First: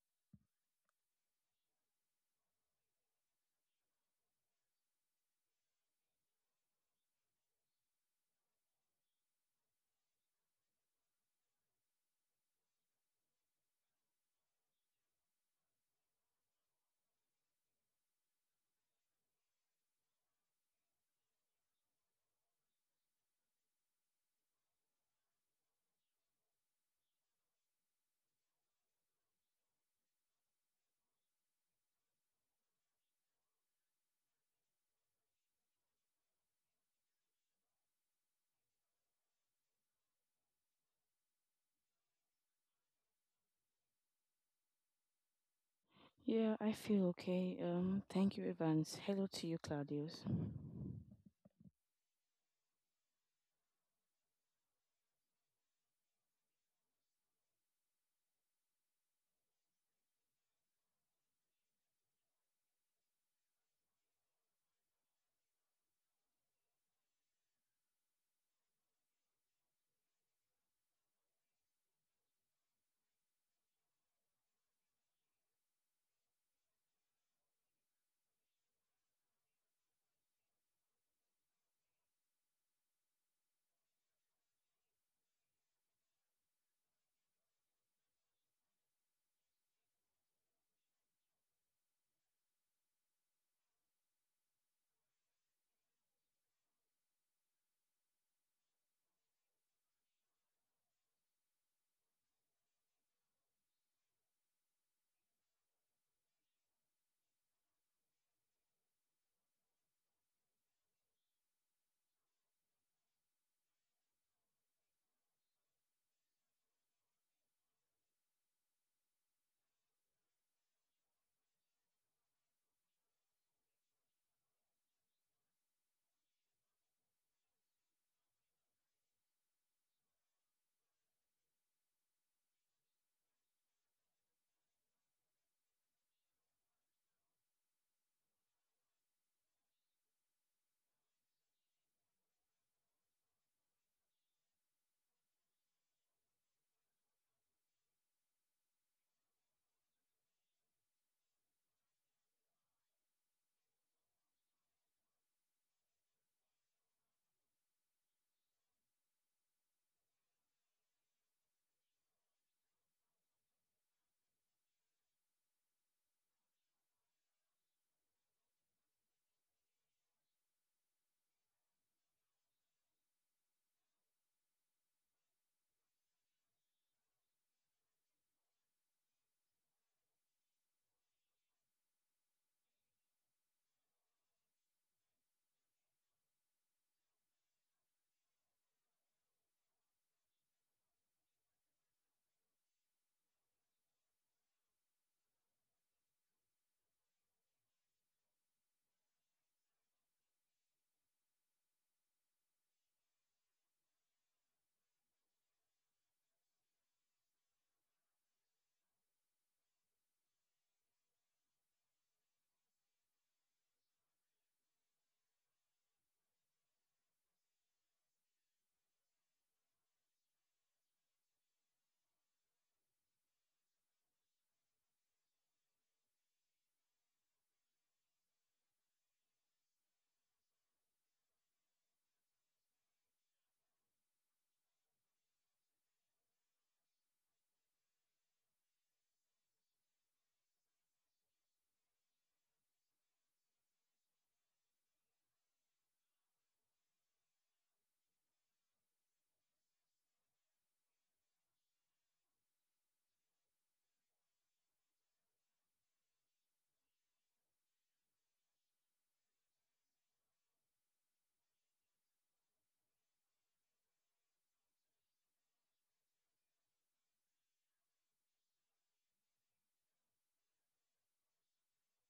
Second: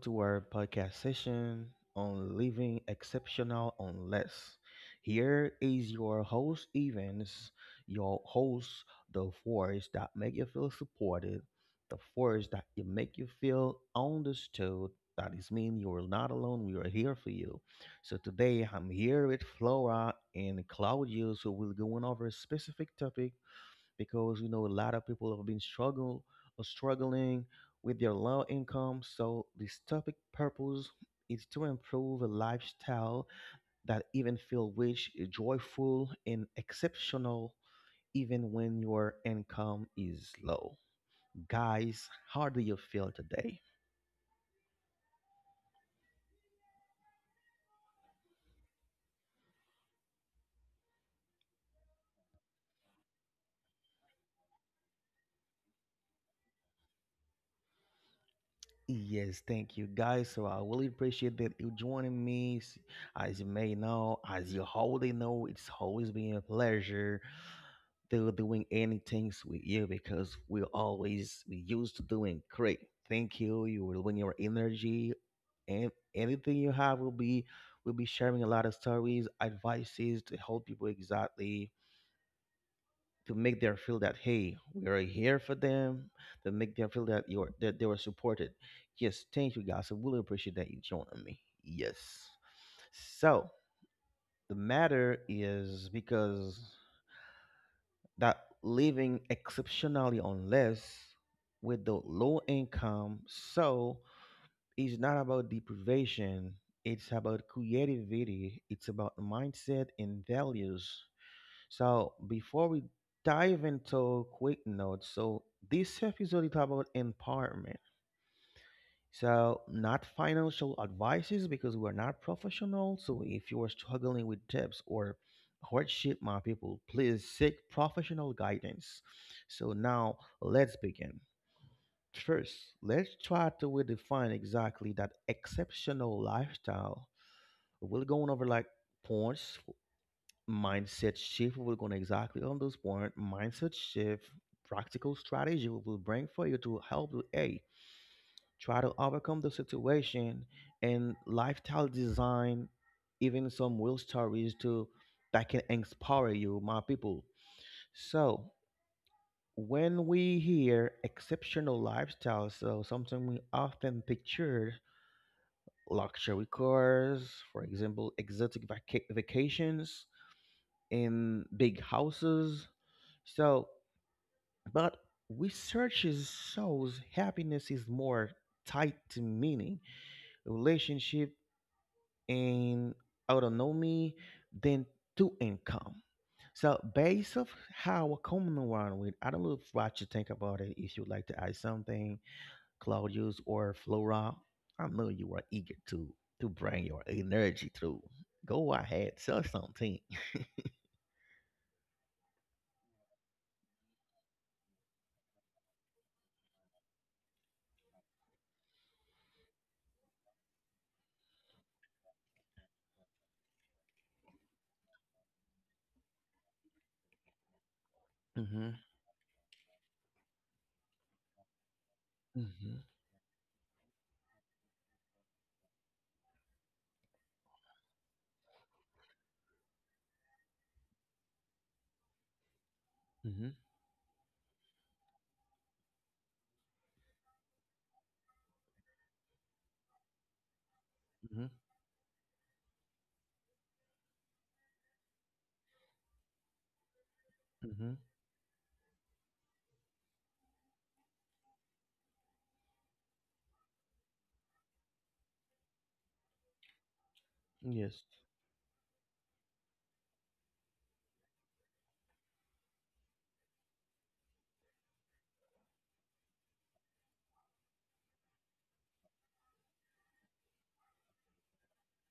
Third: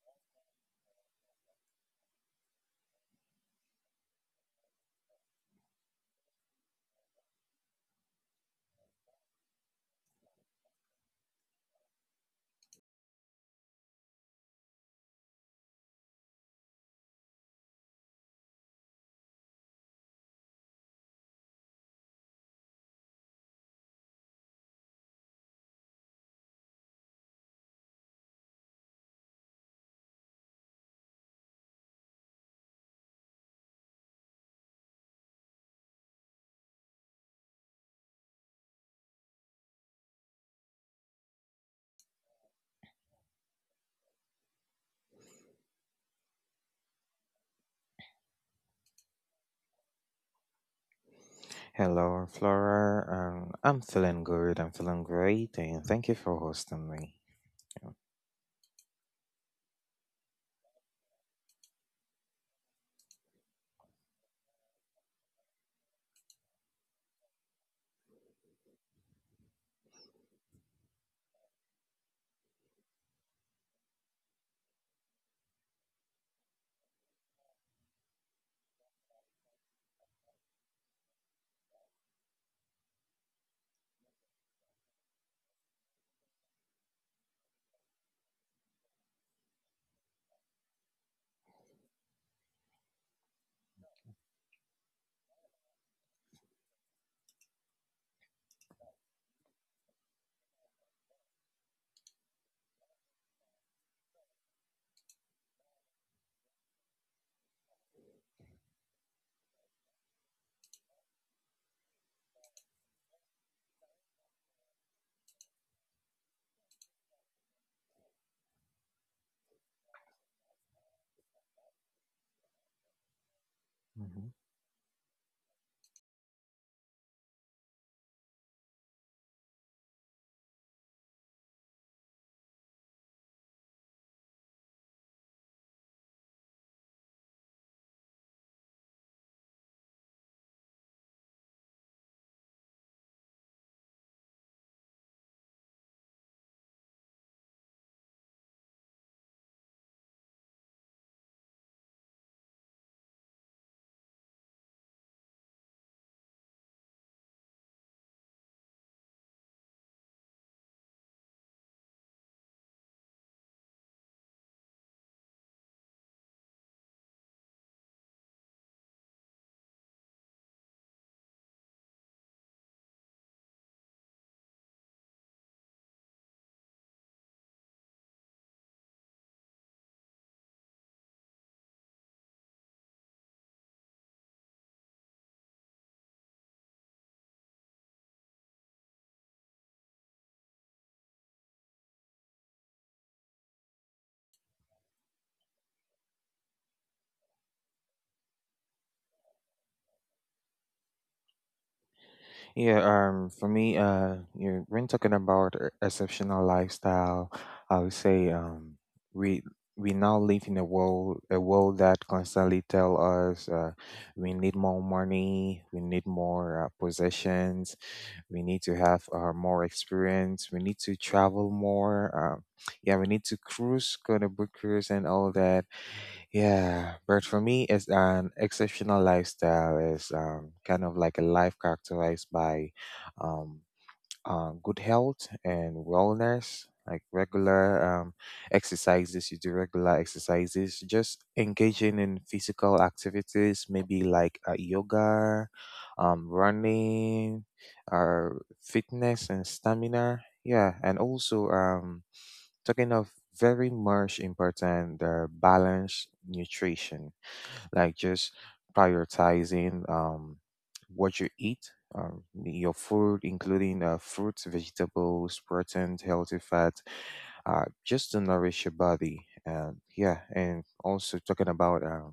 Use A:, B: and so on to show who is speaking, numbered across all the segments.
A: to our podcast session on living exceptional on less. Here is your host Evans, your host, the force that make you feel supported, the force that you make you feel understood. That is mean you are not alone. We are here for you. So today I'm here with Flora and Claudius, who will go on over a specific topic because you know a lot of people have been struggle or struggling with their low income. So this topic purpose is to improve a lifestyle that even feel rich, joyful, and exceptional even when your income is low. Guys, how do you feel today?
B: Yeah, I feel okay. Thank you, Evans. Hello to you, Claudius.
C: Hello, Flora. I'm feeling good. I'm feeling great, and thank you for hosting me. Yeah.
A: Yes, thank you guys. So I really appreciate that you joining me. As you may know, as you already know, it's always been a pleasure they're doing anything with you because we used to doing great. Thank you. You will win your energy and anything you have will be sharing a lot of stories, advices to help people exactly to make them feel that hey, we are here for them, to make them feel that you're that they were supported. Yes, thank you guys. I really appreciate that you joining me. Yes. So the matter is because that living exceptionally unless with the low income, so it's not about deprivation, it's about creativity, it's about mindset and values. So before we dive into quick notes, so this episode is about empowerment. So, not financial advices because we're not professional. So, if you are struggling
C: Mhm.
A: with tips or hardship, my people, please seek professional guidance. So, now let's begin. First, let's try to redefine exactly that exceptional lifestyle. We're going over like points, mindset shift. We're going exactly on those points, mindset shift, practical strategy we will bring for you to help you. A try to overcome the situation and lifestyle design, even some real stories to that can inspire you, my people. So when we hear exceptional lifestyle, so something we often picture luxury cars, for example, exotic vacations in big houses. So but research shows happiness is more tied to meaning, relationship, and autonomy than to income. So based of how a common one with, I don't know what you think about it. If you'd like to add something, Claudius or Flora, I know you are eager to bring your energy through. Go ahead, sell something.
C: Yeah, for me, you've been talking about exceptional lifestyle. I would say, we we now live in a world that constantly tell us, we need more money, we need more possessions, we need
A: Mm-hmm.
C: to have more experience, we need to travel more.
A: Mm-hmm.
C: Yeah, we need to cruise, go to book cruise, and all that. Yeah, but for me, it's an exceptional lifestyle is kind of like a life characterized by
A: Mm-hmm.
C: um, good health and wellness, like regular exercises. You do regular exercises, just
A: Mm-hmm.
C: engaging in physical activities, maybe like yoga, running,
A: Mm-hmm.
C: uh, fitness and stamina. Yeah, and also talking of very much important the balanced nutrition, like
A: Yes.
C: just prioritizing what you eat, your food including fruits, vegetables, protein, healthy fat, just to nourish your body, and yeah, and also talking about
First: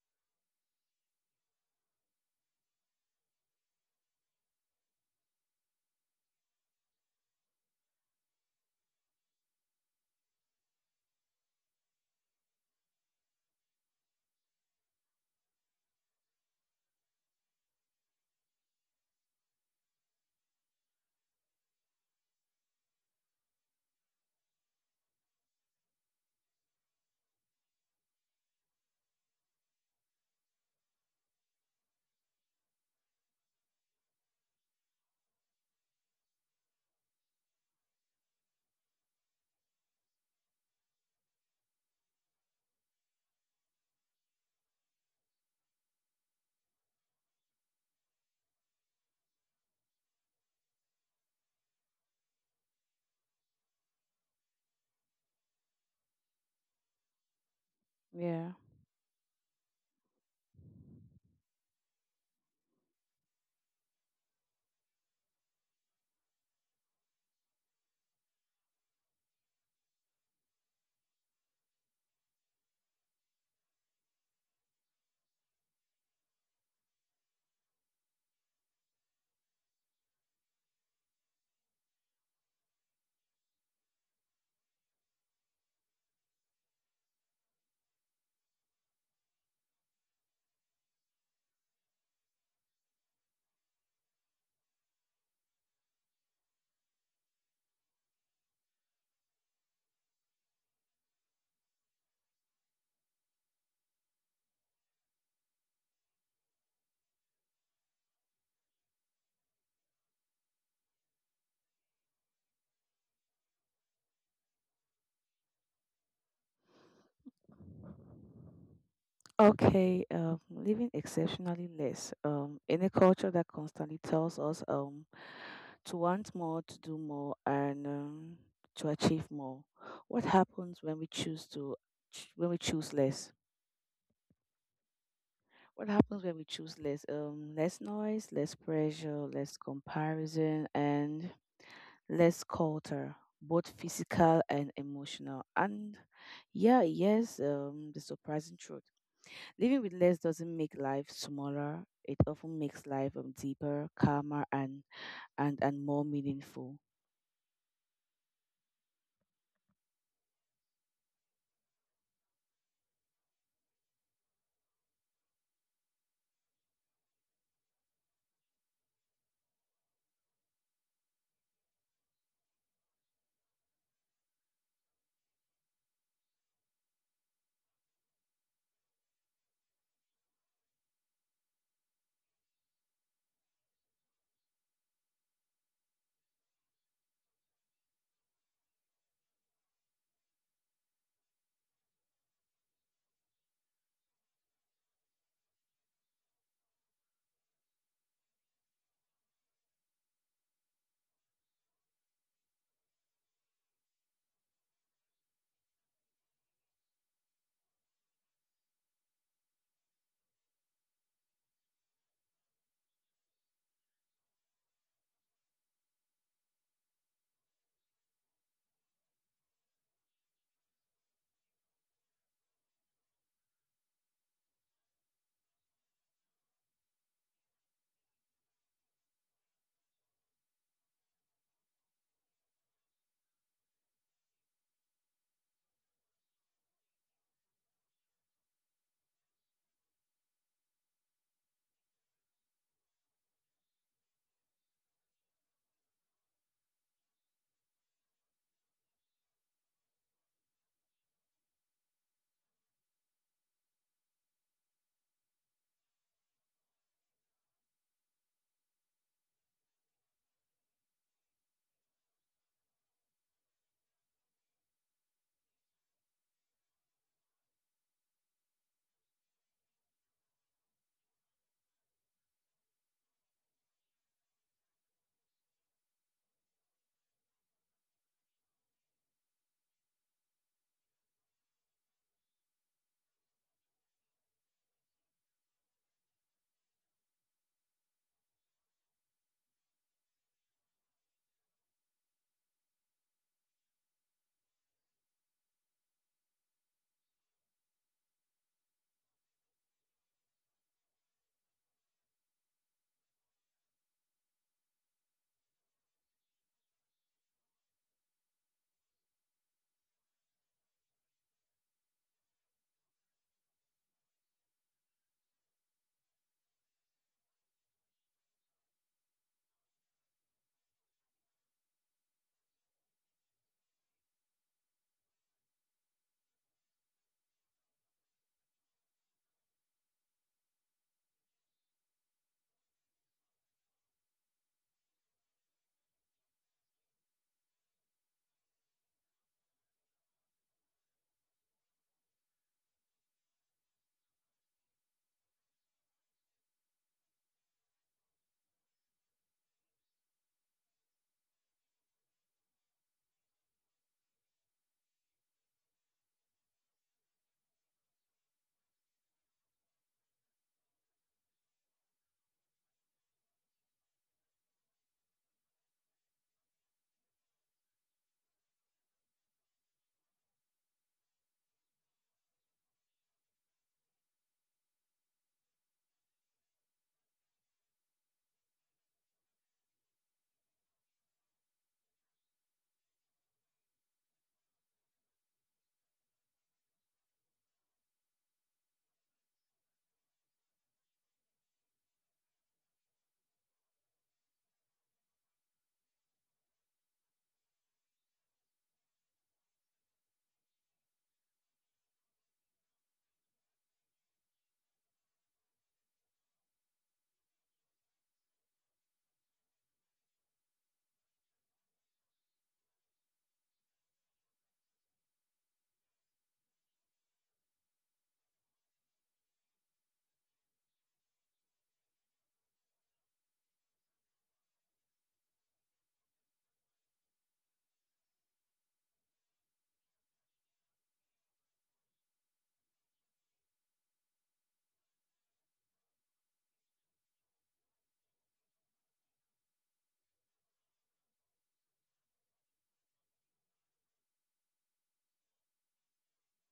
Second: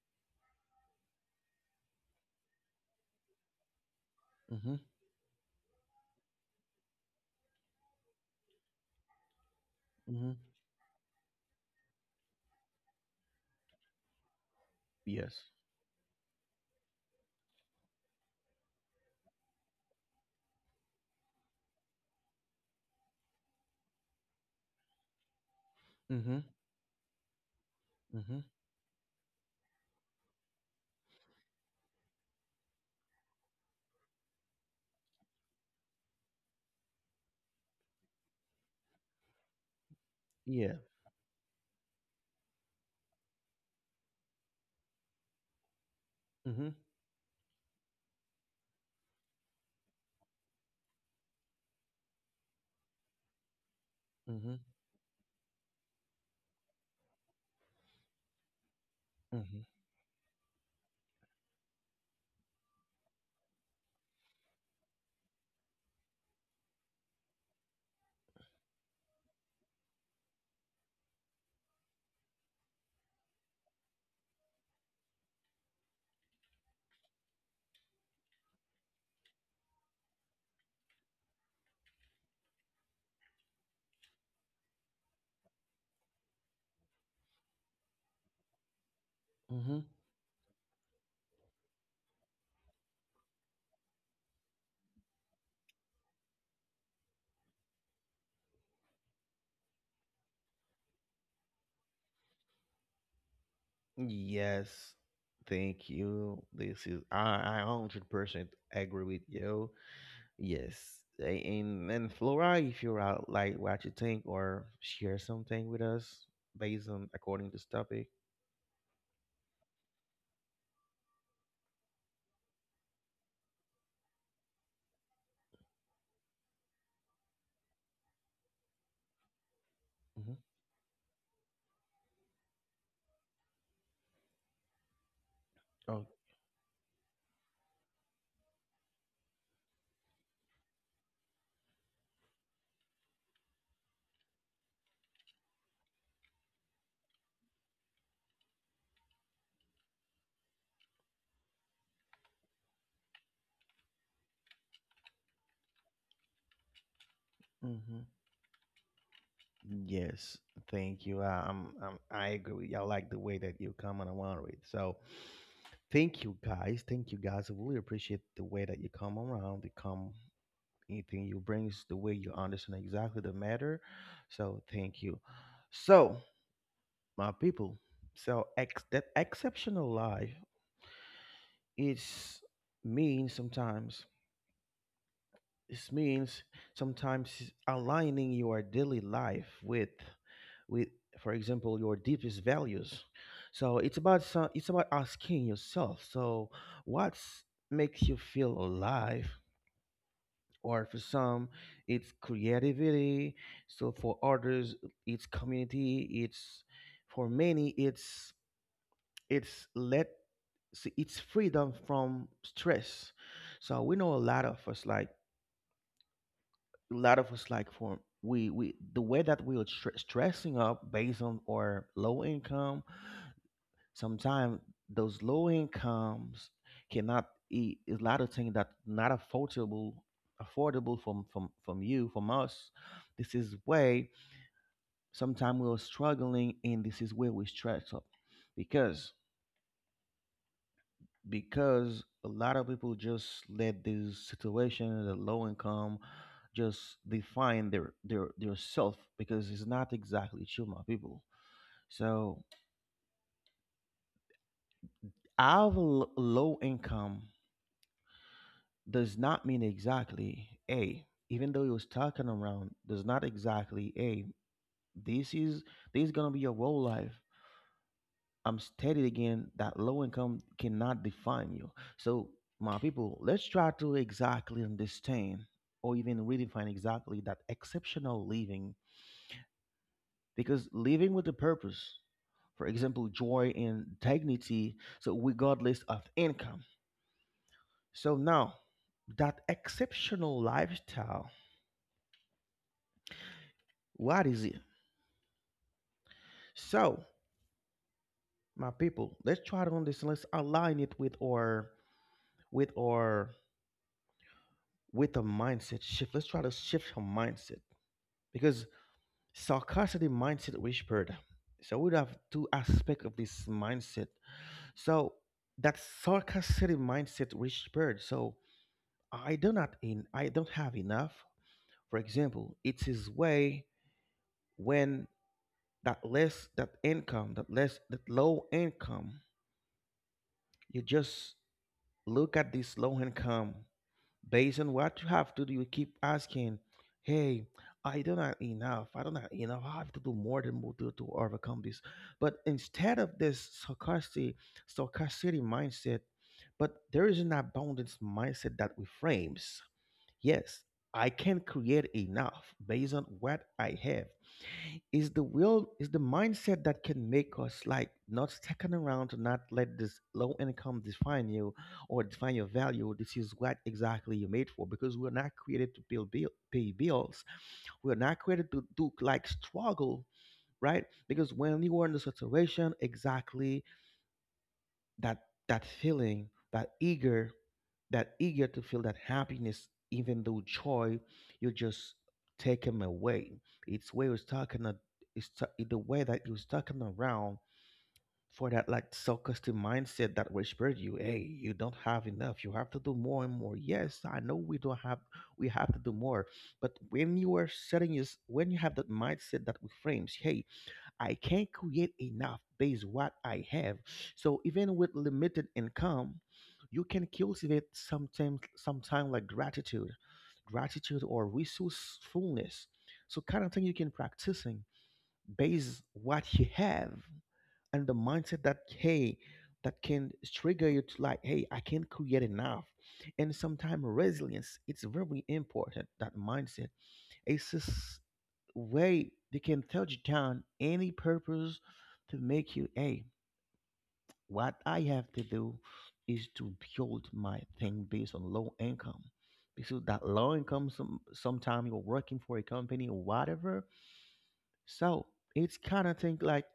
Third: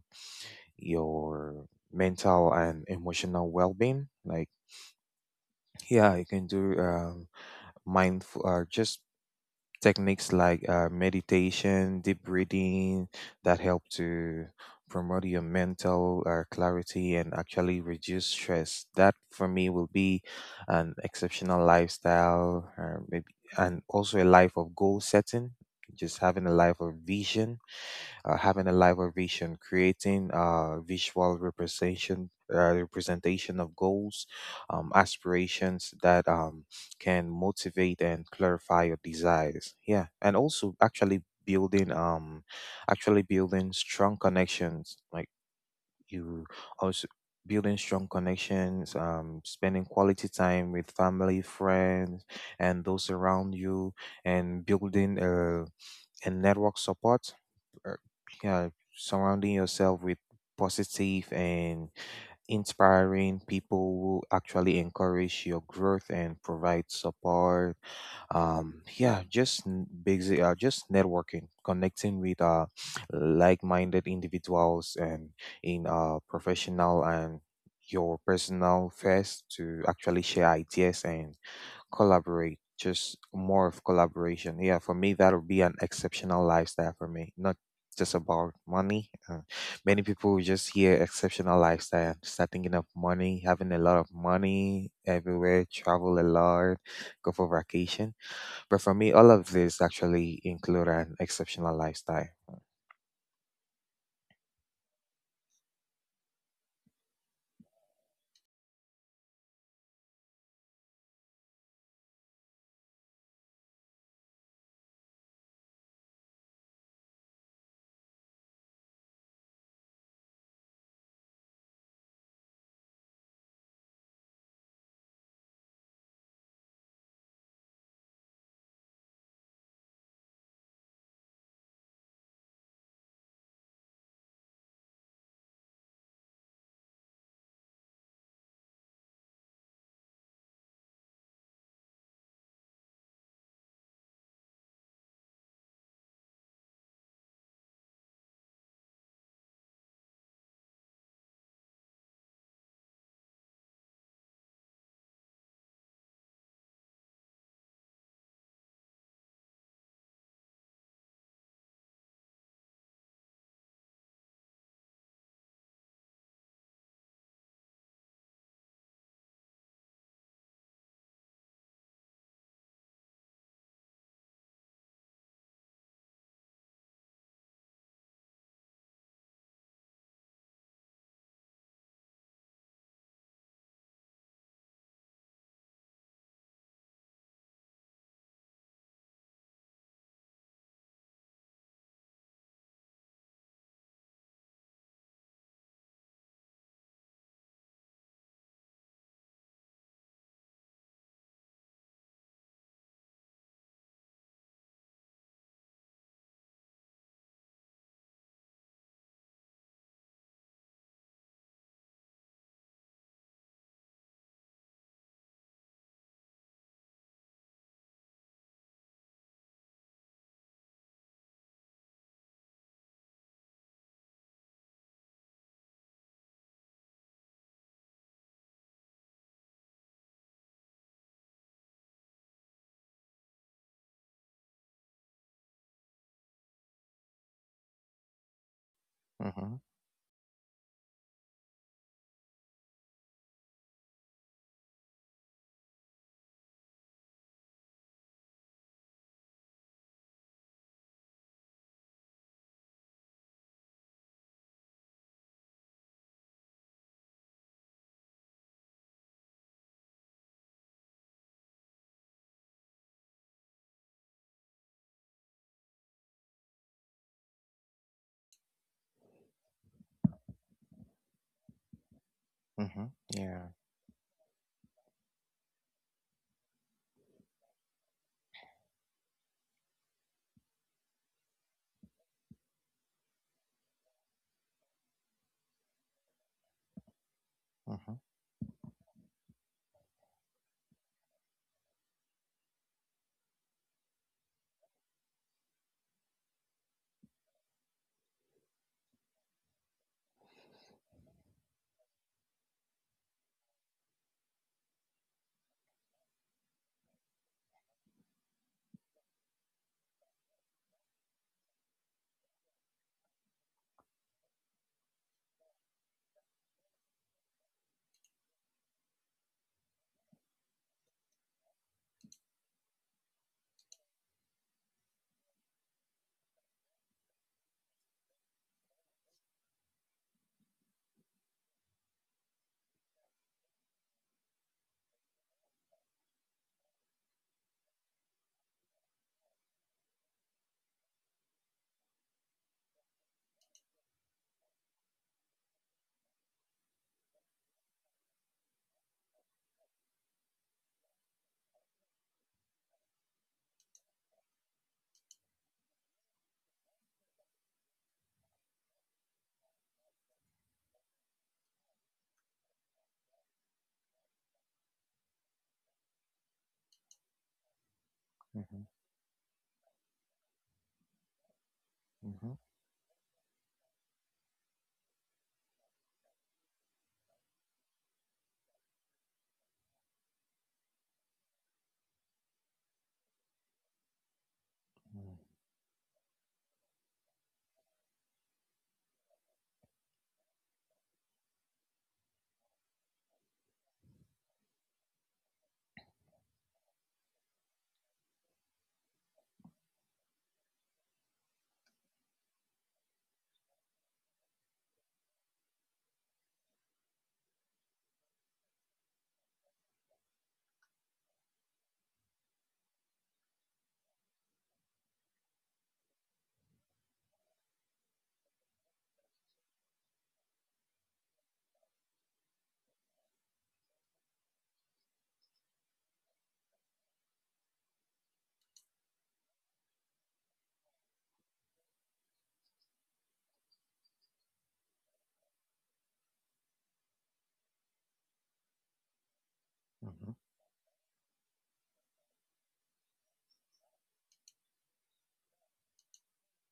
C: your mental and emotional well-being, like
A: Mm-hmm.
C: yeah, you can do mindful just
A: Mm-hmm.
C: techniques like meditation, deep breathing that help to promote your
A: Yes.
C: mental clarity and actually reduce stress. That for me will be an exceptional lifestyle, maybe, and also a life of goal setting, just
A: Mm-hmm.
C: having a life of vision,
A: Mm-hmm.
C: having a live vision, creating visual representation, representation of goals, aspirations that can motivate and clarify your desires. Yeah, and
A: Yeah.
C: also actually building strong connections, like you
A: Mm-hmm.
C: also building strong connections, spending quality time with family, friends, and those around you,
A: Mm-hmm.
C: and building a network support. uh,
B: Yeah.
C: Yeah, surrounding yourself with positive and inspiring people who actually encourage your growth and provide support. Yeah, just basic just networking, connecting with like-minded individuals, and in our professional and your personal first to actually share ideas and collaborate, just more of collaboration. Yeah, for me that'll be an exceptional lifestyle for me, not just about money.
A: Mm-hmm.
C: Many people just hear exceptional lifestyle and start thinking of money, having a lot of money everywhere, travel a lot, go for vacation. But for me, all of this actually include an exceptional lifestyle.
A: Yes, thank you. This is I 100% agree with you. Yes, and Flora, if you're out like what you think or share something with us based on according to this topic.
B: Okay. Living exceptionally less. In a culture that constantly tells us to want more, to do more, and to achieve more. What
A: Hmm.
B: happens when we choose to when we choose less? What
A: Oh.
B: happens when we choose less? Less noise, less pressure, less comparison, and less culture, both physical and emotional. And yeah, yes, the surprising truth. Living with less doesn't make life smaller. It often makes life deeper, calmer, and more meaningful.
A: Hmm. Yes, thank you. I agree with you. I like the way that you comment around it. So, thank you guys. Thank you guys. I really appreciate the way that you come around. You come. Anything you bring is the way you understand exactly the matter. So thank you. So my people, so that exceptional life it's means sometimes, it means sometimes it's aligning your daily life with for example your deepest values. So it's about it's about asking yourself, so what makes you feel alive, or for some it's creativity, so for others it's community, it's for many, it's let see, it's freedom from stress. So we know a lot of us like, for we the way that we are stressing up based on our low income sometimes. Those low incomes cannot eat a lot of things that not affordable, from you from us. This is where sometimes we are struggling, and this is where we stress up because
C: Mm-hmm.
A: a lot of people just let this situation, the low income, just define their self because it's not exactly true, my people. So I have a low income does not mean exactly a, even though he was talking around does not exactly a, this is this is gonna be your whole life. I'm stated again that low income cannot define you. So my
C: Mm-hmm.
A: people, let's
C: Yeah.
A: try to exactly understand or even redefine exactly that exceptional living because living with a purpose, for example joy and dignity, so regardless of income.
C: Mhm.
A: So now that exceptional lifestyle, what is it? So, my people, let's try to on this. Let's align it with our, with our with a mindset shift. Let's try to shift our mindset because sarcastic mindset whispered. So we have two aspects of this mindset. So that sarcastic mindset whispered. So I do not in I don't have enough. For example, it's his way when that less that income, that less that low income, you just look at this low income based on what you have to do, you keep asking, hey, I don't have enough. I don't have enough. I have to do more than we do to overcome this. But instead of this sarcastic mindset, but there is an abundance mindset that reframes. Yes, I can create enough based on what I have. Is the will, is the mindset that can make us like not second around, to not let this low income define you or define your value. This is what exactly you're made for because we're not created to pay bills. We're not created to
C: Mhm.
A: do like struggle, right? Because when you are in the
C: Mhm.
A: situation, exactly that, that feeling, that eager, to feel that happiness even though joy, you just take him away. It's way, it's talking a-
C: Mhm.
A: it's ta- the way that you was talking around for that like self-custom mindset that whispered you, hey, you don't have enough, you have to do more and more. Yes, I know we don't have, we have to do more. But when you are setting is when you have that mindset that reframes, hey, I can't create enough based what I have. So even with limited income, you can cultivate sometimes sometime like gratitude, or resourcefulness. So kind of thing you can practicing based what you have, and the mindset that hey, that can trigger you to like, hey, I can create enough. And sometimes resilience, it's very important that mindset. It's just way they can touch down any purpose to make you, hey, what I have to do is to build my thing based on low income because that
C: Mhm.
A: low income sometime you're working for a company or whatever. So it's kind of think like,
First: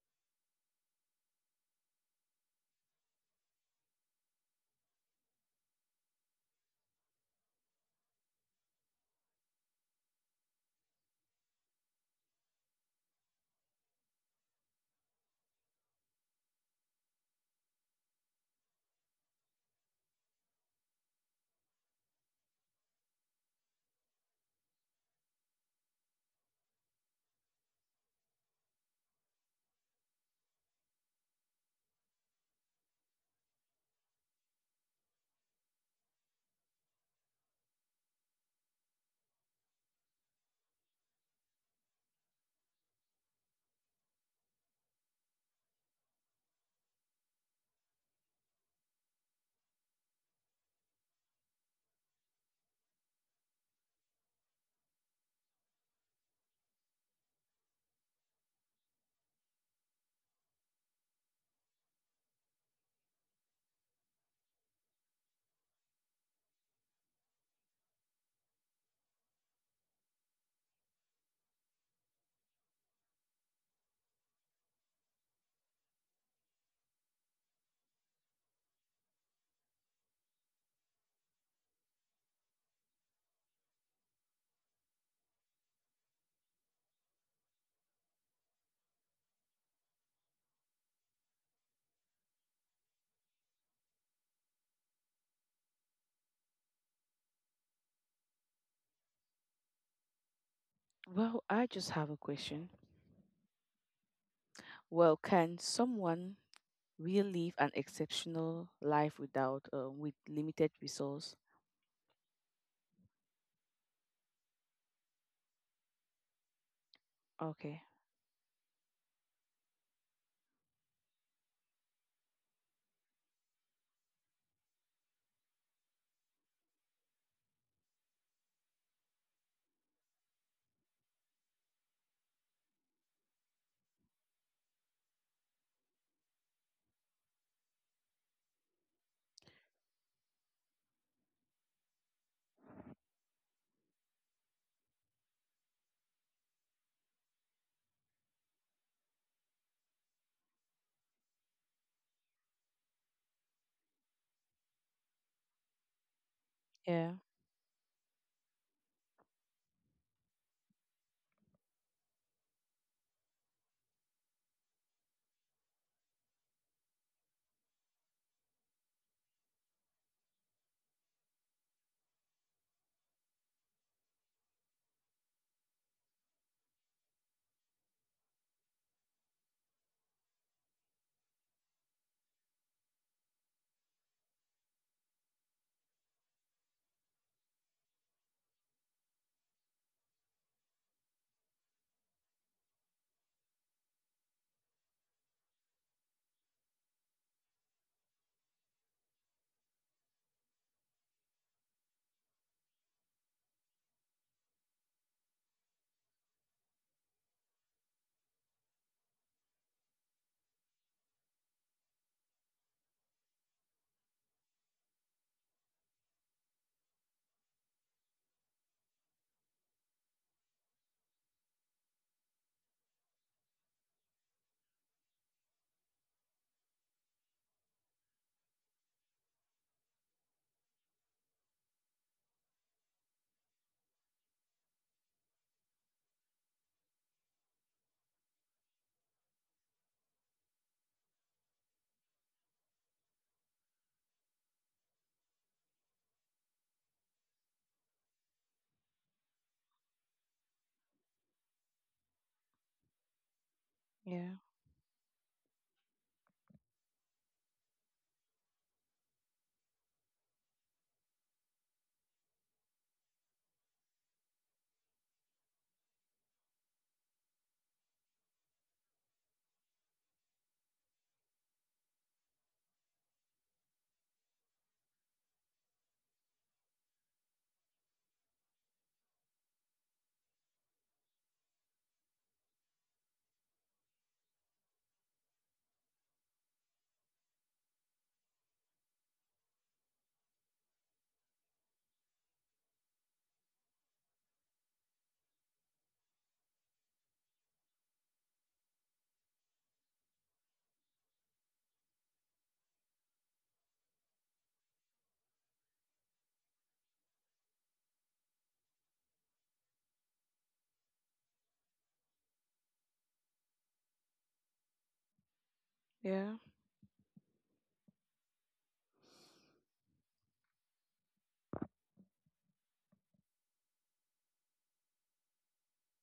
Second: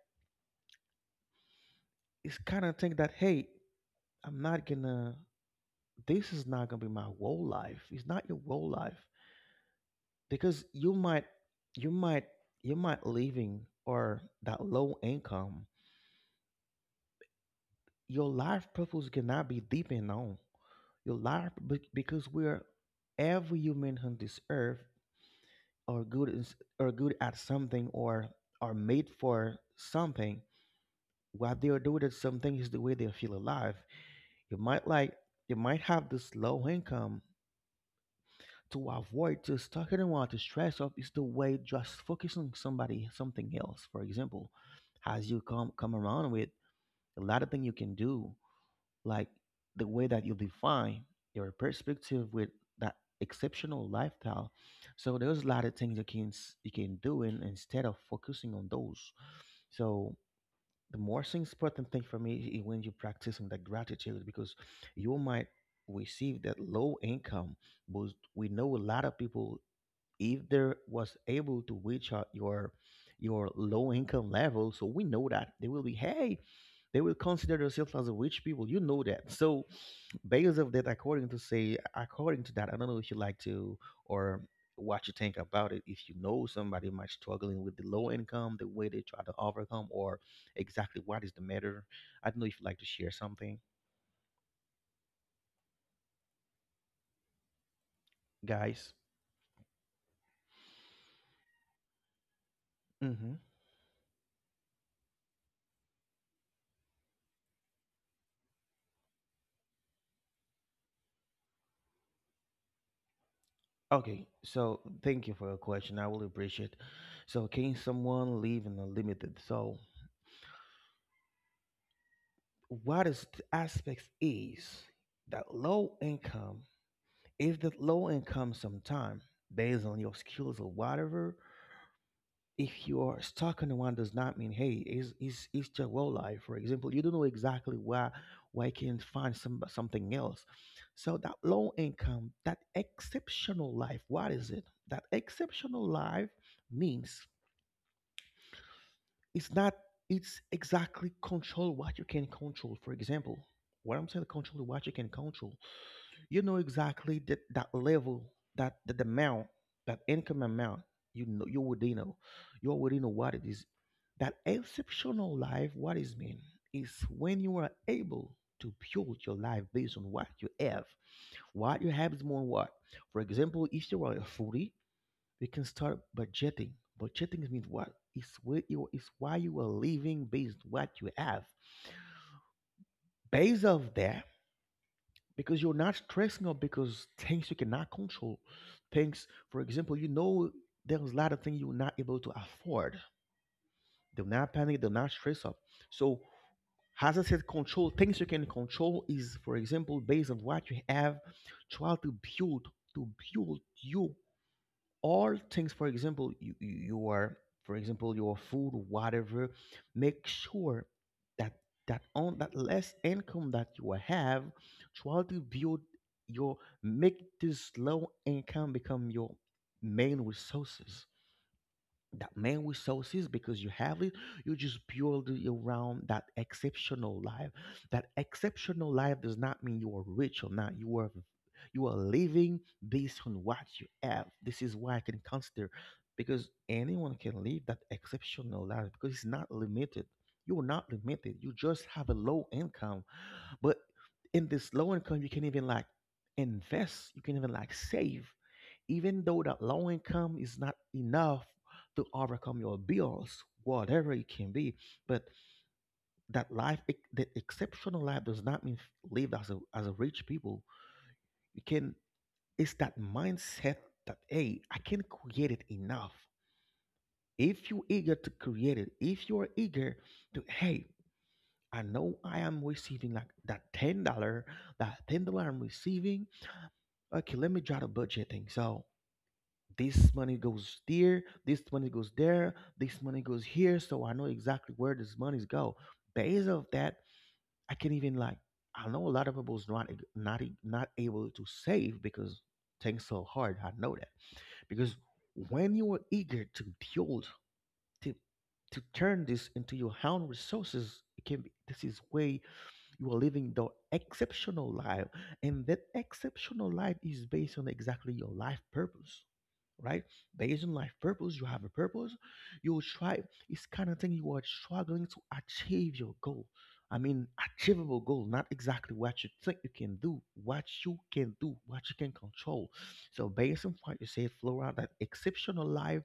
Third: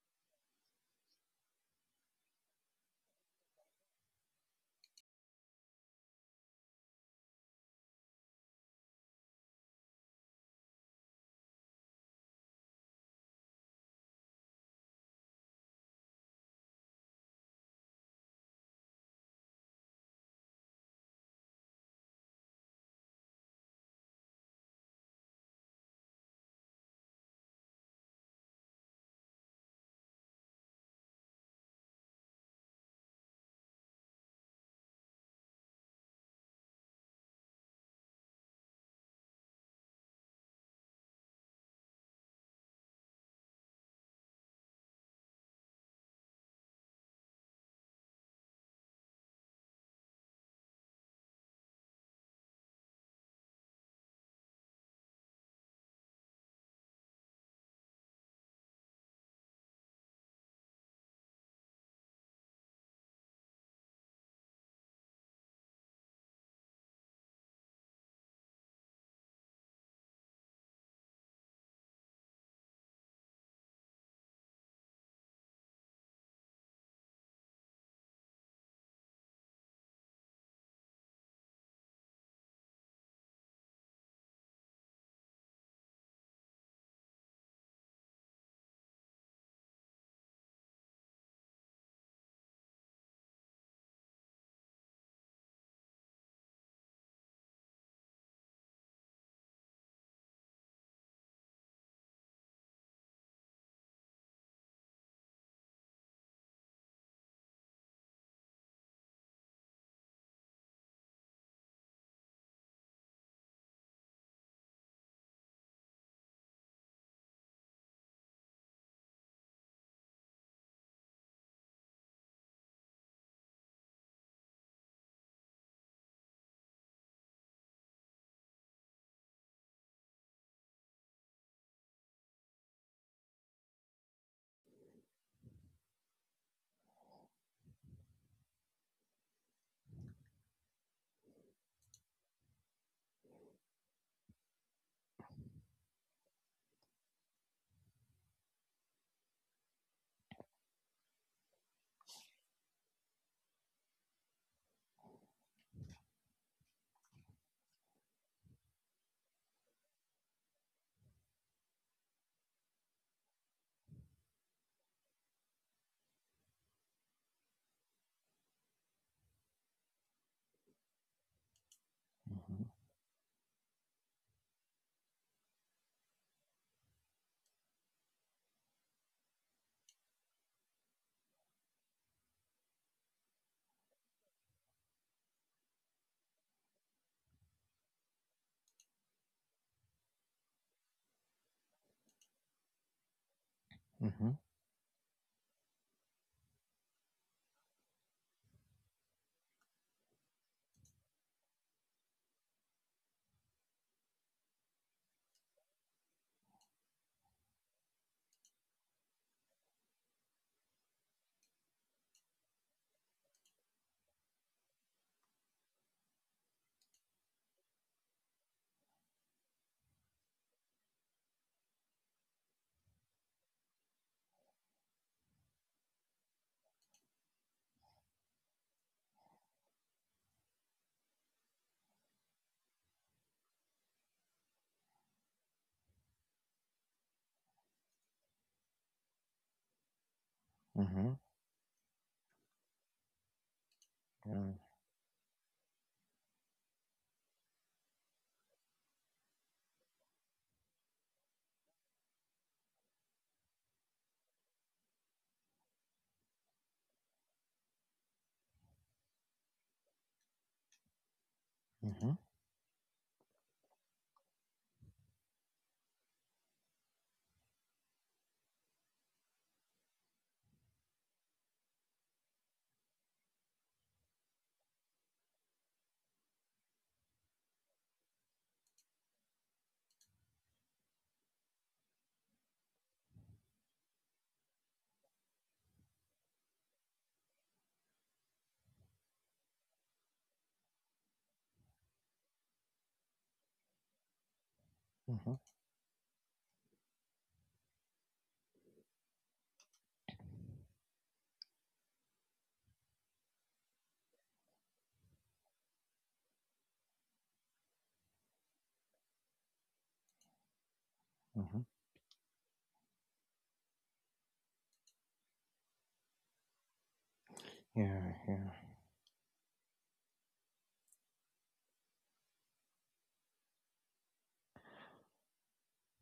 A: it's kind of think that hey, I'm not gonna this is not gonna be my whole life. It's not your whole life because you might you might leaving or that low income, your life purpose cannot be deep and known. Your life, because we're every human on this earth are good, are good at something or are made for something. What they are doing at something is the way they feel alive. You might like, you might have this low income to avoid just talking about the stress of, is the way just focusing on somebody something else. For example, as you come around with a lot of things you can do like the way that you define your perspective with that exceptional lifestyle. So there's a lot of things you can you can do in, instead of focusing on those. So the most important thing for me is when you're practicing that gratitude because you might receive that low income, but we know a lot of people if there was able to reach out your low income level, so we know that they will be, hey, they will consider themselves as a rich people. You know that. So based of that, according to say according to that, I don't know if you like to, or what you think about it. If you know somebody might struggling with the low income, the way they try to overcome, or exactly what is the matter. I don't know if you like to share something, guys.
B: Well, I just have a question.
A: Mm-hmm.
B: Well, can someone really live an exceptional life without, with limited resource?
A: Okay, so thank you for your question. I will appreciate. So can
B: Okay.
A: someone live in a limited, so what is the aspects is that low income. If the low income sometime based on your skills or whatever, if you are stuck on one does not mean, hey, is your well life. For example, you don't know exactly where you can find something else. So that low income, that exceptional life, what is it? That exceptional life means it's not. It's exactly control what you can control. For example, what I'm saying, control what you can control. You know
B: Yeah.
A: exactly that level, that amount, that income amount. You know, you already know. You already know what it is. That exceptional life, what is mean is when you are able to build your life based on what you have. What you have is more what. For example, if you are a foodie, you can start budgeting. Budgeting means what? It's where you it's why you are living based on what you have, based off that. Because you're not stressing up because things you cannot control, things, for example, there's a lot of things you're not able to afford. Do
C: Mhm.
A: not panic, do not stress up. So as I said, control things you can control is for example based on what you have. Try to to build you all things. For example, you are, for example, your food, whatever. Make sure that on that less income that you have, try to build your make this low income become your main resources. That man with sauces because you have it. You just build around that exceptional life. That exceptional life does not mean you are rich or not. You are living based on what you have. This is why I can consider because anyone can live that exceptional life because it's not limited. You're not
C: Mhm. Mhm.
A: limited, you just have a low income. But in
C: Yeah.
A: this low income, you can even like invest. You can even like save, even though that low income is not enough to overcome your bills, whatever it
B: Yeah.
A: can be. But that life, that exceptional life, does not mean live as a rich people. You can.
C: Mhm.
A: It's that mindset that, hey, I can create it enough. If you're eager to create it, if you are eager to, hey, I know I am receiving like that $10, that $10 I'm receiving. Okay, let me draw the budgeting. So this money goes there, this money goes there, this money goes here. So I know exactly where this money's go. Based of that, I can even like, I know a lot of people's not e, not e- not able to save because things so hard. I know that because
C: Hmm.
A: when you are eager to build to turn this into your own resources, it can be this is way you are living the exceptional life, and that exceptional life is based on exactly your life purpose, right? Based on life purpose, you have
C: Hmm.
A: a purpose. You try. It's kind of thing you are struggling to achieve your
B: Yeah.
A: goal. I mean, achievable
C: Yeah,
A: goal, not
C: yeah.
A: exactly what you think you can do, what you can do, what you can control. So, based on what you said, Flora, that exceptional life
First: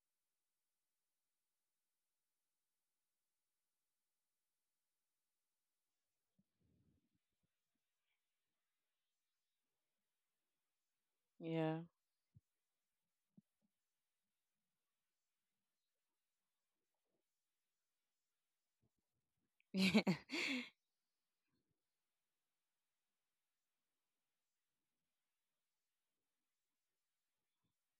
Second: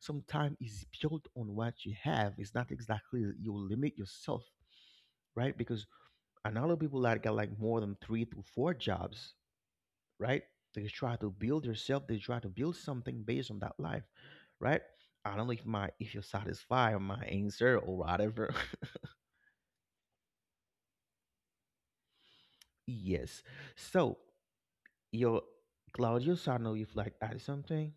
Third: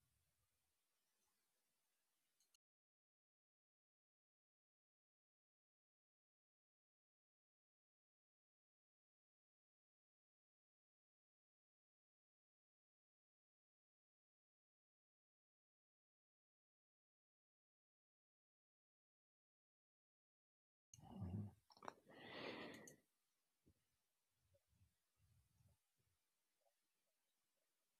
A: sometimes is built on what you have. It's not exactly you limit yourself, right? Because and a lot of people that got like more than three to four jobs, right? They try to build
B: Yeah.
A: yourself. They try to build something based on that life, right? I don't know if my, if you satisfy my answer or whatever. Yes. So your, Claudius, I know you've like added something.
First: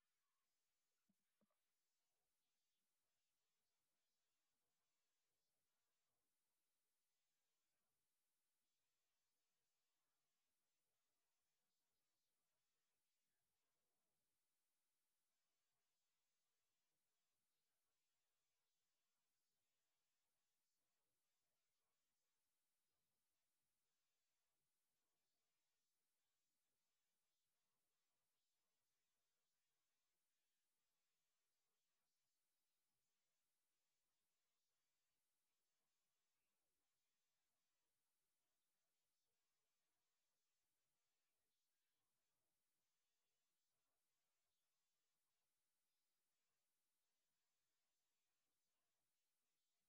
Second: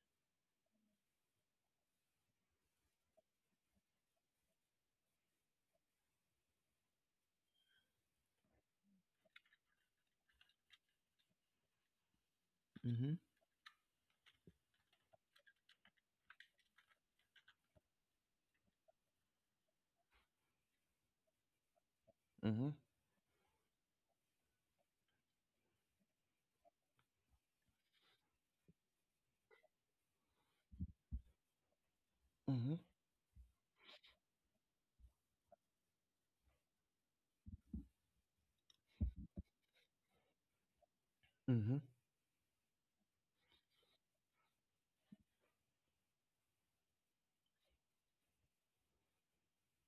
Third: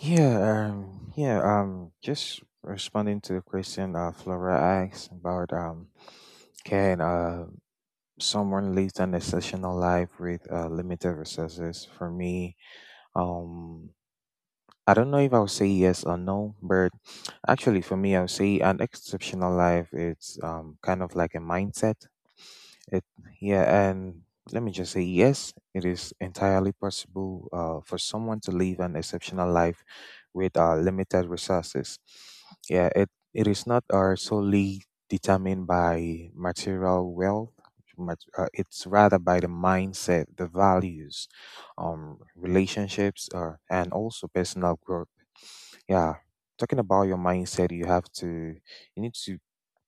C: Yeah, yeah, just responding to the question, Flora asked about, can someone lead an exceptional life with limited resources? For me,
A: Mm-hmm.
C: um, I don't know if I'll say yes or no, but actually for me, I'll say an exceptional life. It's kind of like a mindset.
A: Mm-hmm.
C: It Yeah, and let me just say yes, it is entirely possible for someone to live an exceptional life with limited resources.
A: Mm-hmm.
C: Yeah, it is not solely determined by material wealth. It's rather by the mindset, the values,
A: Mm-hmm.
C: relationships, and also personal growth. Yeah, talking about your mindset, you need to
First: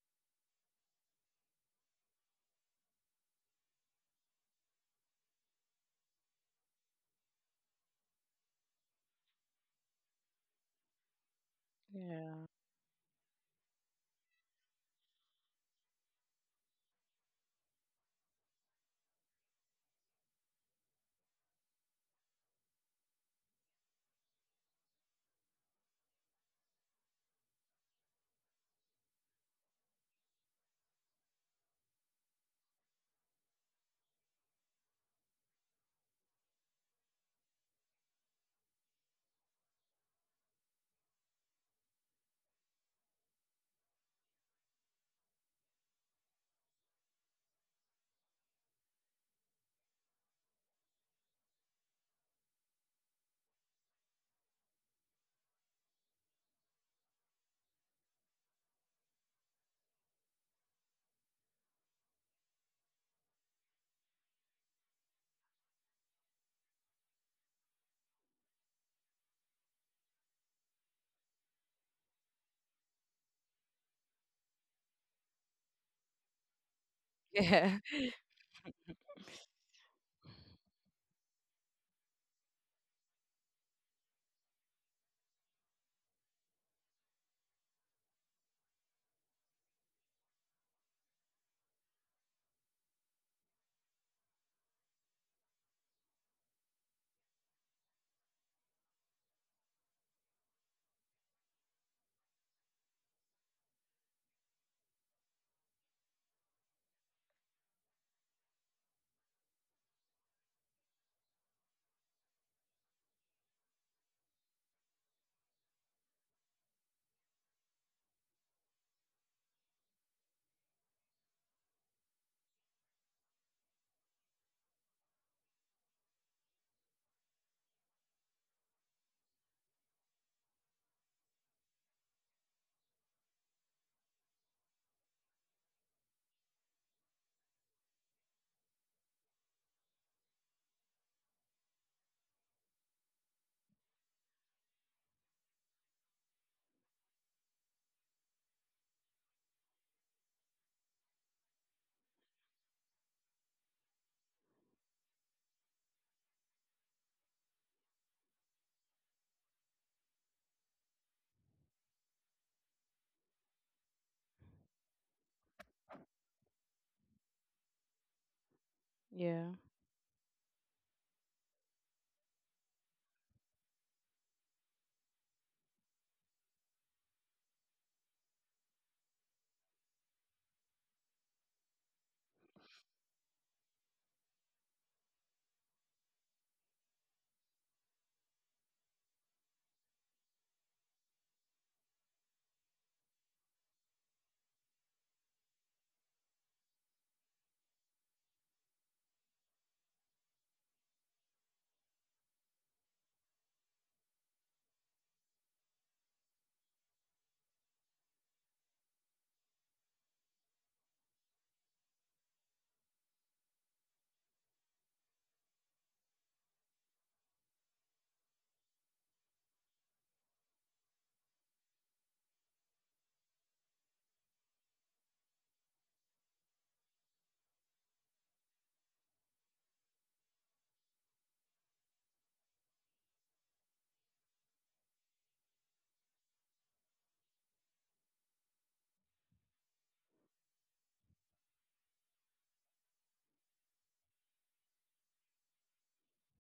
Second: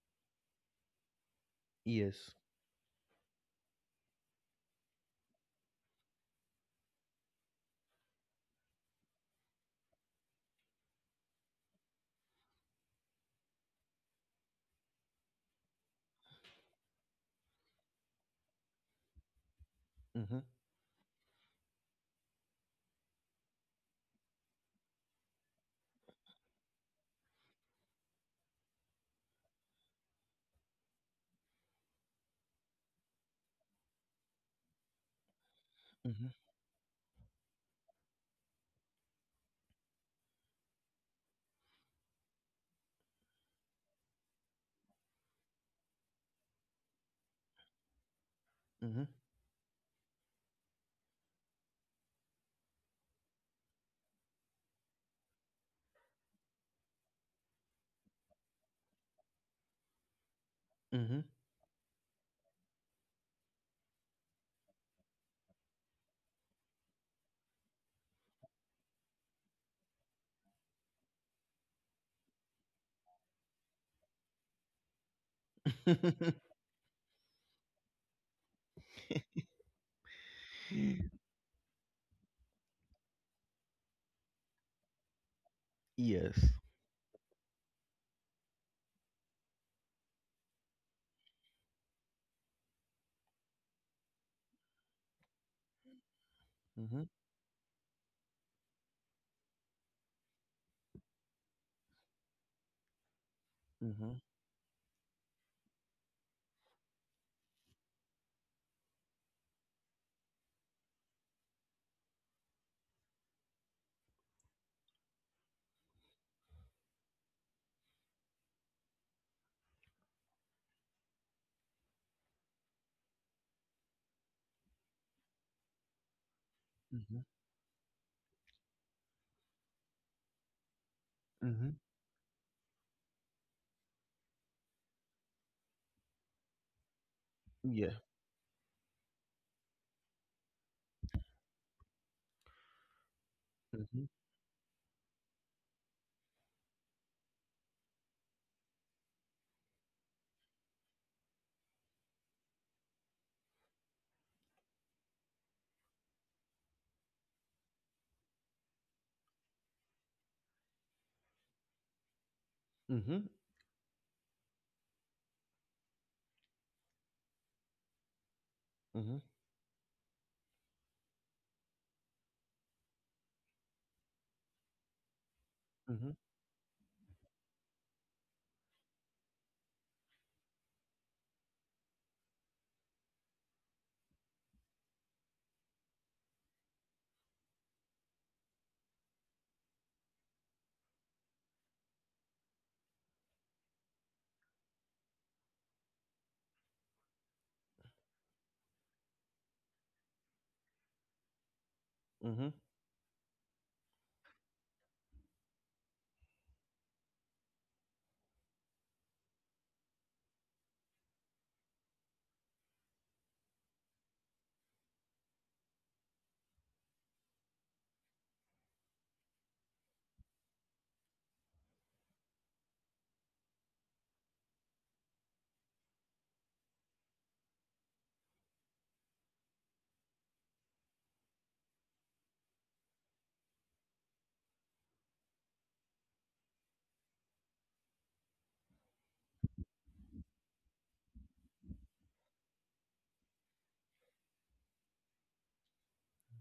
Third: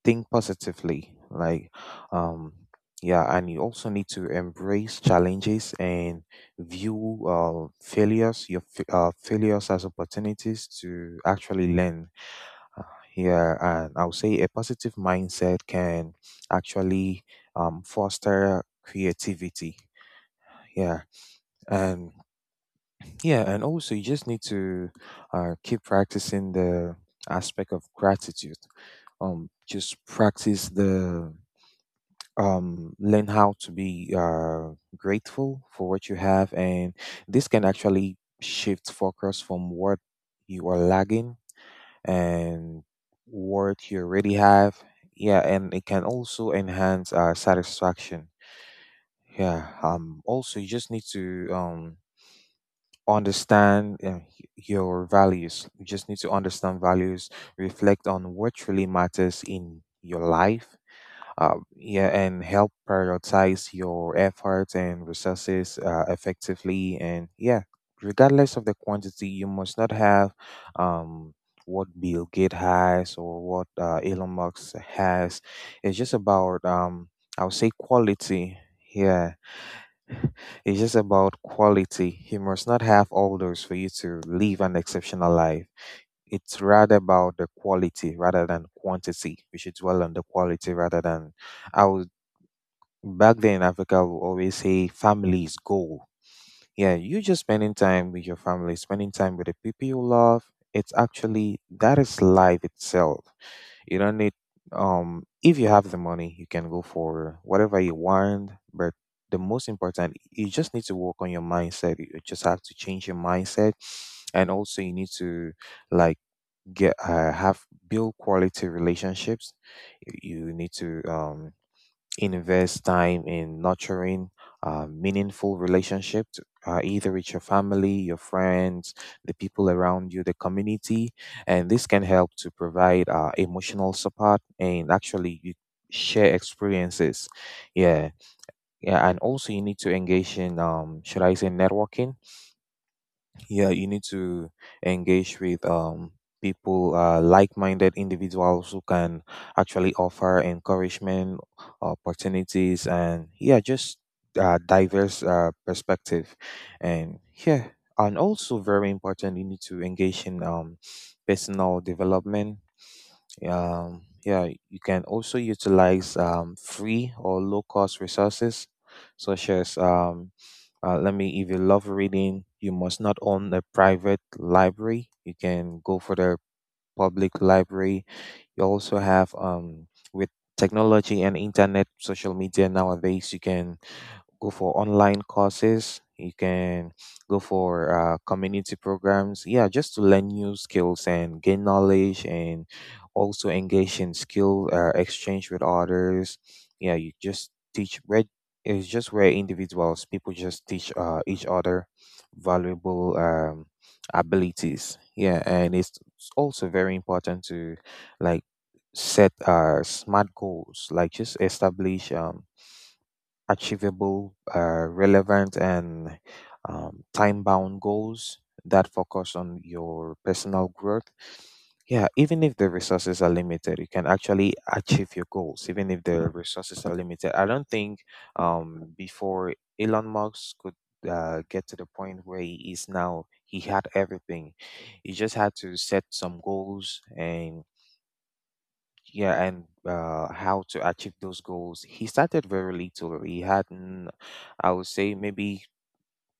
C: think positively, like
A: Yes.
C: um yeah, and you also need to embrace challenges and view failures, failures as opportunities to actually learn.
B: yeah.
C: uh, yeah, and I will say a positive mindset can actually foster creativity.
A: Mm-hmm.
C: Yeah, and yeah, and also you just need to keep practicing the aspect of gratitude. Just practice the learn how to be grateful for what you
A: Mm-hmm.
C: have, and this can actually shift focus from what you are lagging and what you already have. Yeah, and it can also enhance satisfaction. Yeah. Also, you just need to um understand your values. You just need to understand values, reflect on what really matters in your life.
A: Mm-hmm.
C: Yeah, and help prioritize your efforts and resources effectively. And yeah, regardless of the quantity, you must not have um, what Bill Gates has or what Elon Musk has. It's just
A: Mm-hmm.
C: about, I would say,
B: Yeah. Yeah.
C: quality. Yeah, it's just about quality. You must not have all those for you to live an exceptional life.
A: Yes.
C: It's rather about the quality rather than quantity. We should dwell on the quality rather than... I would Back then in Africa, I would always say family is goal. Yeah,
A: Mm-hmm.
C: you just spending time with your family, spending time with the people you love. It's actually that is life itself. You
A: Mm-hmm.
C: don't need If you have the money, you can go for whatever you want, but the most important, you just need to work on your mindset. You just have to change your mindset, and also you need to like get have build quality relationships. You need to invest time in nurturing meaningful relationships, either
A: Mm-hmm.
C: with your family, your friends, the people around you, the community, and
A: Mm-hmm.
C: this can help to provide emotional support, and actually you share experiences.
A: Yeah.
C: Yeah, yeah, and also you need to engage in, should I say, networking? Yeah, you need
A: Mm-hmm.
C: to engage with people, like-minded individuals who can actually offer encouragement, opportunities, and yeah, just diverse perspective. And yeah, and also very important, you need to engage in personal development.
A: Mm-hmm. Mm-hmm.
C: Yeah, you can also utilize free or low cost resources, such
B: Yeah,
C: as if you love reading, you must not own a private library. You can go
A: Mm-hmm.
C: for the public library. You also have With technology and internet, social media nowadays, you can go for online courses. You can go for community programs. Yeah, just to learn new skills and gain knowledge, and also engage in skill exchange with others. Yeah, you just teach. Where It's just where individuals, people just teach each other
A: Mm-hmm.
C: valuable abilities. Yeah, and it's also very important to, like, set smart goals, like just establish achievable, relevant, and time bound goals that focus on your personal growth. Yeah, even if the resources are limited, you can actually achieve your goals, even if the resources are limited. I don't think, before Elon Musk could get to the point where he is now, he had everything. He just had to set some goals, and yeah, and how to achieve those goals. He started very little. He hadn't... I would say maybe,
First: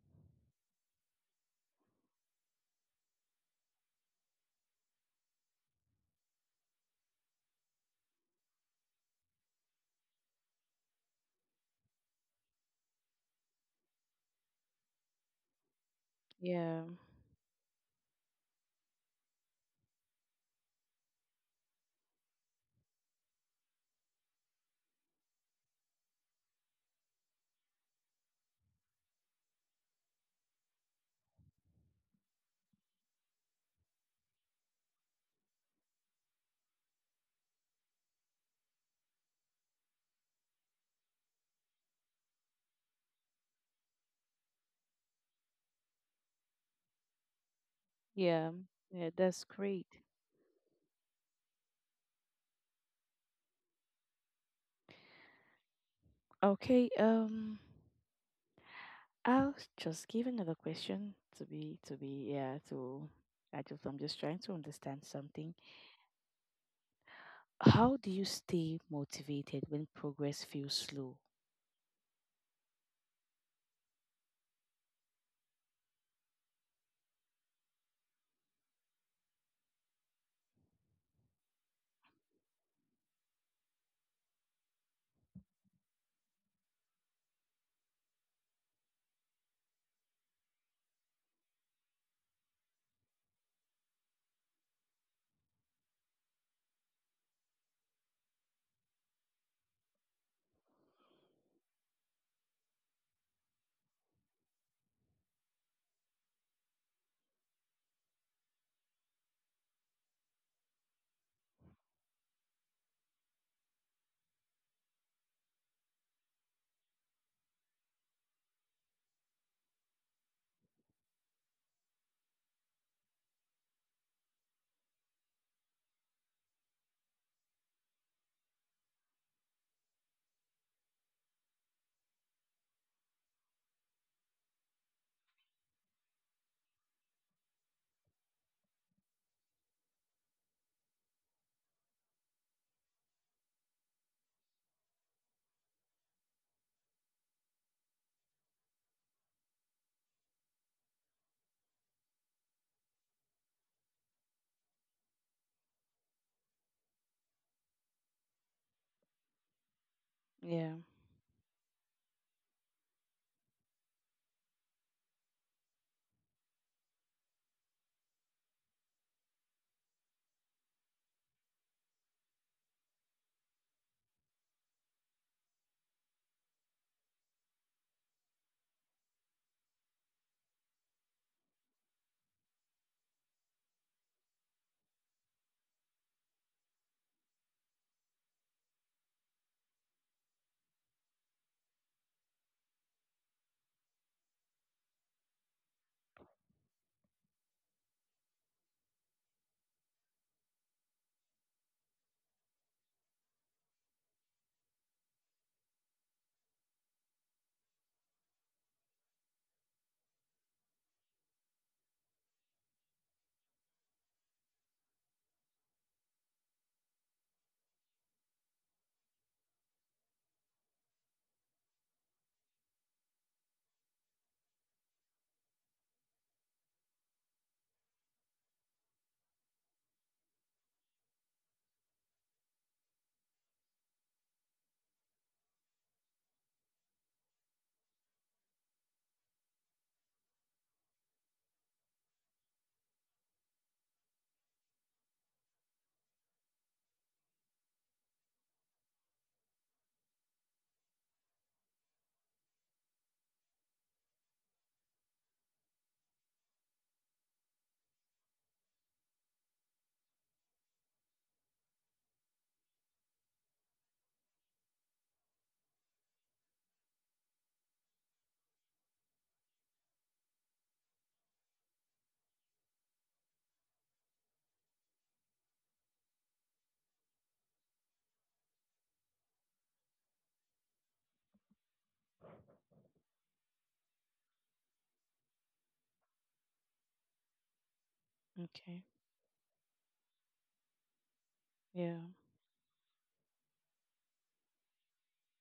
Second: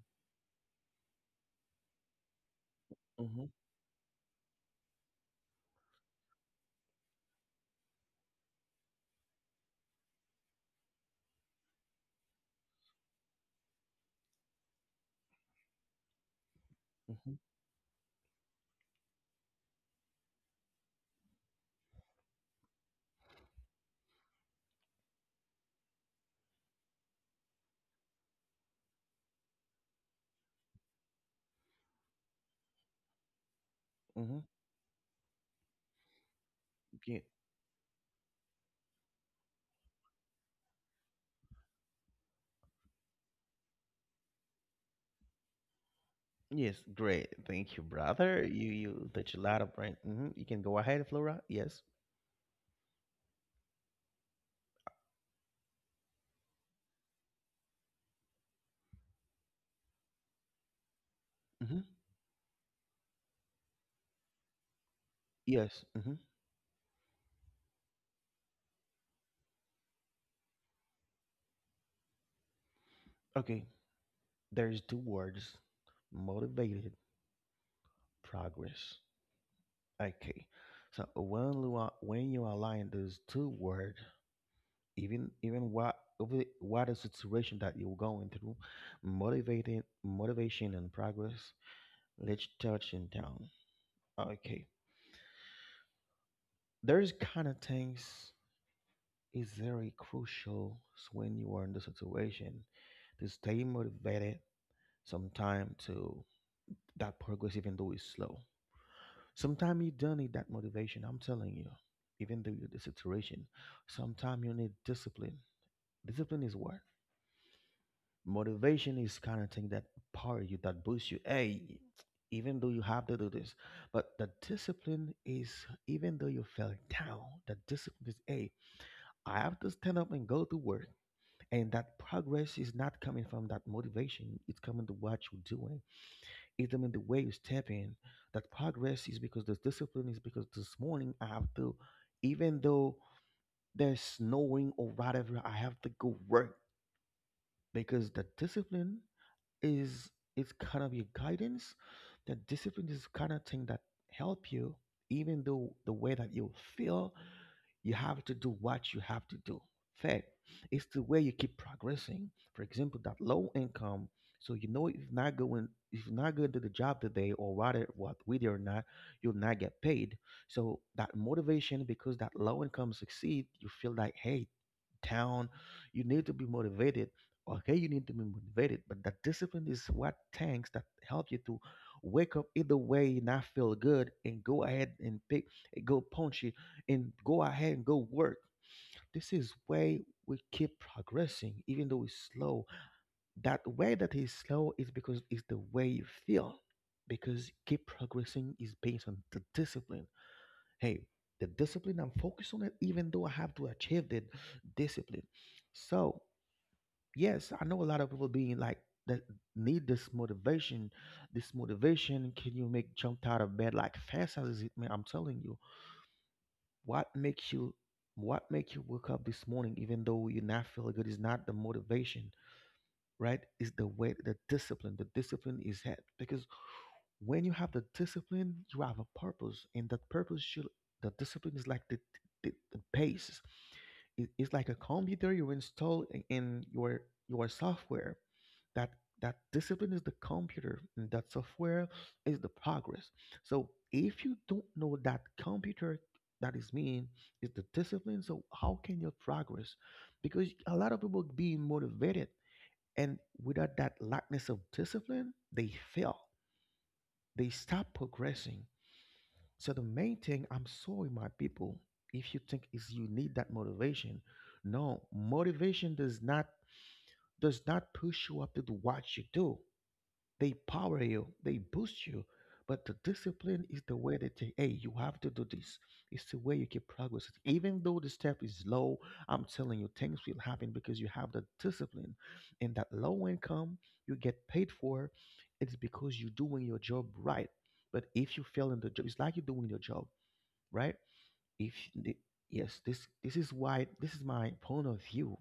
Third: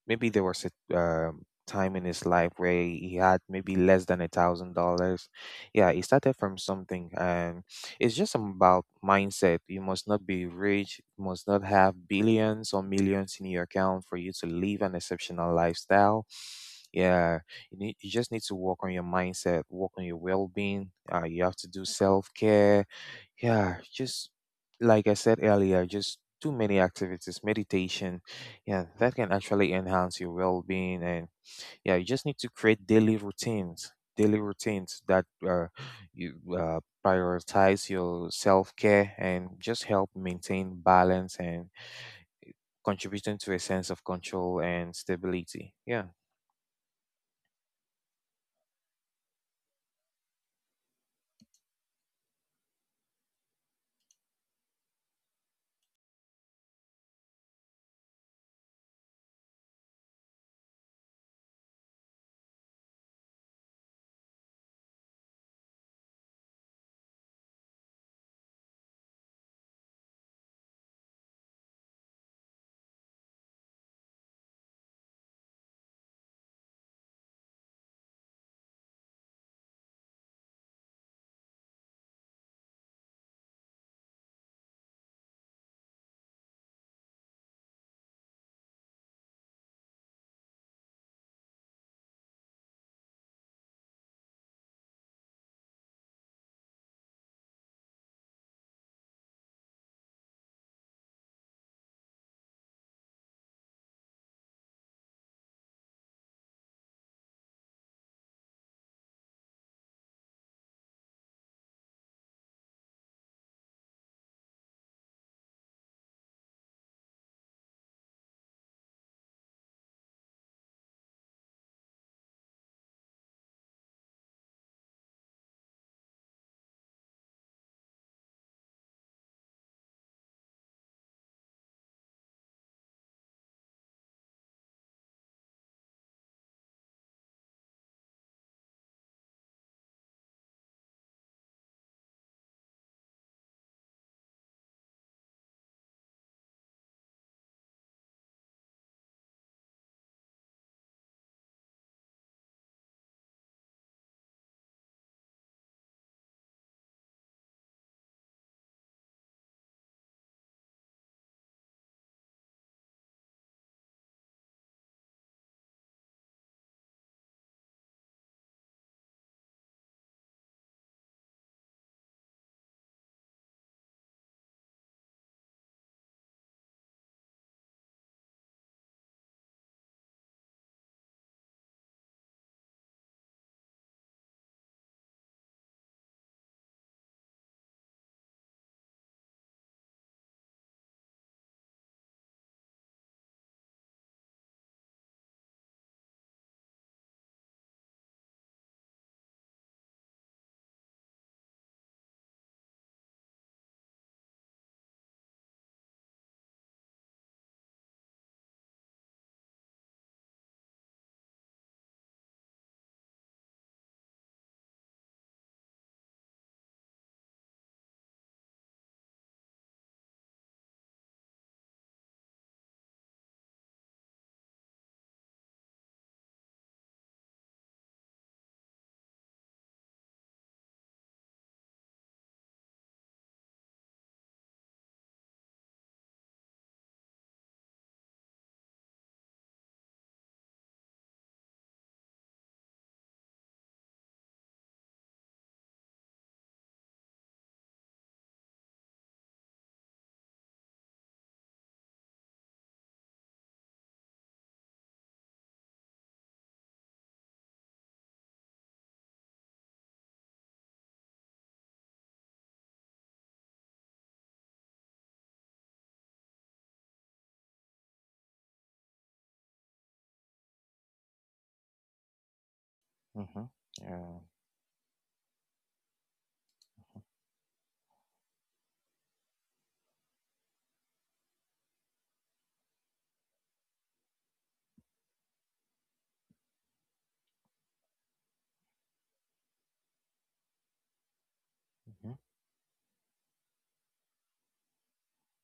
C: there was a time in his life where he had
A: Mm-hmm,
C: maybe less than $1,000. Yeah, he started from something, and it's just about mindset. You must not be rich, you must not have billions or millions in your account for you to live an exceptional lifestyle.
B: yeah,
A: mm-hmm,
C: Yeah, you just need to work on your mindset, work on your well-being. You have to do self-care. Yeah, just like I said earlier, just too many activities, meditation, yeah, that can actually enhance your well being. And yeah, you just need to create
A: mm-hmm.
C: daily routines that you
A: Yeah.
C: prioritize your self care and just help maintain balance and contributing to a sense of control and stability. Yeah.
A: Yes, great. Thank you, brother.
B: yeah,
A: You,
B: yeah,
A: touch a
B: that's
A: lot of
B: great.
A: brain. Hmm. You can go ahead, Flora. Yes.
B: Okay, I'll just give another question
A: Mm-hmm.
B: yeah, I just, I'm just trying to understand something.
A: Yes. Mm-hmm.
B: How do you stay motivated when progress feels slow?
A: Okay. There's two words: motivated, progress. Okay. So when you are, when you align those two words, even even what over what is the situation that you're going through, motivated motivation and progress. Let's touch in down. Okay. There's kind of things. Is very crucial when you are in the situation to stay motivated sometime to that progress even though it's slow. Sometimes you don't need that motivation, I'm telling you, even though you're the situation. Sometimes you need discipline. Discipline is what? Motivation is kind of thing that power you, that boosts you. Hey, even though you have to do this, but the discipline is, even though you fell down, the discipline is, hey, I have to stand up and go to work. And that progress is not coming from that motivation. It's coming to what you're doing. It's coming the way you step in. That progress is because this discipline is because this morning I have to, even though there's snowing or whatever, I have to go work because the discipline is, it's kind of your guidance. That discipline is kind of thing that help you, even though the way that you feel, you have to do what you have to do. Third,
B: Yeah,
A: it's the way you keep progressing. For example, that low income, so you know if not going, if you're not going to the job today or rather what with it or not, you'll not get paid. So that motivation because that low income succeed, you feel like, hey, town, you need to be motivated. Okay, you need to be motivated, but that discipline is what tanks that help you to wake up either way, not feel good, and go ahead and pick, go punch it, and go ahead and go work. This is way we keep progressing, even though it's slow. That way that is slow is because it's the way you feel, because keep progressing is based on the discipline. Hey, the discipline I'm focused on it, even though I have to achieve the discipline. So yes, I know a lot of people being like that need this motivation. This motivation can you make jump out of bed like fast as it may, I'm telling you. What makes you, what make you wake up this morning even though you're not feeling good is not the motivation, right? Is the way the discipline. The discipline is that because when you have the discipline, you have a purpose and that purpose should, the discipline is like the pace. It, it's like a computer you install in your software, that that discipline is the computer and that software is the progress. So if you don't know that computer, that is mean is the discipline, so how can you progress? Because a lot of people being motivated and without that lackness of discipline they fail, they stop progressing. So the main thing, I'm sorry, my people, if you think is you need that motivation, no, motivation does not, does not push you up to do what you do. They power you, they boost you, but the
C: Mm-hmm.
A: discipline is the
C: Yeah.
A: way they take. Hey, you have to do this. It's the way you keep progressing, even though the step is low. I'm telling you, things will happen because you have the discipline. And that low income you get paid for, it's because you're doing your job right. But if you fail in
B: okay,
A: the job, it's like you're doing your job right? If
B: yeah.
C: Mm-hmm.
A: the- yes, this is why this is my point of view,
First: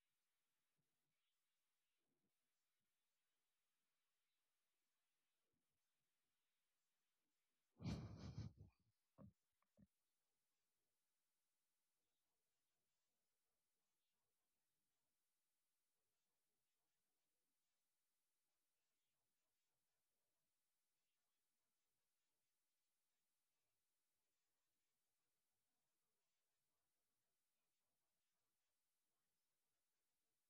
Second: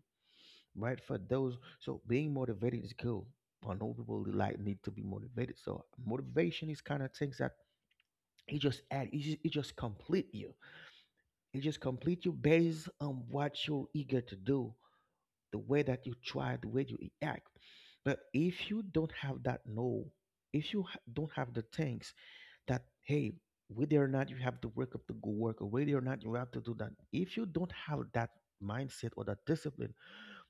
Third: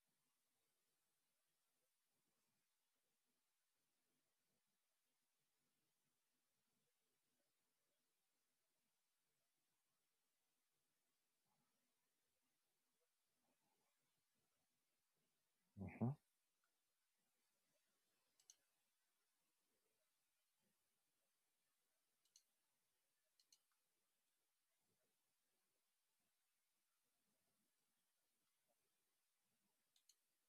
A: right? For those, so being motivated is cool. I know people like need to be motivated. So motivation is kind of things that it just add, it just complete you. It just complete you based on what you're eager to do, the way that
C: Mm-hmm.
A: you try, the way you act. But if you don't have that no, if you don't have the things that, hey, whether or not you have to work up to go work or whether or not you have to do that, if you don't have that mindset or that discipline,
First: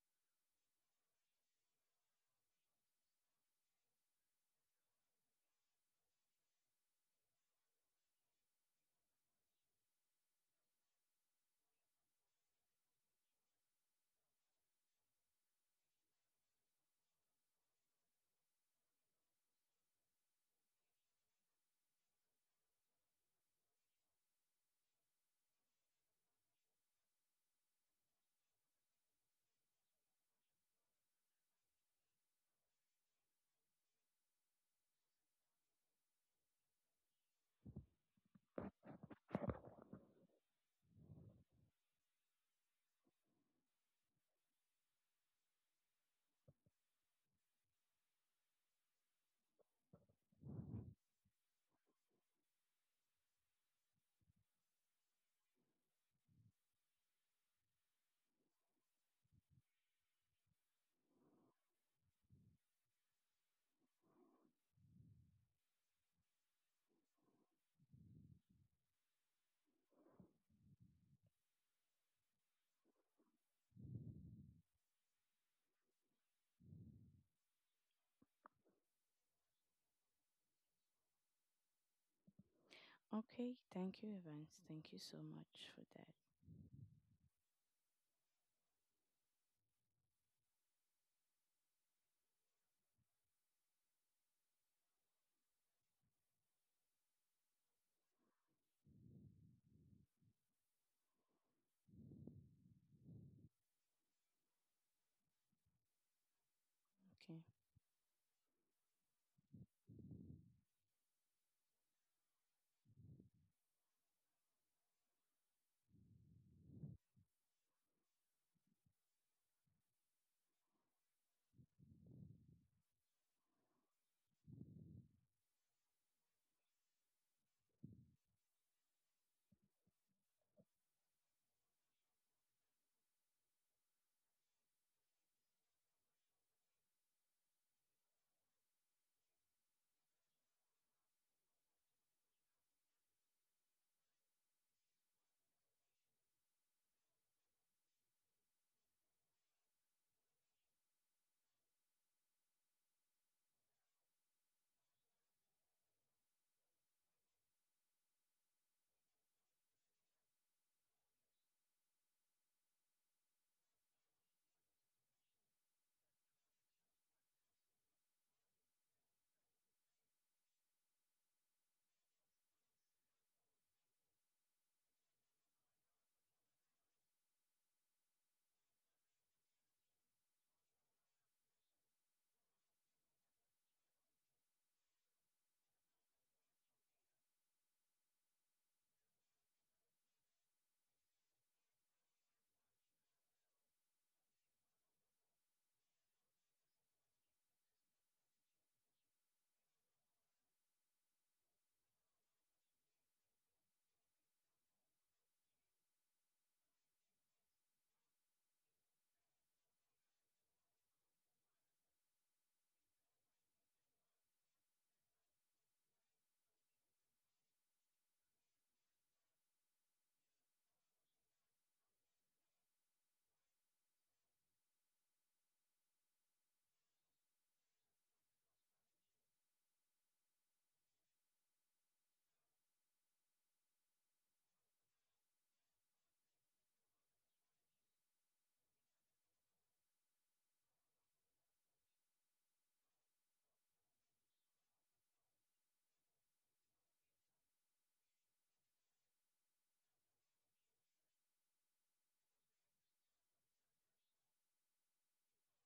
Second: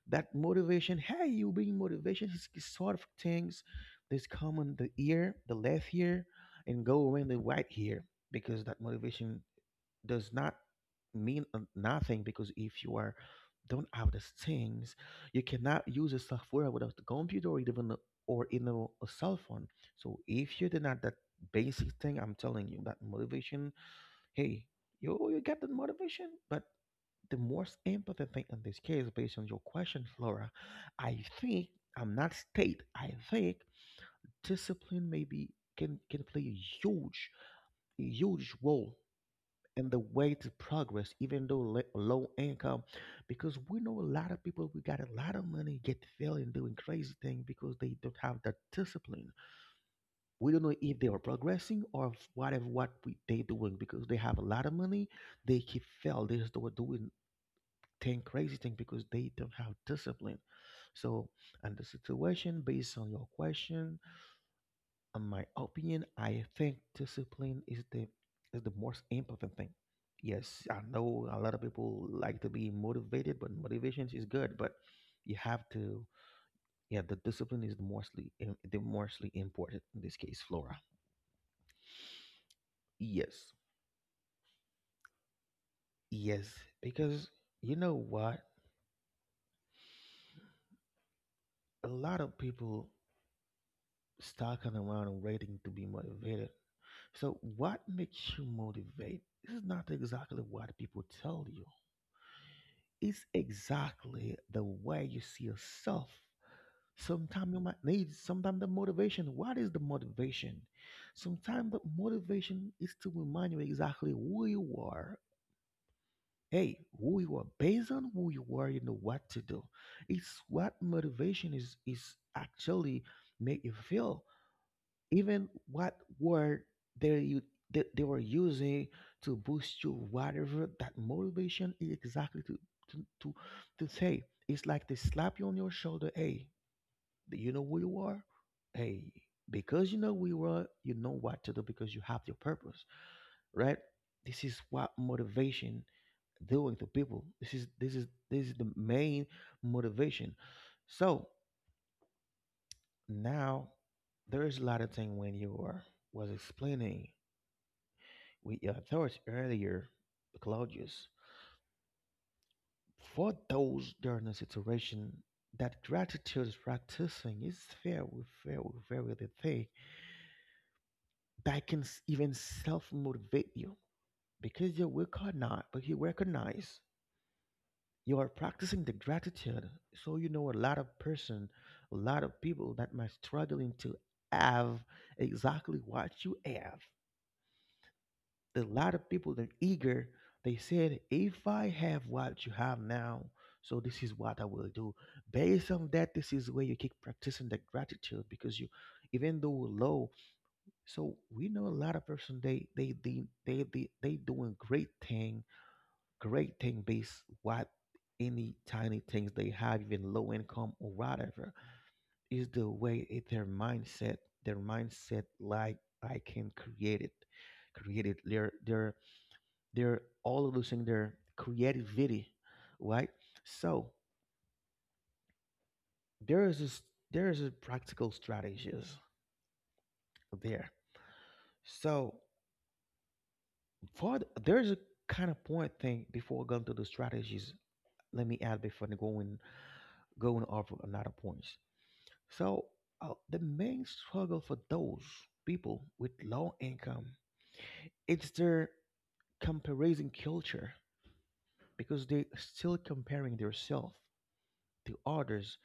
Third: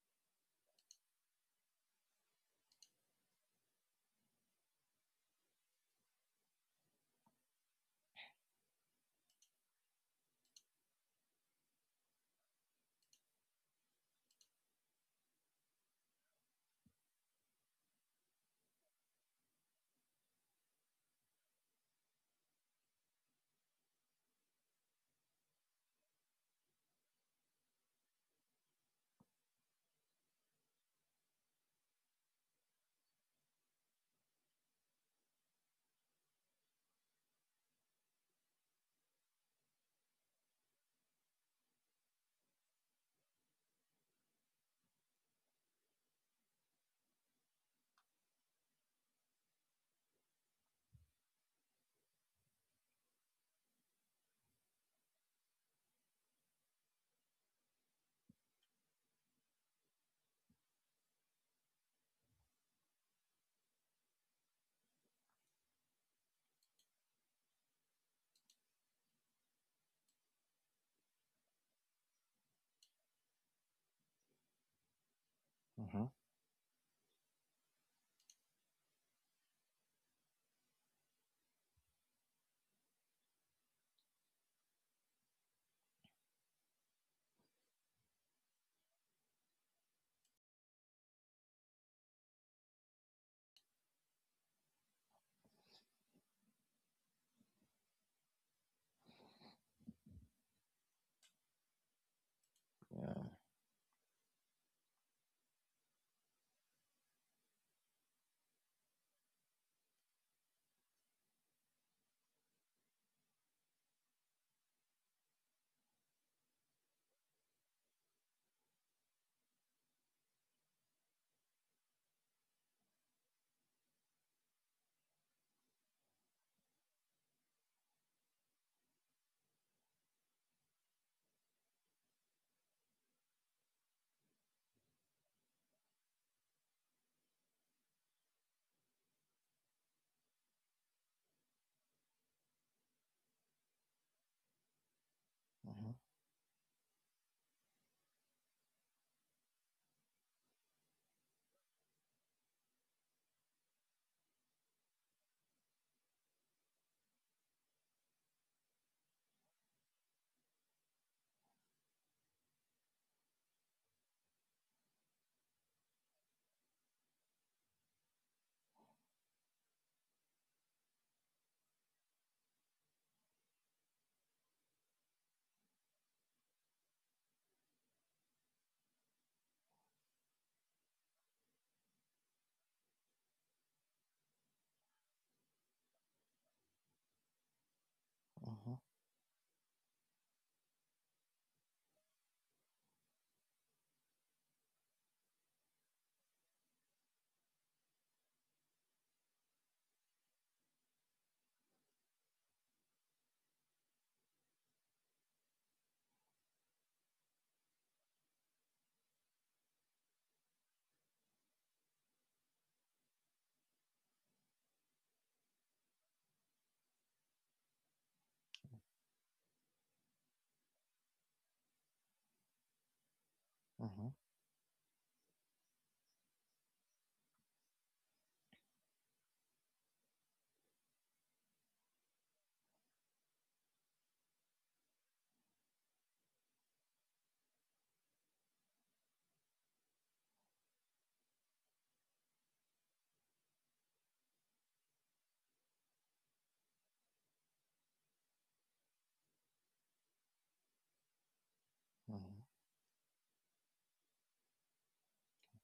A: that motivation, hey, you being motivation is sort of things, this come on the ear the left ear and go around the right ear, because that motivation does not mean nothing, because if you are don't have these things, you cannot use the software without the computer or even or in a cell phone. So if you did not that basic thing, I'm telling you that motivation. Hey, you get the motivation, but the most important thing in this case, based on your question, Flora, I think I'm not state. I think discipline maybe can play a huge, huge role and the way to progress, even though low income, because we know a lot of people we got a lot of money get failing doing crazy things because they don't have that discipline. We don't know if they are progressing or if whatever what we, they doing because they have a lot of money, they keep fail. They just were doing thing crazy thing because they don't have discipline. So, and the situation based on your question, in my opinion, I think discipline is the, is the most important thing. Yes, I know a lot of people like to be motivated, but motivation is good, but you have
C: Mm-hmm.
A: to, yeah, the discipline is the mostly the mostly important in this case, Flora.
B: Okay,
A: Yes.
B: thank you, Evans. Thank you so much for that.
A: Yes, because you know what? A lot of people stalking around and waiting to be motivated. So what makes you motivate? This is not exactly what people tell you. It's
C: Yeah.
A: exactly the way you see yourself.
B: Okay.
A: Sometimes you might need, sometimes the motivation. What is the motivation? Sometimes the motivation is to remind you exactly who you are. Hey, who you are based on who you are, you know what to do. It's what motivation is actually make you feel even what word they you they were using to boost you, whatever that motivation is exactly to to, to say. It's like they slap you on your shoulder. Hey, do you know who you are? Hey, because you know who you are, you know what to do because you have your purpose, right? This is what motivation
C: Mm-hmm.
A: doing to people. This is the main motivation. So now there is a lot of thing when you are was explaining we addressed earlier, Claudius. For those during a situation that gratitude is practicing is very, very, very the thing that can even self motivate you because you will not, but you recognize you are practicing the gratitude. So you know a lot of person, a lot of people that might struggling to have exactly what you have. A
C: Mm-hmm.
A: lot of people they're eager, they said if I have what you have now, so this is what I will do. Based on that, this is where you keep practicing the gratitude because you even though we're low. So we know a lot of person, they doing great thing, great thing based what any tiny things they have, even low income or whatever, is the way it, their mindset, their mindset like I can create it, create it. Their they're all losing their creativity, right? So
C: Mm-hmm.
A: there is this, there is a practical strategies there. So there's a kind of point thing before going to the strategies. Let me add before the going, going over another points. So the main struggle for those people with low income, it's their comparison culture because they're
C: Mm-hmm.
A: still comparing themselves to others.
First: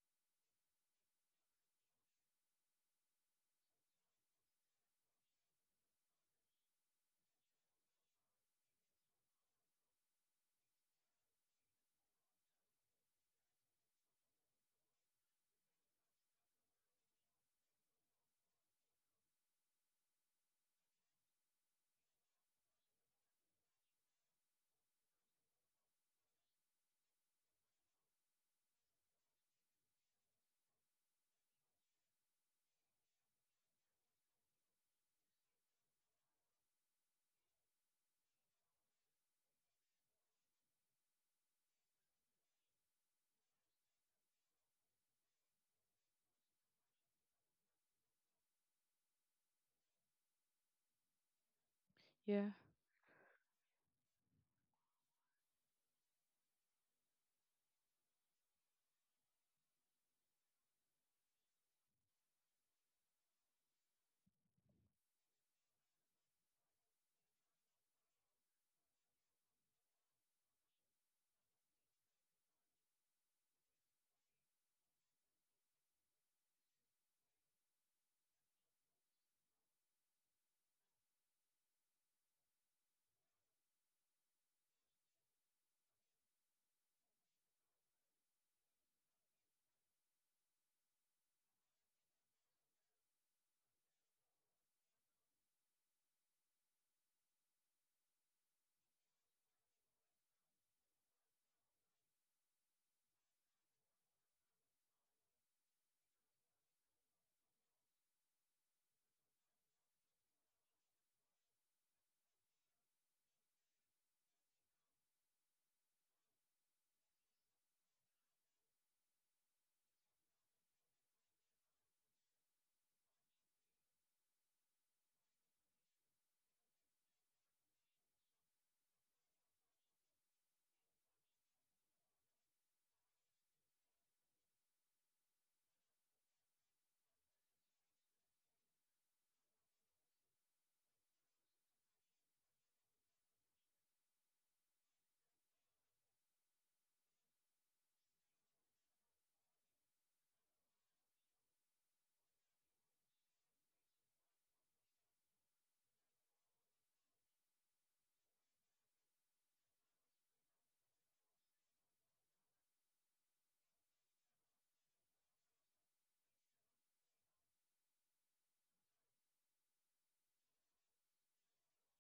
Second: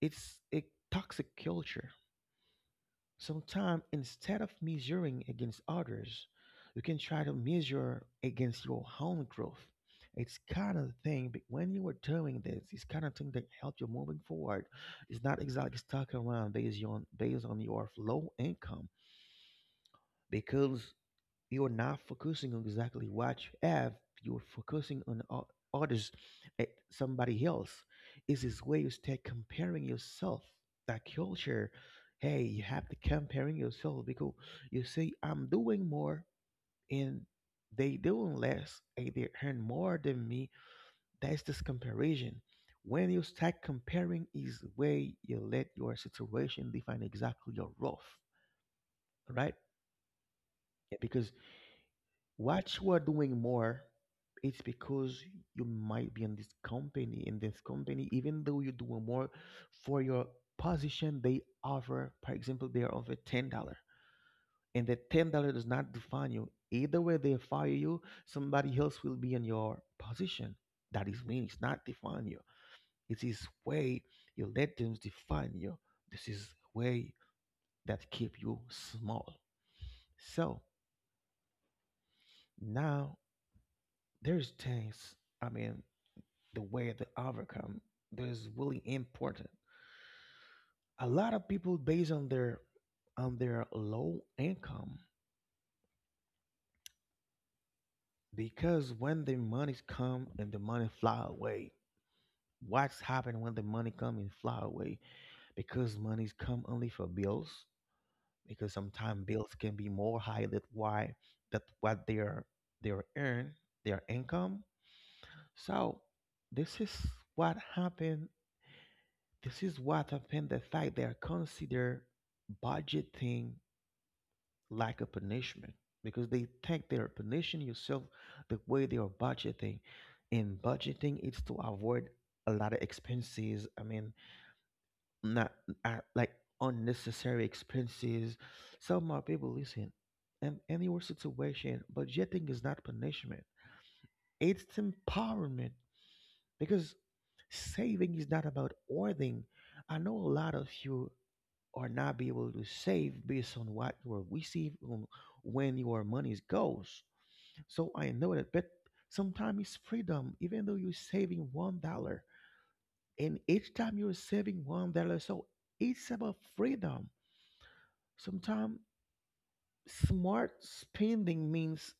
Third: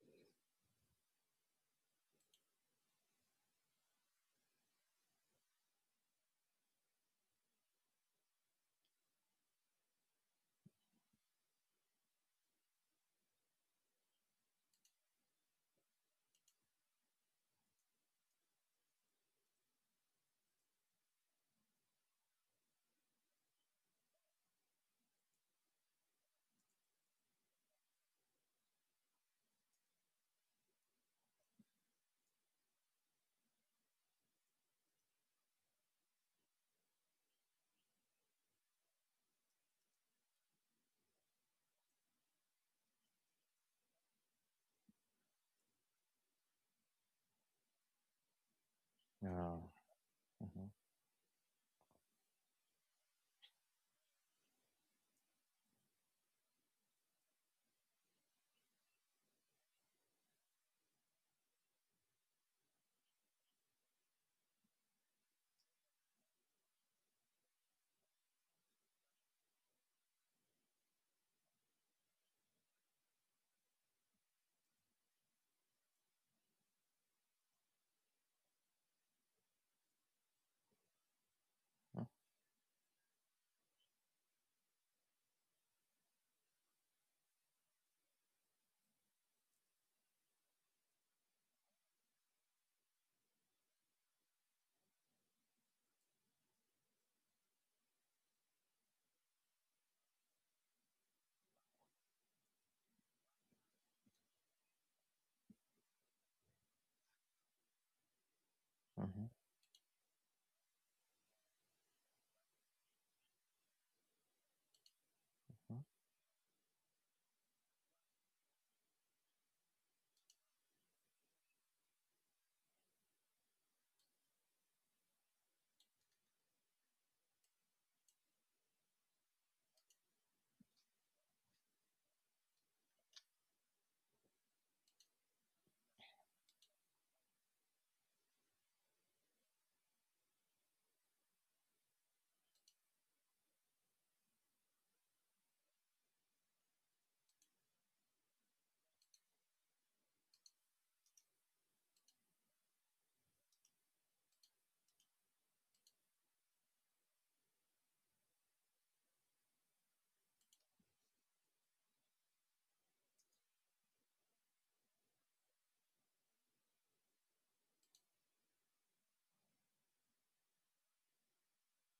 A: It's a toxic culture. Sometimes instead of measuring against others, you can try to measure against your own growth. It's kind of thing, but when you were doing this, it's kind of thing that help you moving forward. It's not exactly stuck around based on based on your low income because you're not focusing on exactly what you have, you're focusing on others, eh, somebody else. Is this way you stay comparing yourself, that culture. Hey, you have to comparing yourself because you say I'm doing more and they doing less and they earn more than me. That's this comparison. When you start comparing is the way you let your situation define exactly your worth, right?
C: Yeah. Mm-hmm.
A: Yeah, because
B: Yeah,
A: what you are doing more, it's because you might be in this company. In this company, even though you're doing more for your position, they offer, for example, they are offer $10, and the $10 does not define you. Either way, they fire you. Somebody else will be in your position. That is mean it's not define you. It is way you let them define you. This is way that keep you small. So now there's things. I mean, the way to overcome that is really important. A lot of people based on their low income because when the money come and the money fly away, what's happening when the money come and fly away? Because money's come only for bills because sometimes
C: Mhm,
A: bills can be more high than why that what they're earn their income.
C: mhm,
A: So this is what happened. This is what often the fact they are consider budgeting like a punishment because they think they are punishing yourself the way they are budgeting. And budgeting is to avoid a lot of expenses. I mean, not like unnecessary expenses. Some more people listen. In any worse situation, budgeting is not punishment. It's empowerment because saving is not about hoarding. I know a lot of you or not be able to save based on what you receive on when your money goes. So I know that, but sometimes it's freedom, even though you're saving $1, and each time you're saving $1, so it's about freedom. Sometimes smart spending means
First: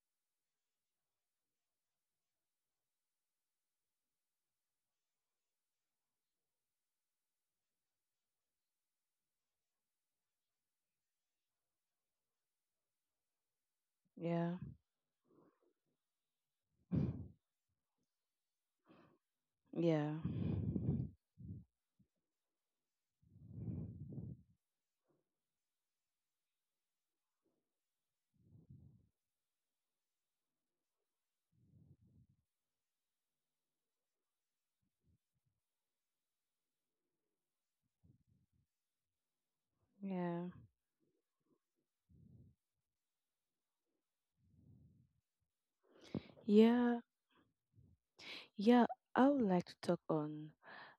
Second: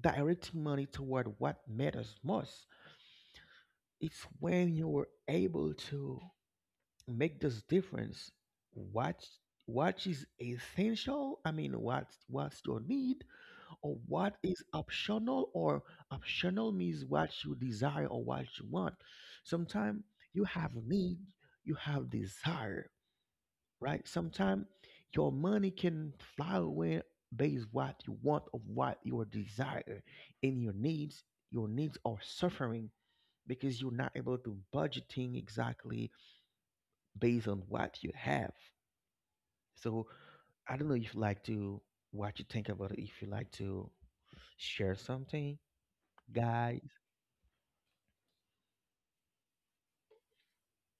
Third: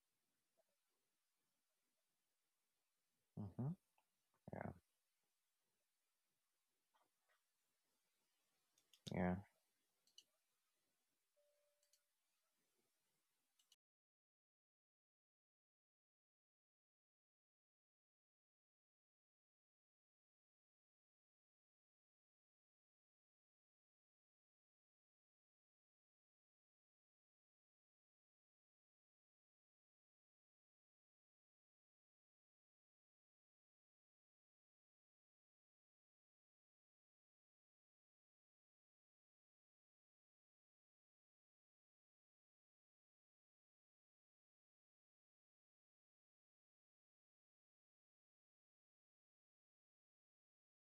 A: directing money toward what matters most.
C: mhm.
A: It's when you were able to make this difference. What
C: Yeah,
A: what is essential? I mean, what's your need, or what
B: yeah,
A: is optional, or optional means what you desire or what you want. Sometimes
B: yeah,
A: you have need, you have desire, right? Sometimes your money can fly away based what you want of what your desire, and your needs, your needs are suffering because you're not able to budgeting exactly based on what you have. So
B: yeah,
A: I don't know if you like to, what you think about it, if you like to share something, guys.
B: yeah. Yeah, I would like to talk on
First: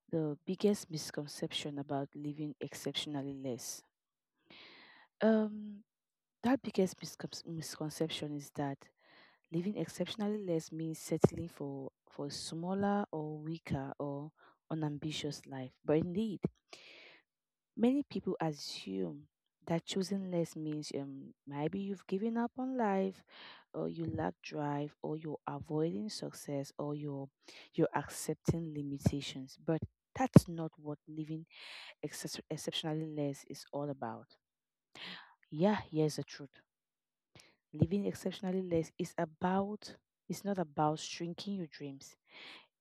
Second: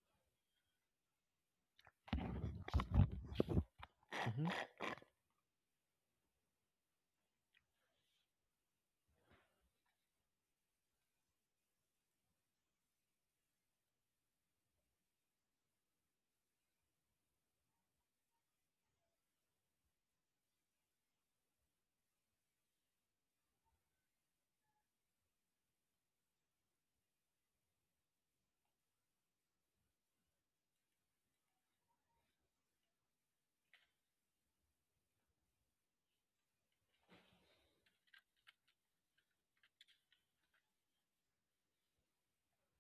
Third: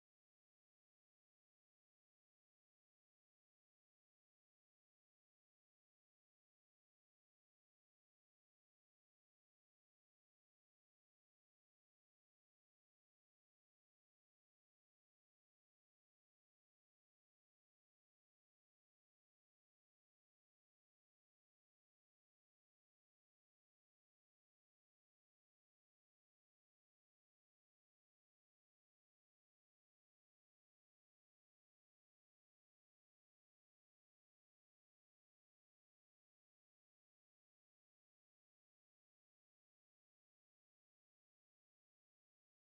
B: the biggest misconception about living exceptionally less.
A: Mhm,
B: Um, that biggest misconception is that living exceptionally less means settling for a smaller or weaker or unambitious life. But indeed, many people assume that choosing less means maybe you've given up on life, or you lack drive, or you're avoiding success, or you're accepting limitations. But that's not what living excess exceptionally less is all about. Yeah, here's the truth. Living exceptionally less is about it's not about shrinking your dreams.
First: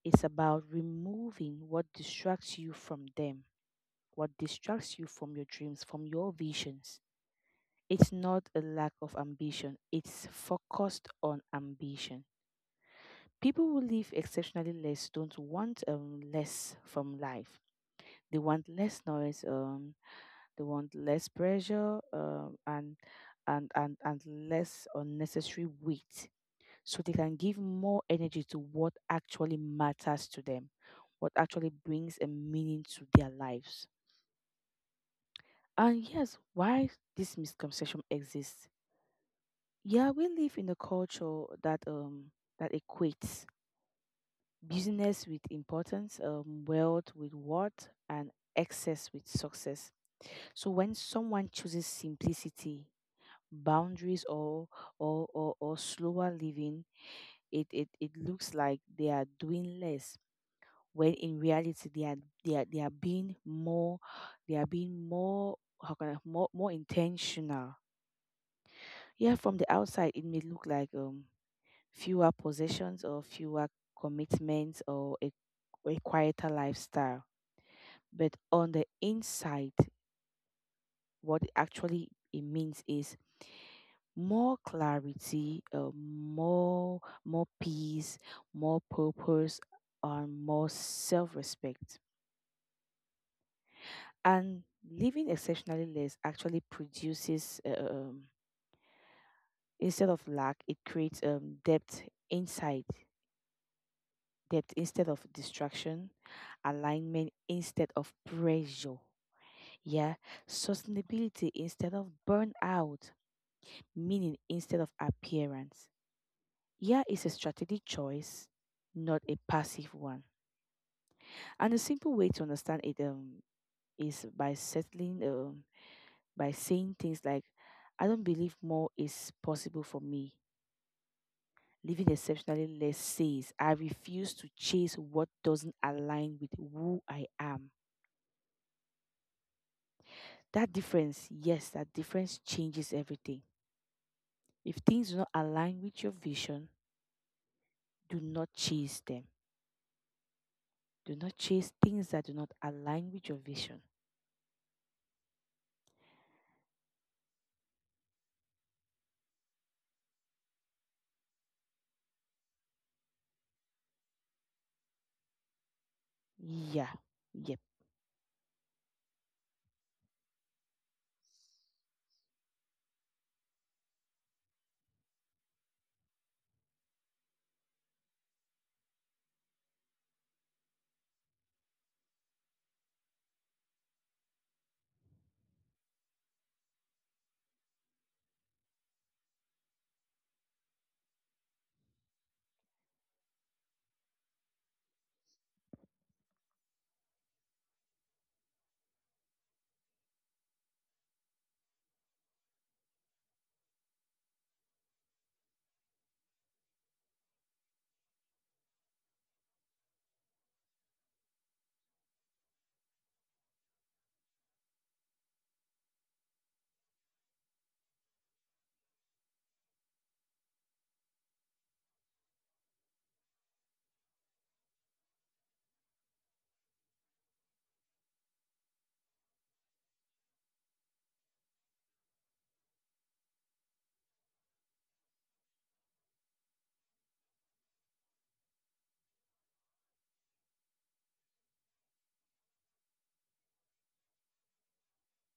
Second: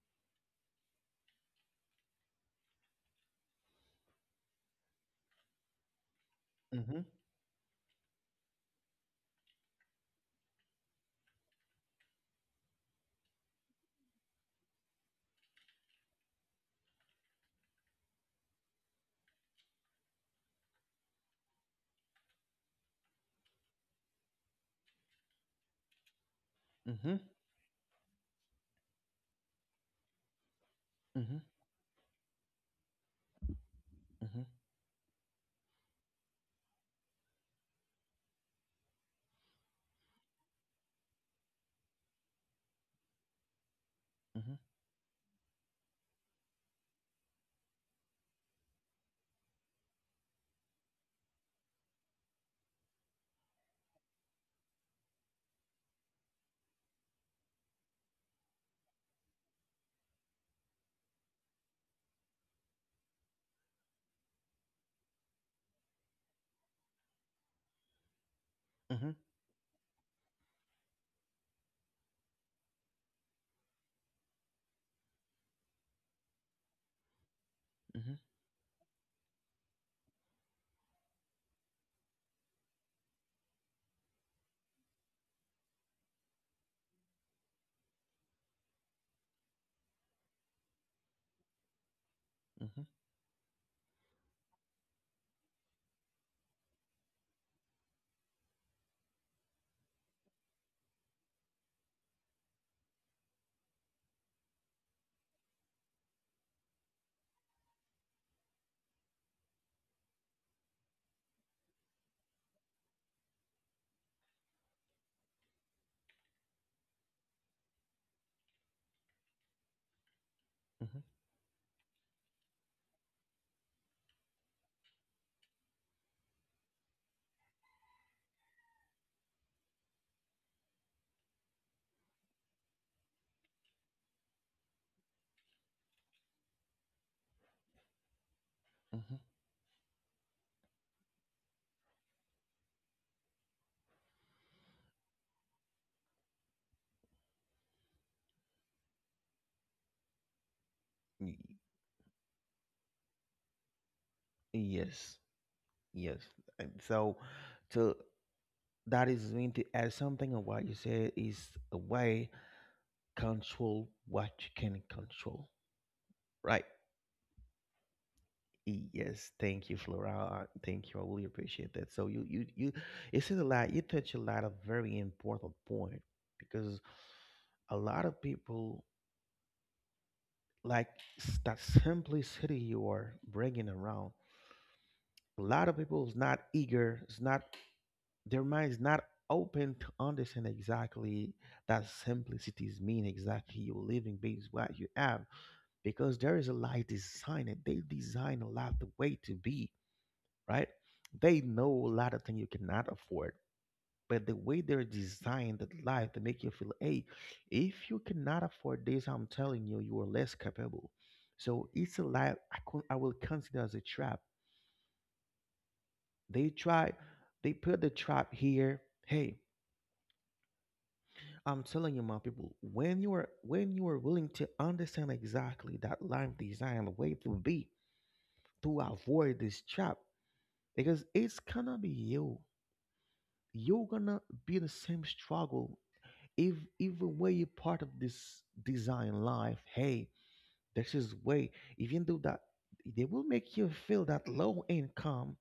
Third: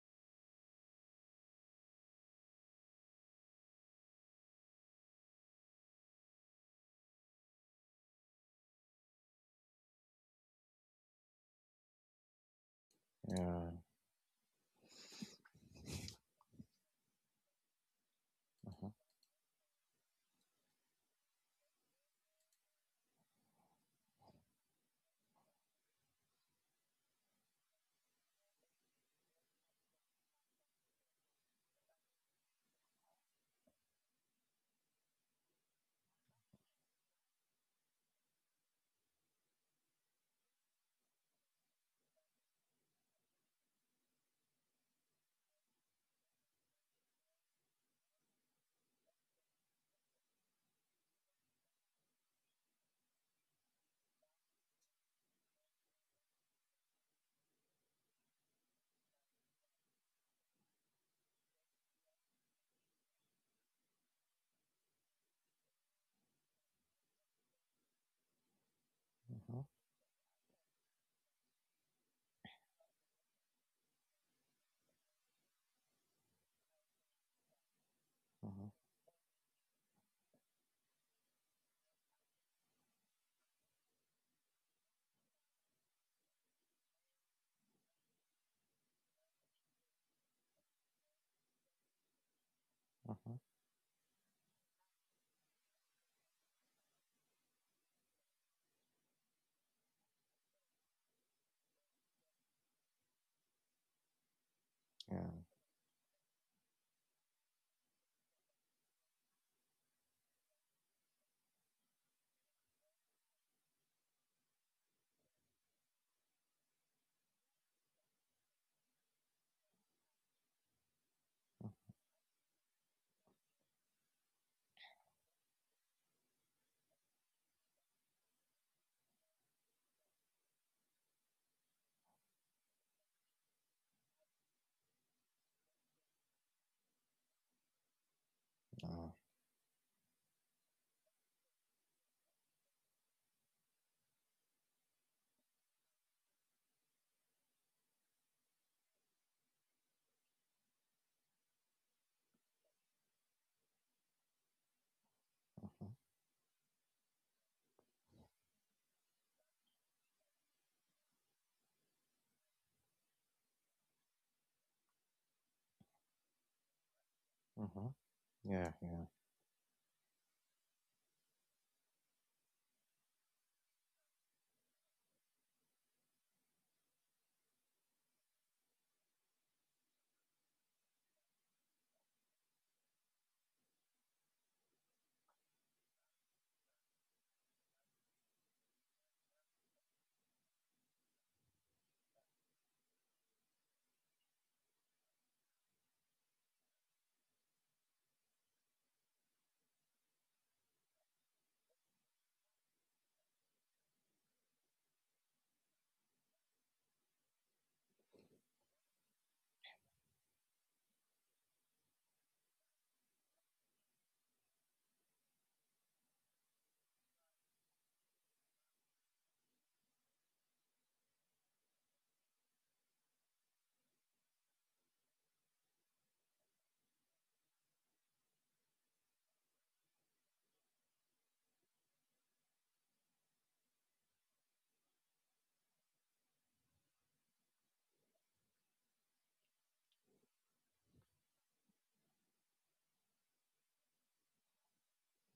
B: It's about removing what distracts you from them, what distracts you from your dreams, from your visions.
A: mhm,
B: It's not a lack of ambition, it's focused on ambition. People
C: yeah.
B: who live exceptionally less don't want less from life. They want
C: Mhm,
B: less noise, they want less pressure, and less unnecessary weight. So they
A: mhm,
B: can give more energy to what actually matters to them, what
A: mhm,
B: actually brings a meaning to their lives.
A: mhm,
B: And yes, why this misconception exists? Yeah, we live in a culture that that equates
A: mhm,
B: business with importance, wealth with worth, and excess with success. So when someone chooses simplicity, boundaries, or or slower living, it looks like they are doing less. When in reality, they are being more, they are being more, how can I, more intentional.
A: mhm,
B: Yeah, from
C: mhm,
B: the outside, it may look like fewer possessions or fewer commitments or a quieter lifestyle.
A: mhm,
B: But
C: mhm,
B: on the inside, what actually it means is more clarity, more peace, more purpose, and more self-respect.
A: mhm,
B: And living exceptionally less actually produces instead of lack, it creates depth inside, depth instead of
C: mhm.
B: distraction, alignment instead of pressure. Yeah, sustainability instead of burnout, meaning instead of appearance. Yeah, it's a strategic choice, not a passive one.
A: mhm,
B: And a simple way to understand it, is by settling, by saying things like, I don't believe more is possible for me. Living exceptionally less says, I refuse to chase what doesn't align with who I am.
C: Yeah,
A: mhm.
B: That difference, yes, that difference changes everything. If things do not align with your vision, do not chase them. Do
A: Y-
B: not chase things that do not align with your vision.
A: Yes,
C: mhm,
A: yes. And so, to that is mean to add something of what you said is a way control what you can control, right?
B: Yeah. Yep.
C: mhm. Yeah, yeah.
A: Yes, thank you, Flora. Thank you. I really appreciate that. So you said a lot. You touched a lot of very important point because a lot of people like that simplicity you are bringing around. A lot of people is not eager, is not their mind is not open to understand exactly that simplicities mean exactly you living based what you have because there is a life design and they design a lot the way to be, right. They know a lot of things you cannot afford, but the way they're designed that life to make you feel, hey, if you cannot afford this, I'm telling you, you are less capable. So it's a life I will consider as a trap. They try, they put the trap here. Hey, I'm telling you, my people, when you are, when you are willing to understand exactly that life design the way to be, to avoid this trap because it's gonna be you, you're gonna be the same struggle if even way you're part of this design life. Hey, this is way even though that they will make you feel that low income,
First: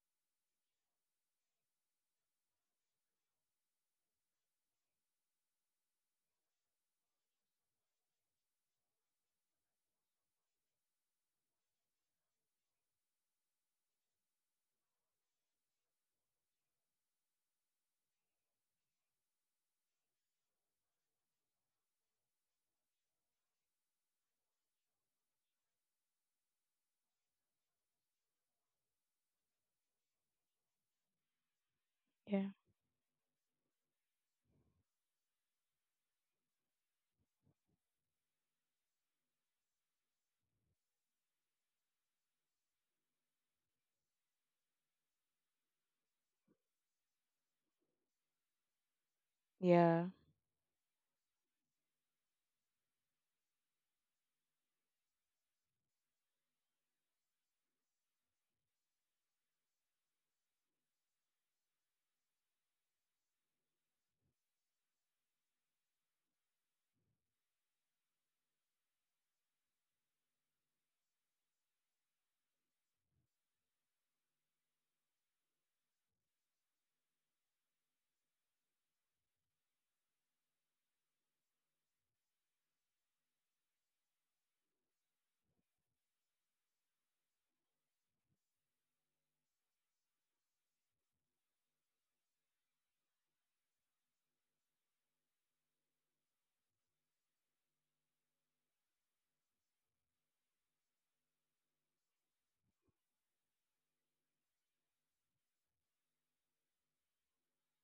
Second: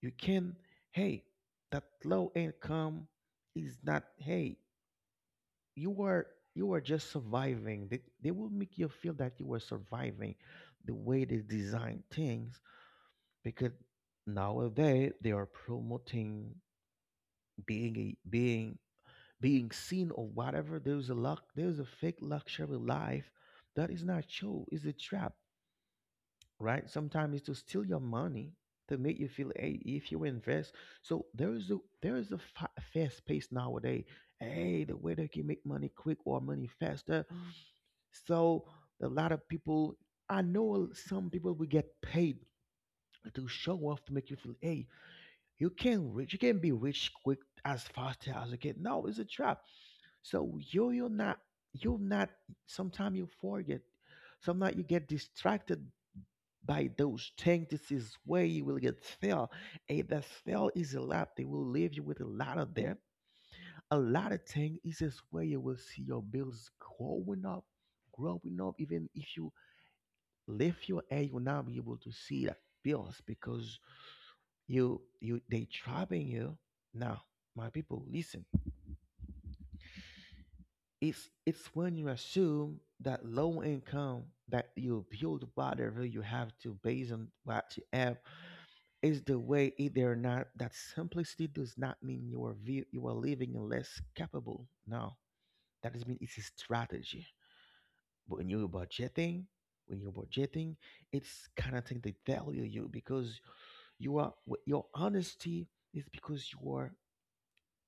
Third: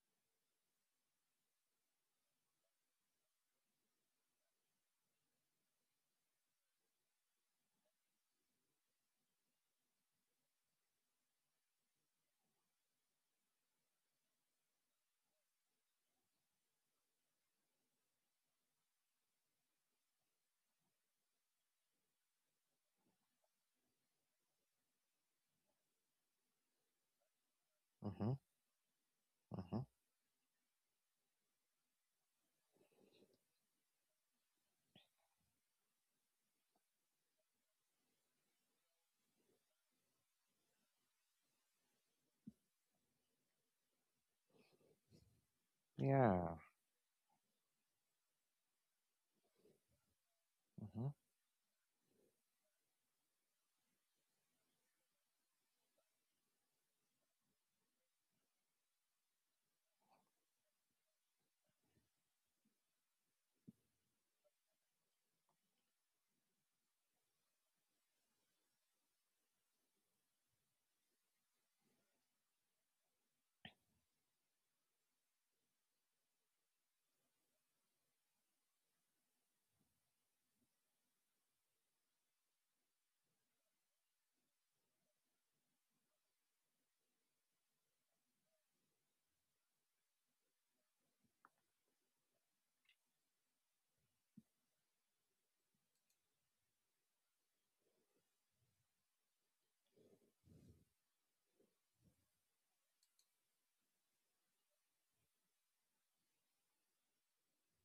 A: you can, hey, that low income is not, hey, you are, you are just surviving. They will make you feel that you are surviving the way they design things because nowadays they are promoting being a being, being seen or whatever. There's a luck, there's a fake luxury life that is not true. It's a trap, right? Sometimes it's to steal your
C: Mhm,
A: money, to make you feel, hey,
C: mhm.
A: if you invest. So there is a, there is a
B: Yeah.
A: fast pace nowadays. Hey, the way they can make money quick or money faster. So a lot of people, I know some people will get paid to show off to make you feel, hey, you can rich, you
C: Yeah.
A: can be rich quick as fast as you can. No, it's a trap.
B: Yeah.
A: So you you're
C: Mhm,
A: not, you're not sometimes you forget. Sometimes you get distracted by those things. This is where you will get fail. And that fail is a lot. They will leave you with a lot of debt. A lot of things is just where you will see your bills growing up, growing up. Even if you lift your head, you will not be able to see that bills because you they trapping you. Now, my people, listen. It's when you assume that low income that you build whatever you have to based on what you have is the way either or not that simplicity does not mean you are you are living less capable. No. That doesn't mean it's a strategy. But when you're budgeting, it's kind of thing they value you because you are with your honesty is because you are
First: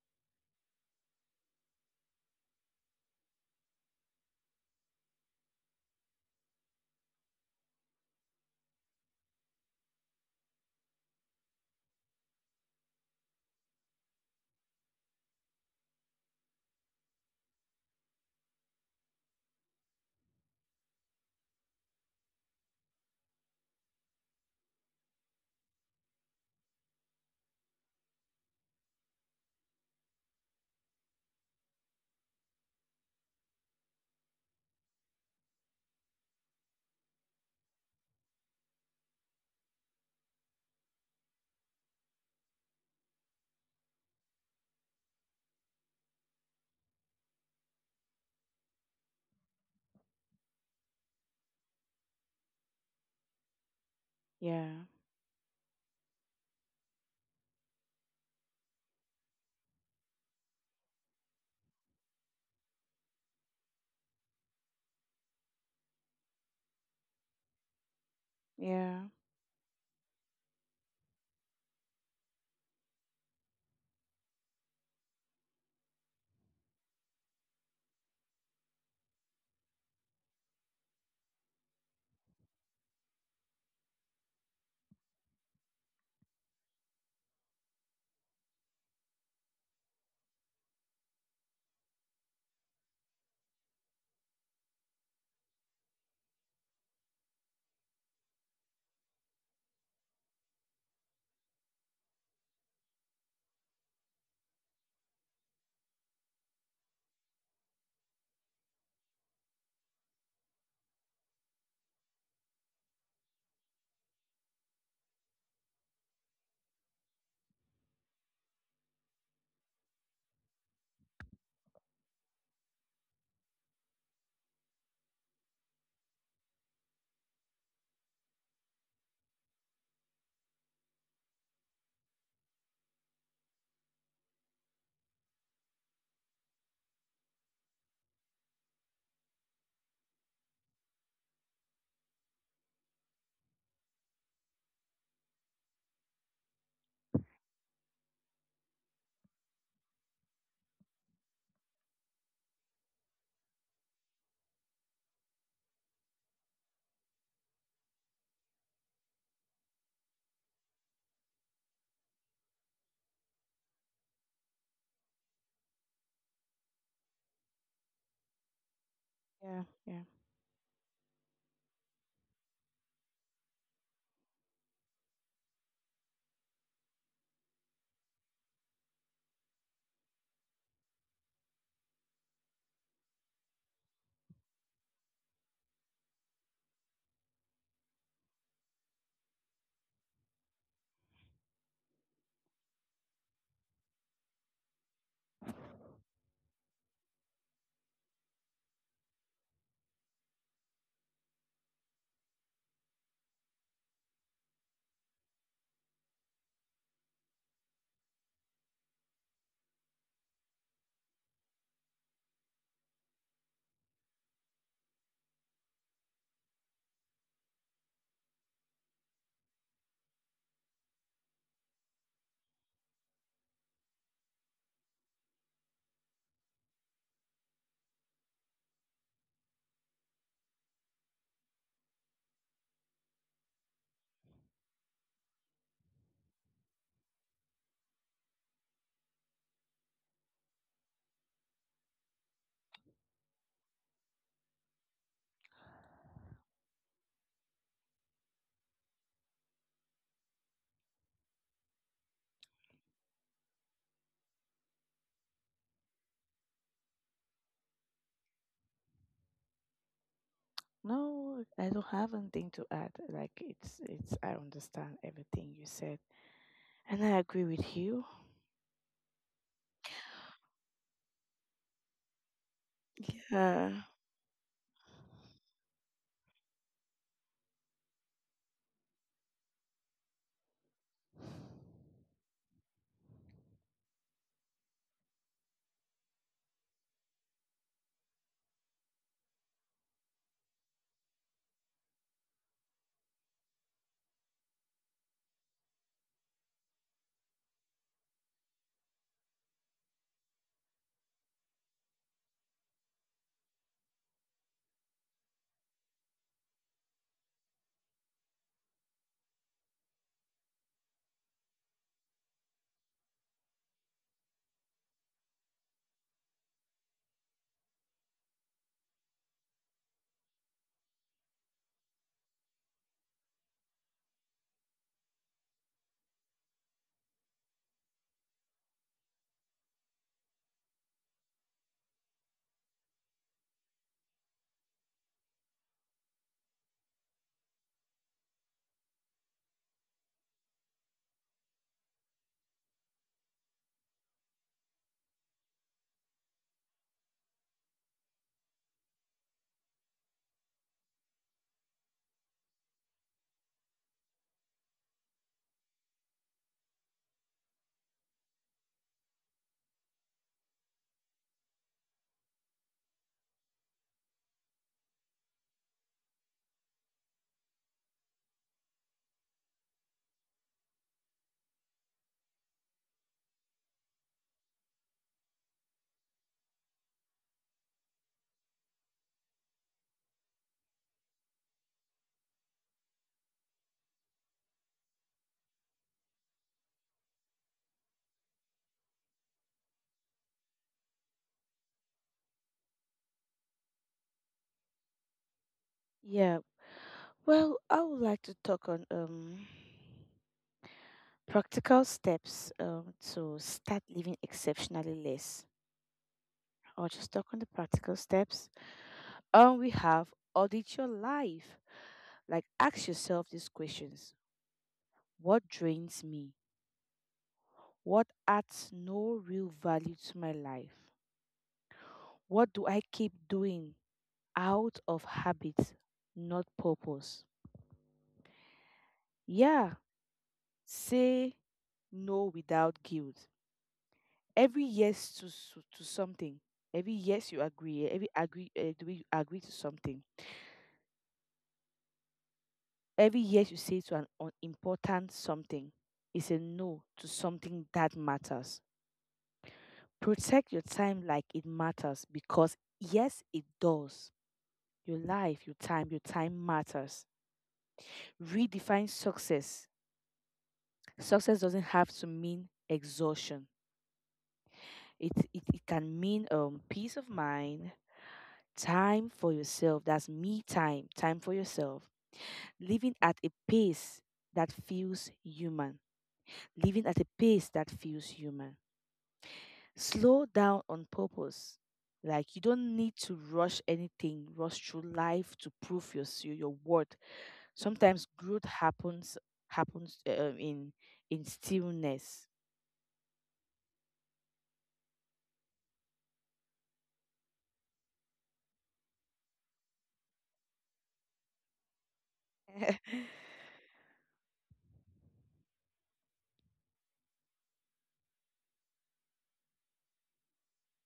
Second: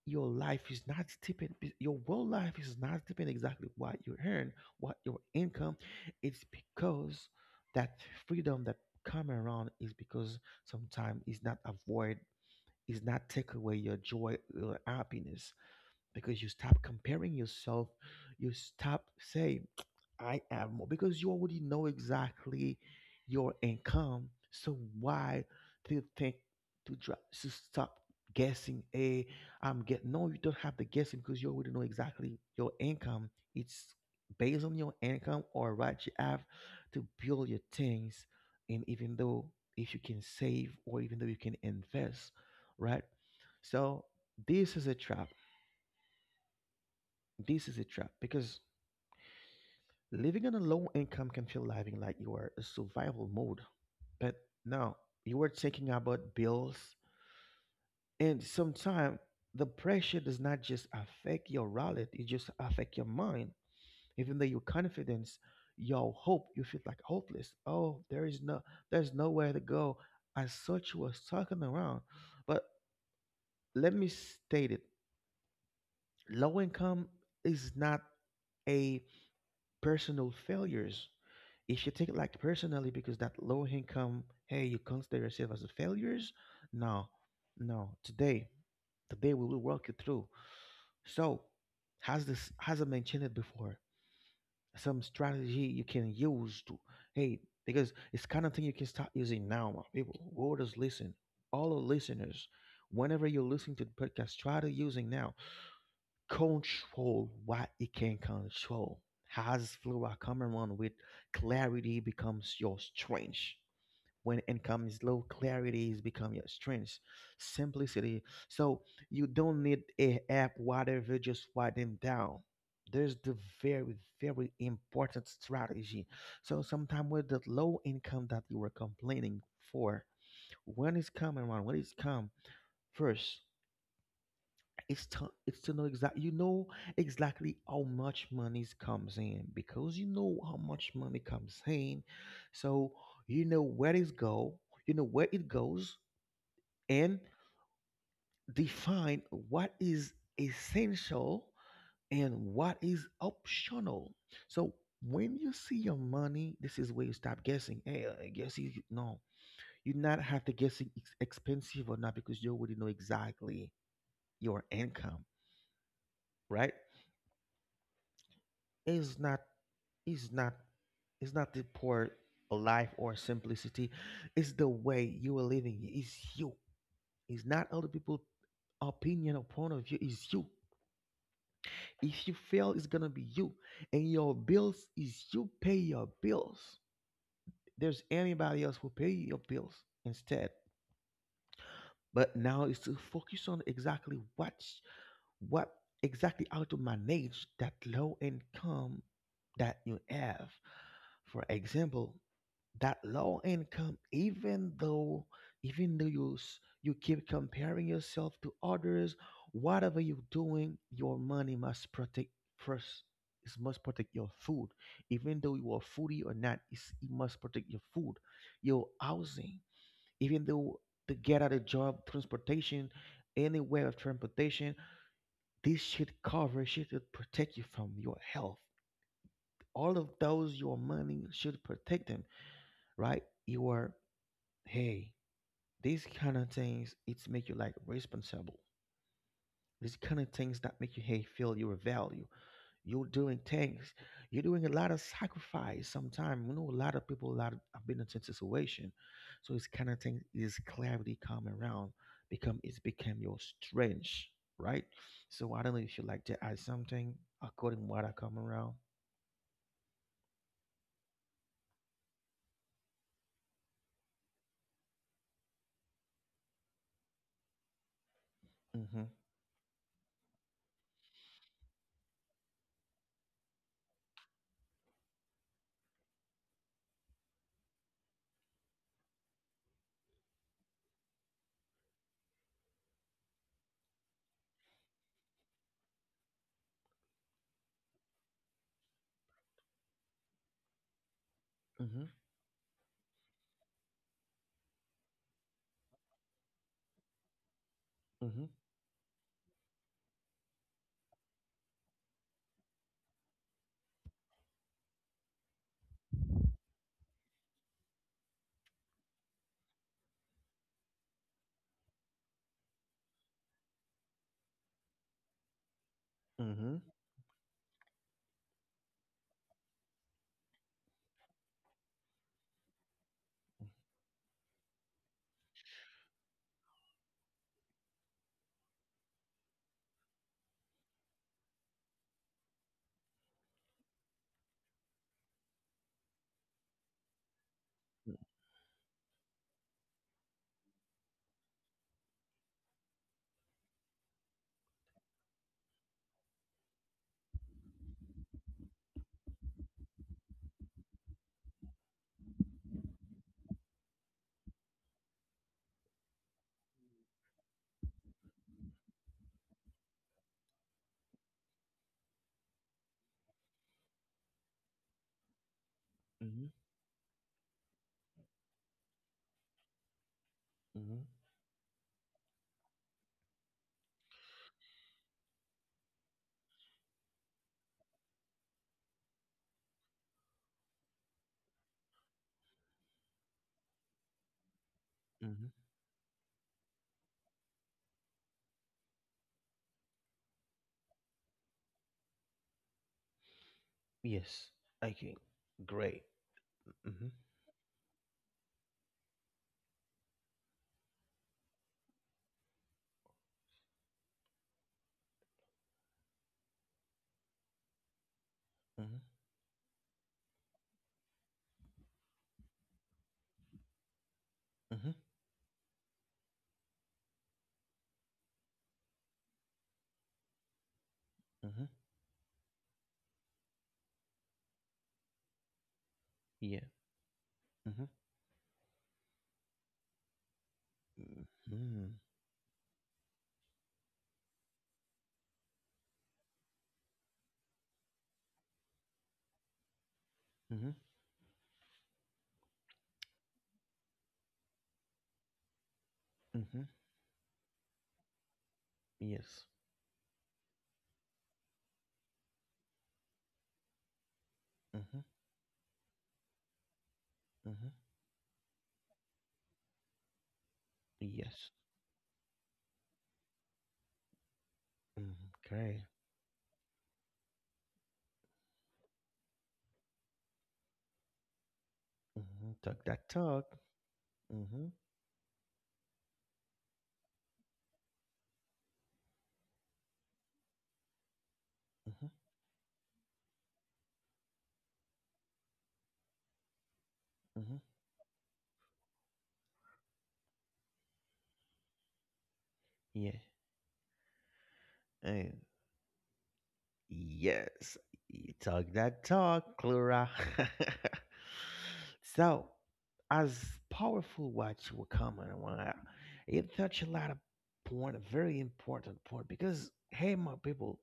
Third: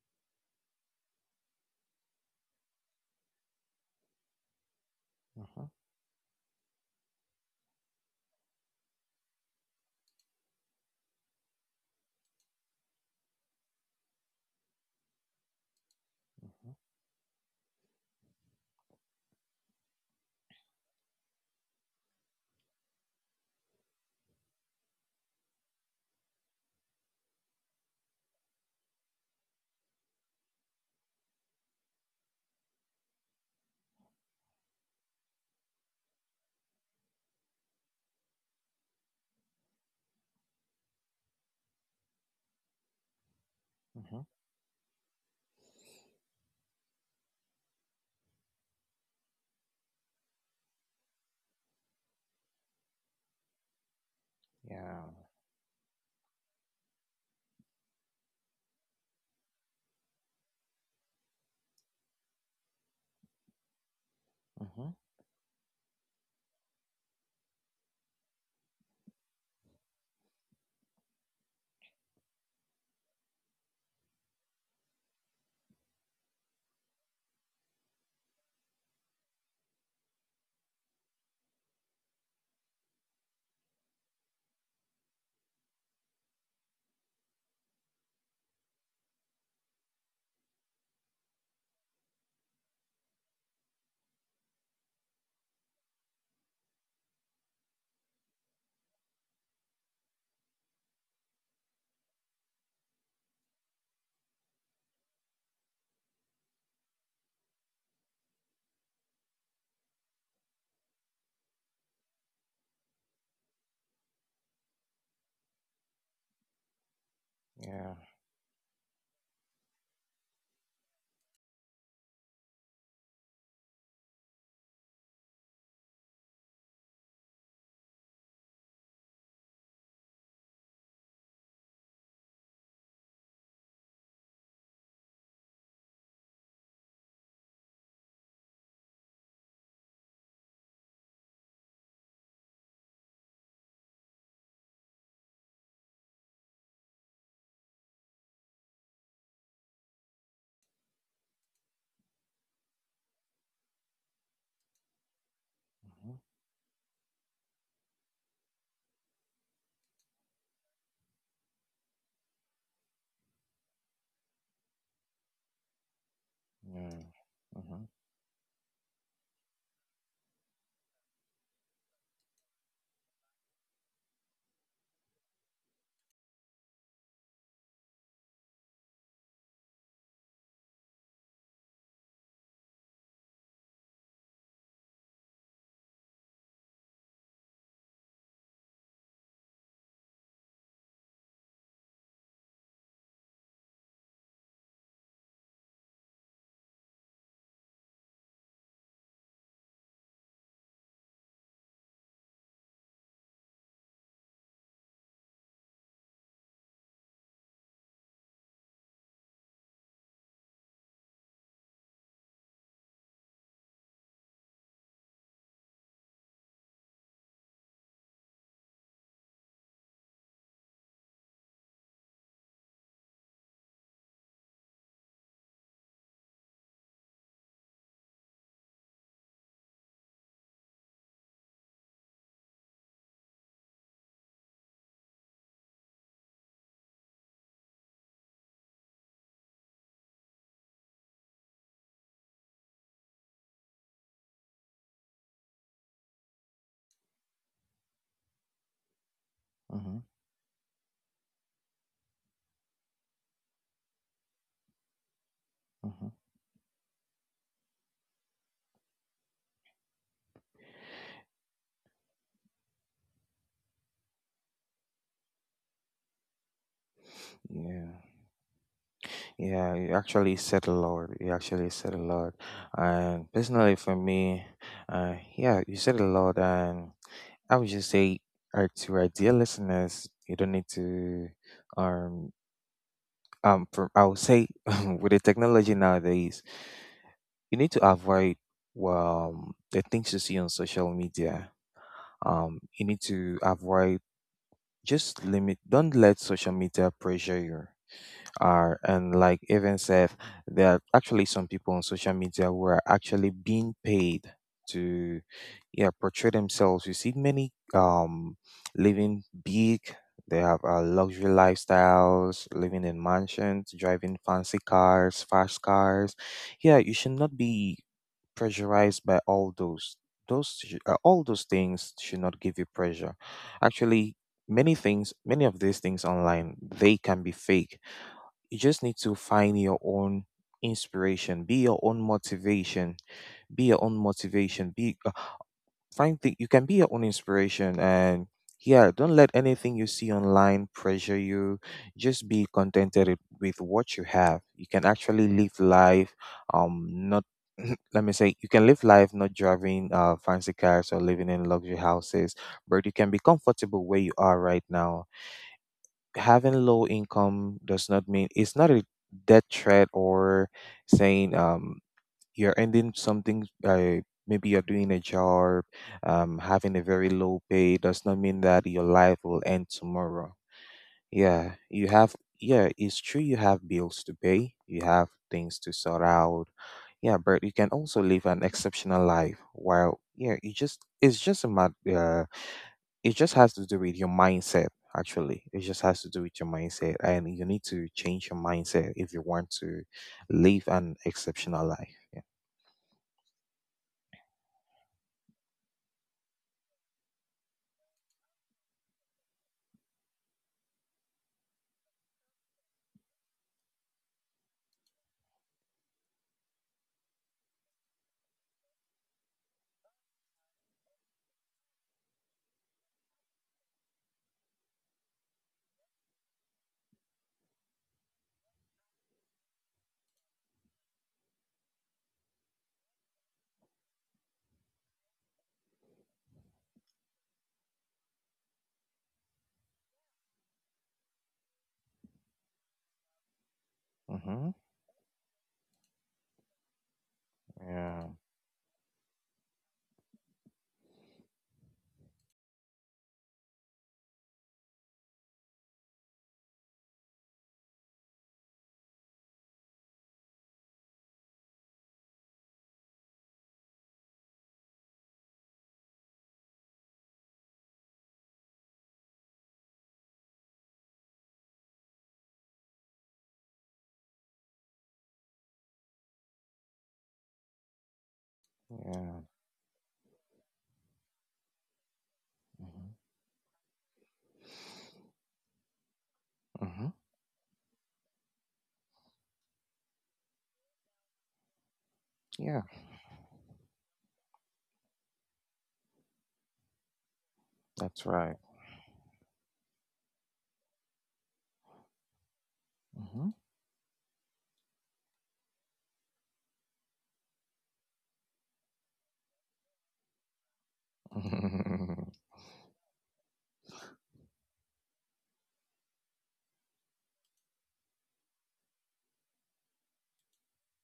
A: your life is not depend, your world life is not depend exactly what you earn, what your
C: mhm,
A: income. It's because that freedom that come around is because sometimes is not avoid, is not take away your joy, your happiness because you
C: mhm,
A: stop comparing yourself, you stop say I have more because you already know exactly your income. So why do you think to drop, to stop guessing? A I'm get no, you don't have to guessing because you already know exactly your income. It's based on your income or what you have to build your things. And even though if you can save or even though you can invest, right? So
C: mhm.
A: this is a trap. This is a trap because living on a low income can feel living like you are in survival mode, but
B: Yeah.
A: no,
C: Yeah.
A: you are thinking about bills, and sometimes the pressure does not just affect your wallet; it just affect your mind. Even though your
C: Mhm,
A: confidence, your hope, you feel like hopeless. Oh, there is no,
B: Yeah.
A: there's nowhere to go. As such, you was talking around, but let me state it: low income is not a personal failures. If you take it like personally because that low income, hey, you consider yourself as a failures? No, no. Today, today we will work it through. So, has I mentioned it before? Some strategy you can use to hey because it's kind of thing you can start using now, my people. Who does listen, all our listeners. Whenever you're listening to the podcast, try to using now control what it can control. Has Flora Cameron with clarity becomes your strength. When income is low, clarity is become your strength.
C: yeah.
A: Simplicity. So you don't need a app, whatever, just write them down. There's the very, very important strategy. So sometimes with the low income that you were complaining for, when it's coming around, when it's come first, it's to know exactly you know exactly how much money comes in because you know how much money comes in, so you know where it go, you know where it goes, and define what is essential and what is optional. So when you see your
C: Mhm,
A: money, this is where you stop guessing. Hey, I guess you no, you not have to guess it's expensive or not because you already know exactly your income, right?
C: yeah. Mhm,
A: is not
B: Yeah. Yeah.
A: is not is not the poor life or simplicity. It's the way you are living. It's you. It's not other people' opinion or point of view. It's you. If you fail, it's gonna be you. And your bills is you pay your bills. There's anybody else who pay your bills instead. But now is to focus on exactly what exactly how to manage that low income that you have. For example, that low income even though you keep comparing yourself to others. Whatever you're doing, your money must protect first. It must protect your food. Even though you are foodie or not, it's, it must protect your food, your housing, even though to get out a job, transportation, any way of transportation, this should cover, should protect you from your health. All of those, your money should protect them, right? You are, hey, these kind of things, it's make you like responsible. These kind of things that make you hey feel your value. You're doing things. You're doing a lot of sacrifice. Sometimes you know a lot of people, a lot of, have been in such situation. So it's kind
C: mhm,
A: of thing is clarity come around, become it's become your strength, right? So I don't know if you
C: mhm.
A: like to add something according to what I come around.
B: No, I don't have anything to add. Like it's I understand everything you said and I agree with
C: Yeah.
B: you.
A: Mhm.
C: Yeah, you actually said a lot. You actually said a lot. And
B: Yeah.
C: personally, for me, yeah, you said a lot. And I would just say, to our dear listeners, you don't need to, um, for, I would say, with the technology nowadays, you need to avoid, well, the things you see on social media.
A: Mhm.
C: You need to avoid, just limit, don't let social media pressure you.
A: Mhm.
C: Are And like Evan said, there are actually some people on social media who are actually being paid to, yeah, portray themselves. You see many, living big, they have luxury lifestyles, living in mansions, driving fancy cars, fast cars. Yeah,
A: Mhm.
C: you should not be pressurized by all those things should not give you pressure. Actually, many of these things online, they can be fake. You just need to find your own inspiration, be your own motivation, be you can be your own inspiration, and yeah, don't let anything you see online pressure you. Just be contented with what you have. You can actually live life, not let me say, you can live life not driving fancy cars or living in luxury houses, but you can be comfortable where you are right now. Having low income does not mean... it's not a death threat, or saying, you're ending something. Maybe you're doing a job,
A: Mhm.
C: having a very low pay does not mean that your life will end tomorrow.
A: Mhm.
C: Yeah, you have... yeah, it's true, you have bills to pay, you have things to sort out. Yeah, but you can also live an exceptional life, while, yeah, you just it's just a matter. It just has to do with your mindset. Actually,
A: Mhm.
C: it just has to do with your mindset, and you need to change your mindset if you want to live an exceptional life. Yeah.
A: Yes. Okay. Great.
B: Yeah.
A: Mm-hmm.
B: Well, I would like to talk on practical steps to start living exceptionally less. I'll just talk on the practical steps.
A: Mhm,
B: We have audit your life. Like, ask yourself these questions:
A: mhm,
B: What drains me? What adds no real value to my life?
A: mhm,
B: What do I keep doing out of habit, not
A: yeah,
B: purpose?
A: mhm,
B: Yeah, say
A: mhm,
B: no without guilt.
C: Mm-hmm.
B: Every yes to something, every yes you agree,
C: Yeah.
B: every agree the way you agree to something,
A: mhm,
B: every yes you say to an important something is a
A: mhm,
B: no to something that matters.
A: yes,
B: Protect your time like it matters, because yes it does.
A: mhm,
B: Your life, your time matters.
A: mhm,
B: Redefine success. Success
A: yes,
B: doesn't have to mean exhaustion. it
A: mhm,
B: it, it can
A: great,
B: mean peace of mind, time
C: Yeah.
B: for yourself, that's me time, time for yourself,
A: mhm, talk
C: Mm-hmm.
B: living
A: that
B: at a
A: talk,
B: pace that
A: mhm,
B: feels human. Living
C: Mm-hmm.
B: at a pace that feels human. Slow down on purpose.
A: mhm,
B: Like you
C: Yeah.
B: don't need to rush anything, rush through life to prove your worth.
A: mhm,
B: Sometimes
C: That's right.
B: growth happens, in stillness.
A: yeah, eh, yes, you talk that talk, Clara.
C: Mm-hmm.
A: So, as powerful what you were coming on, it touched a lot of point, a very important point, because hey, my people.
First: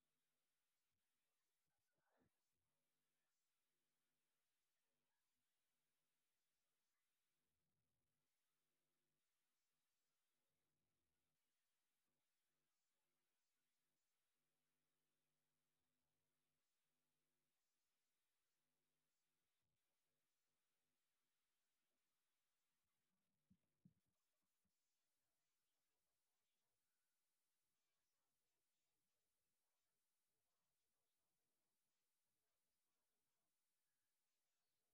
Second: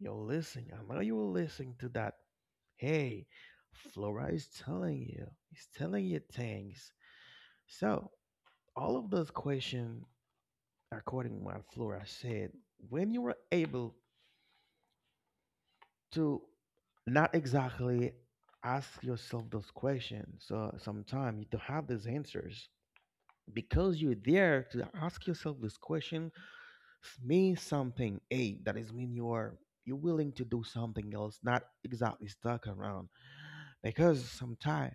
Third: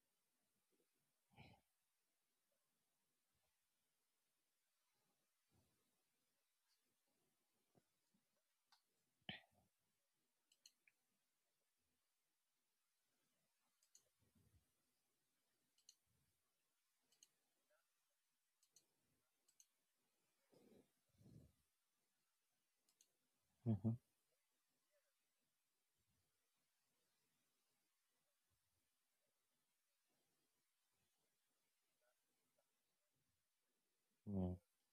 A: You're listening. I know you were listening to that. Hey, Flora is telling you. He's telling you things. So all of those questions, according to what Flora said, when you were able to not exactly ask yourself those questions, so sometimes you don't have these answers because you're there to ask yourself this question. Means something a that is mean you are, you're willing to do something else, not exactly stuck around, because
C: Mm.
A: sometimes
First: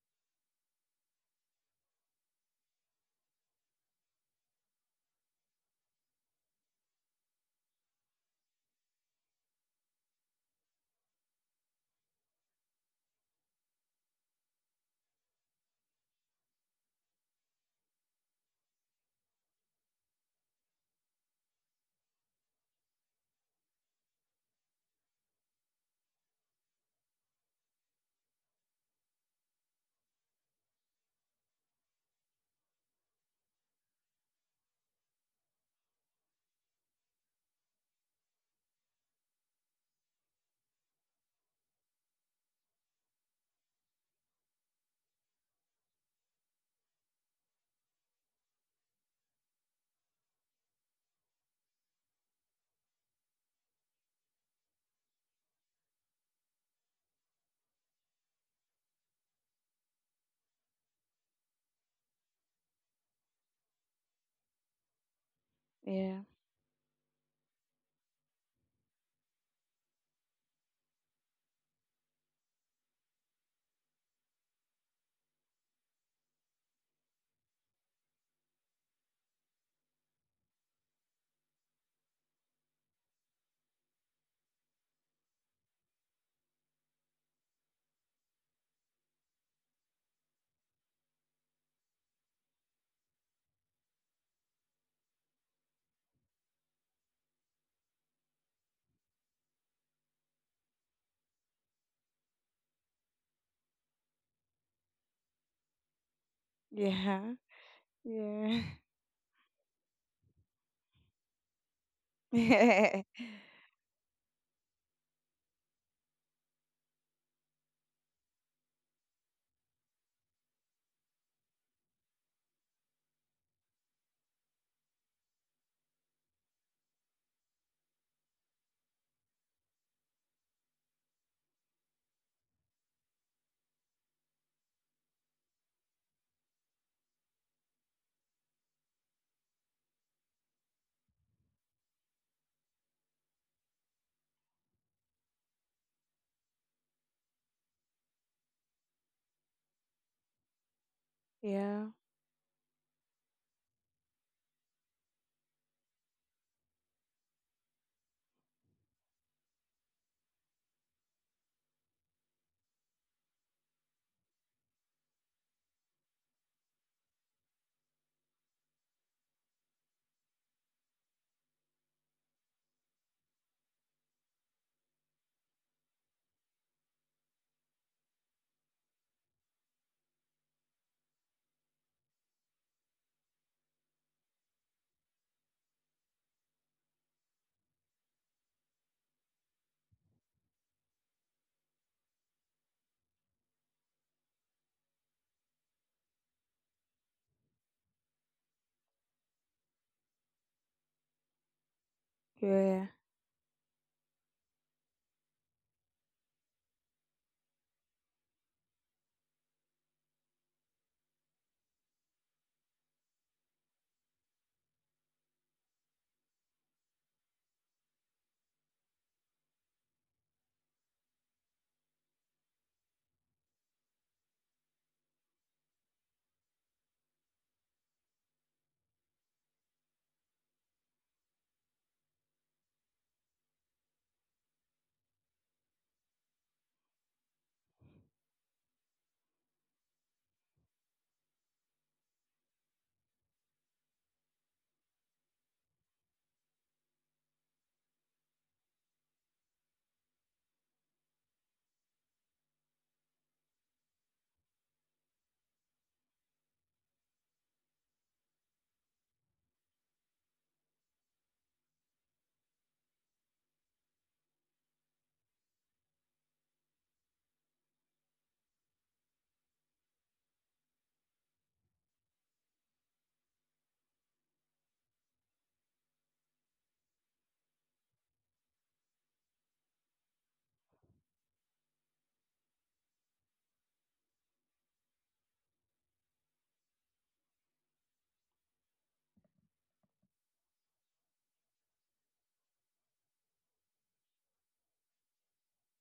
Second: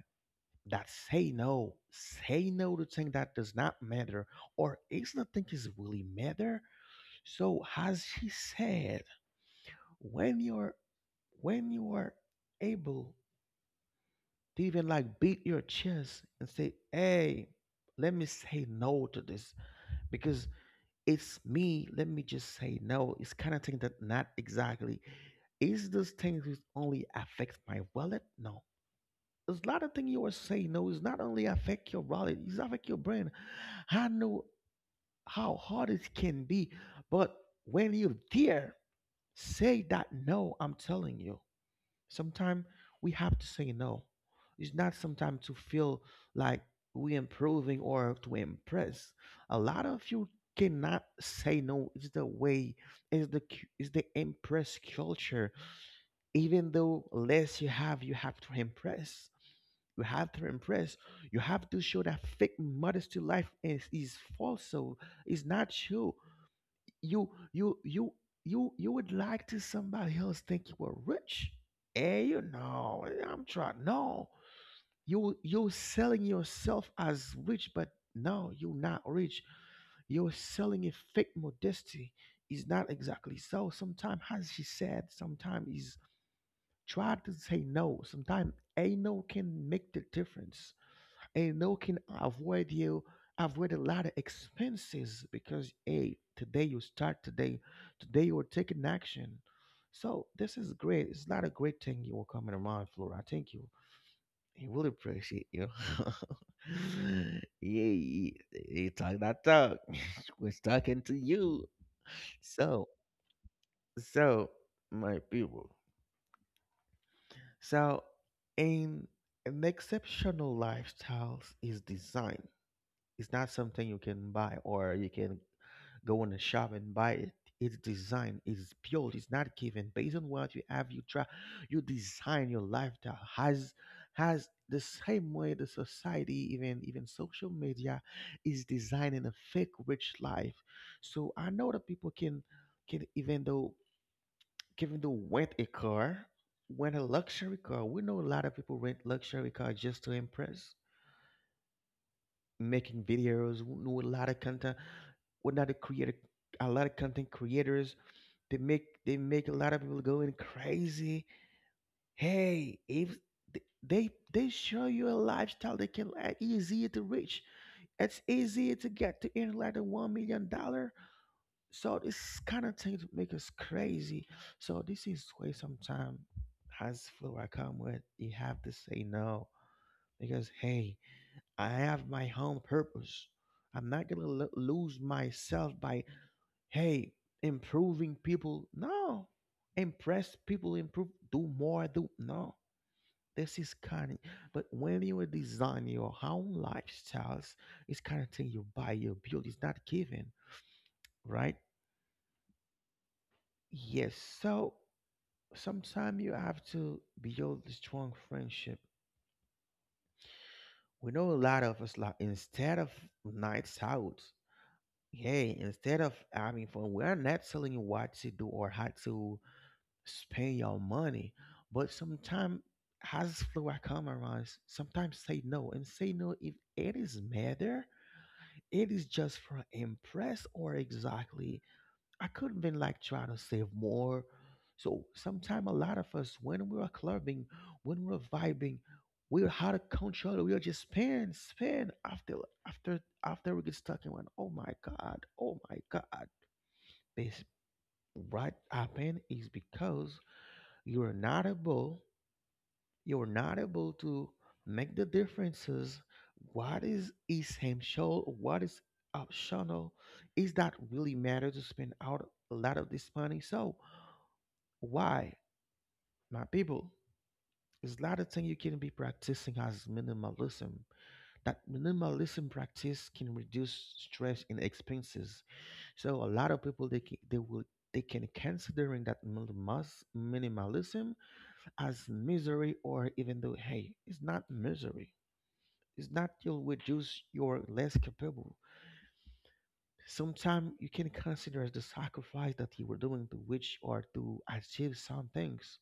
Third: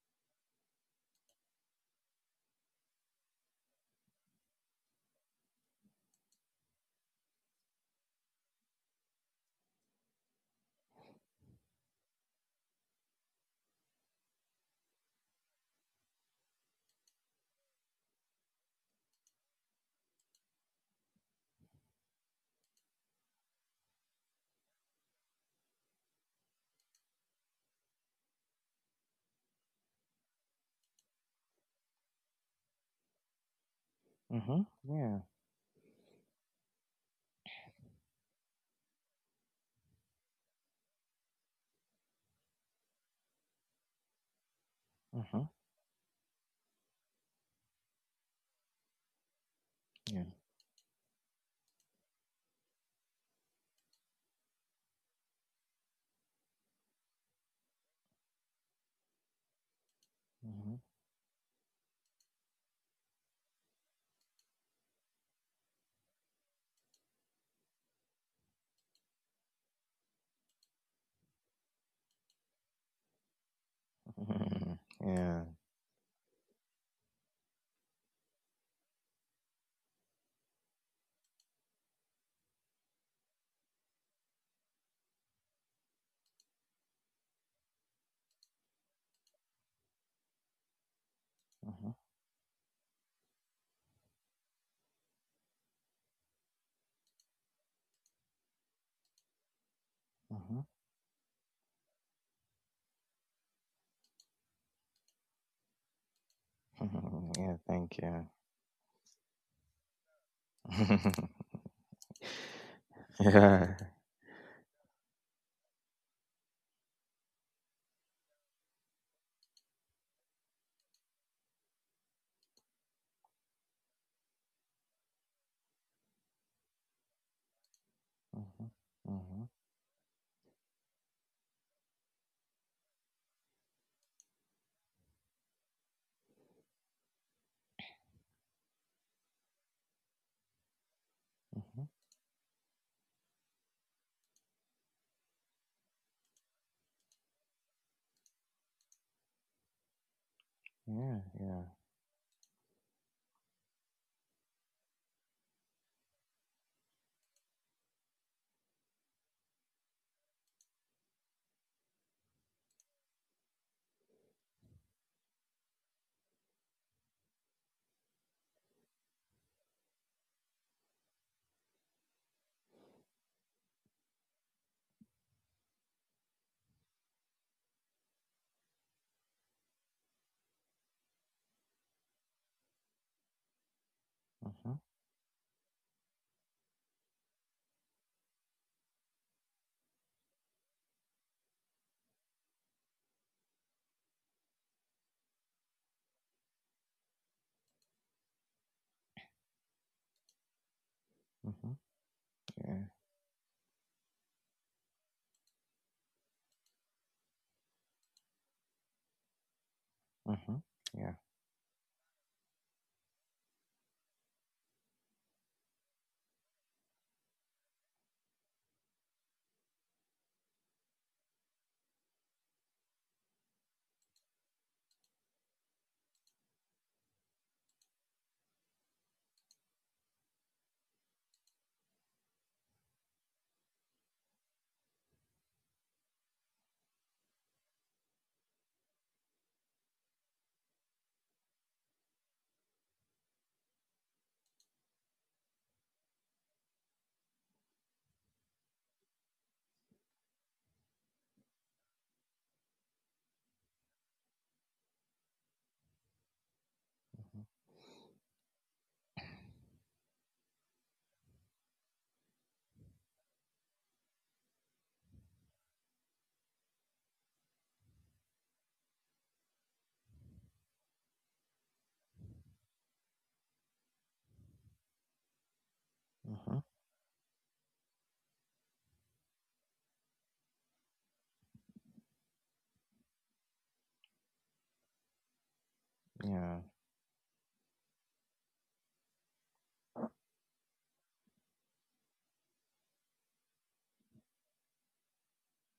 A: that say no, say no to thing that does not matter or is not think is really matter. So as she said, when you're when you are able to even like beat your chest and say, hey, let me say no to this because it's me. Let me just say no. It's kind of thing that not exactly is this thing that only affect my wallet. No, there's a lot of things you are saying no. It's not only affect your wallet, it's affect your brain. I know
C: Mhm. Yeah.
A: how hard it can be, but when you are there, say that no. I'm telling you, sometimes we have to say no. It's not sometimes
C: Mhm.
A: to feel like we improving or to impress. A lot of
C: Yeah.
A: you cannot say no. It's the way, it's the impress culture. Even though less you have to impress. You have to
C: Mhm.
A: impress. You have to show that fake modesty life is false. So it's not
B: yeah.
A: you you you you would like to somebody else think you were rich, and you know, I'm trying no. You,
C: Yeah.
A: you're selling yourself as rich, but no, you're not rich. You're selling a fake modesty. Is not exactly. So sometimes as she said, sometimes is try to say no. Sometimes a no can make the difference, and no
C: Mhm.
A: can avoid you, avoid a lot of expenses because hey, today you start. Today, today you're taking action. So this
C: Mhm.
A: is great. It's not a great thing you were coming around, Flora. Thank you. I really appreciate you.
B: yeah.
C: Yeah. Thank you.
A: Yeah,
B: Yeah.
A: you talk that talk. We're talking to you. so
C: Yeah.
A: so my people, so in an exceptional lifestyles is designed. It's not something you can buy or you can go in the shop and buy it. It's design.
C: Mhm.
A: It's built. It's
C: Mhm.
A: not given. Based on what you have, you try. You design your lifestyle. Has the same way the society, even social media, is designing a fake rich life. So I know that
C: Mhm.
A: people can even though rent a car, rent a luxury car. We know a lot of people rent luxury car just to impress,
C: Yeah.
B: Yeah.
C: Yeah.
B: Yeah.
A: making videos, who know a lot of content. We not a creator. A lot of content creators, they make a lot of people going crazy. Hey, if they they show you a lifestyle that can easy to reach, it's easy to get to earn like a $1 million. So this kind of thing make us crazy. So this is why sometimes, as flow I come with, you have to say no because hey, I have my own purpose. I'm not gonna
C: Mhm.
A: lose myself by hey improving people. No, impress people, improve, do more, do no. This is kind of, but when you design your own lifestyles, it's kind of thing you buy, you build. It's not given, right?
C: Mhm. Yeah.
A: Yes. So sometimes you have to build a strong friendship.
C: Mhm.
A: We
C: Yeah.
A: know a lot of us like instead of nights out, hey, instead of, I mean, for we're not telling you what to do or how to spend your money, but sometimes as flow come around, sometimes say no, and say no if it is matter, it is just for impress, or exactly I could have been like trying to save more. So sometimes a lot of us, when we are clubbing, when we're vibing, we're out of control. We are just spin, spin after after after we get stuck in one. Oh my god, oh my god. This what happened is because you are not able, you are not able to make the differences. What is
C: Mhm.
A: essential? What is optional? Is that really matter to spend out a lot of this money? So why, my people, is that a thing you can be practicing as minimalism? That minimalism practice can reduce stress and expenses. So a lot
C: Mhm.
A: of people they can, they will they can considering that minimalism as misery or even though hey, it's not misery. It's not
C: Yeah.
A: you'll reduce your less capable. Sometimes you can consider as the sacrifice that you were doing to which or to achieve some things.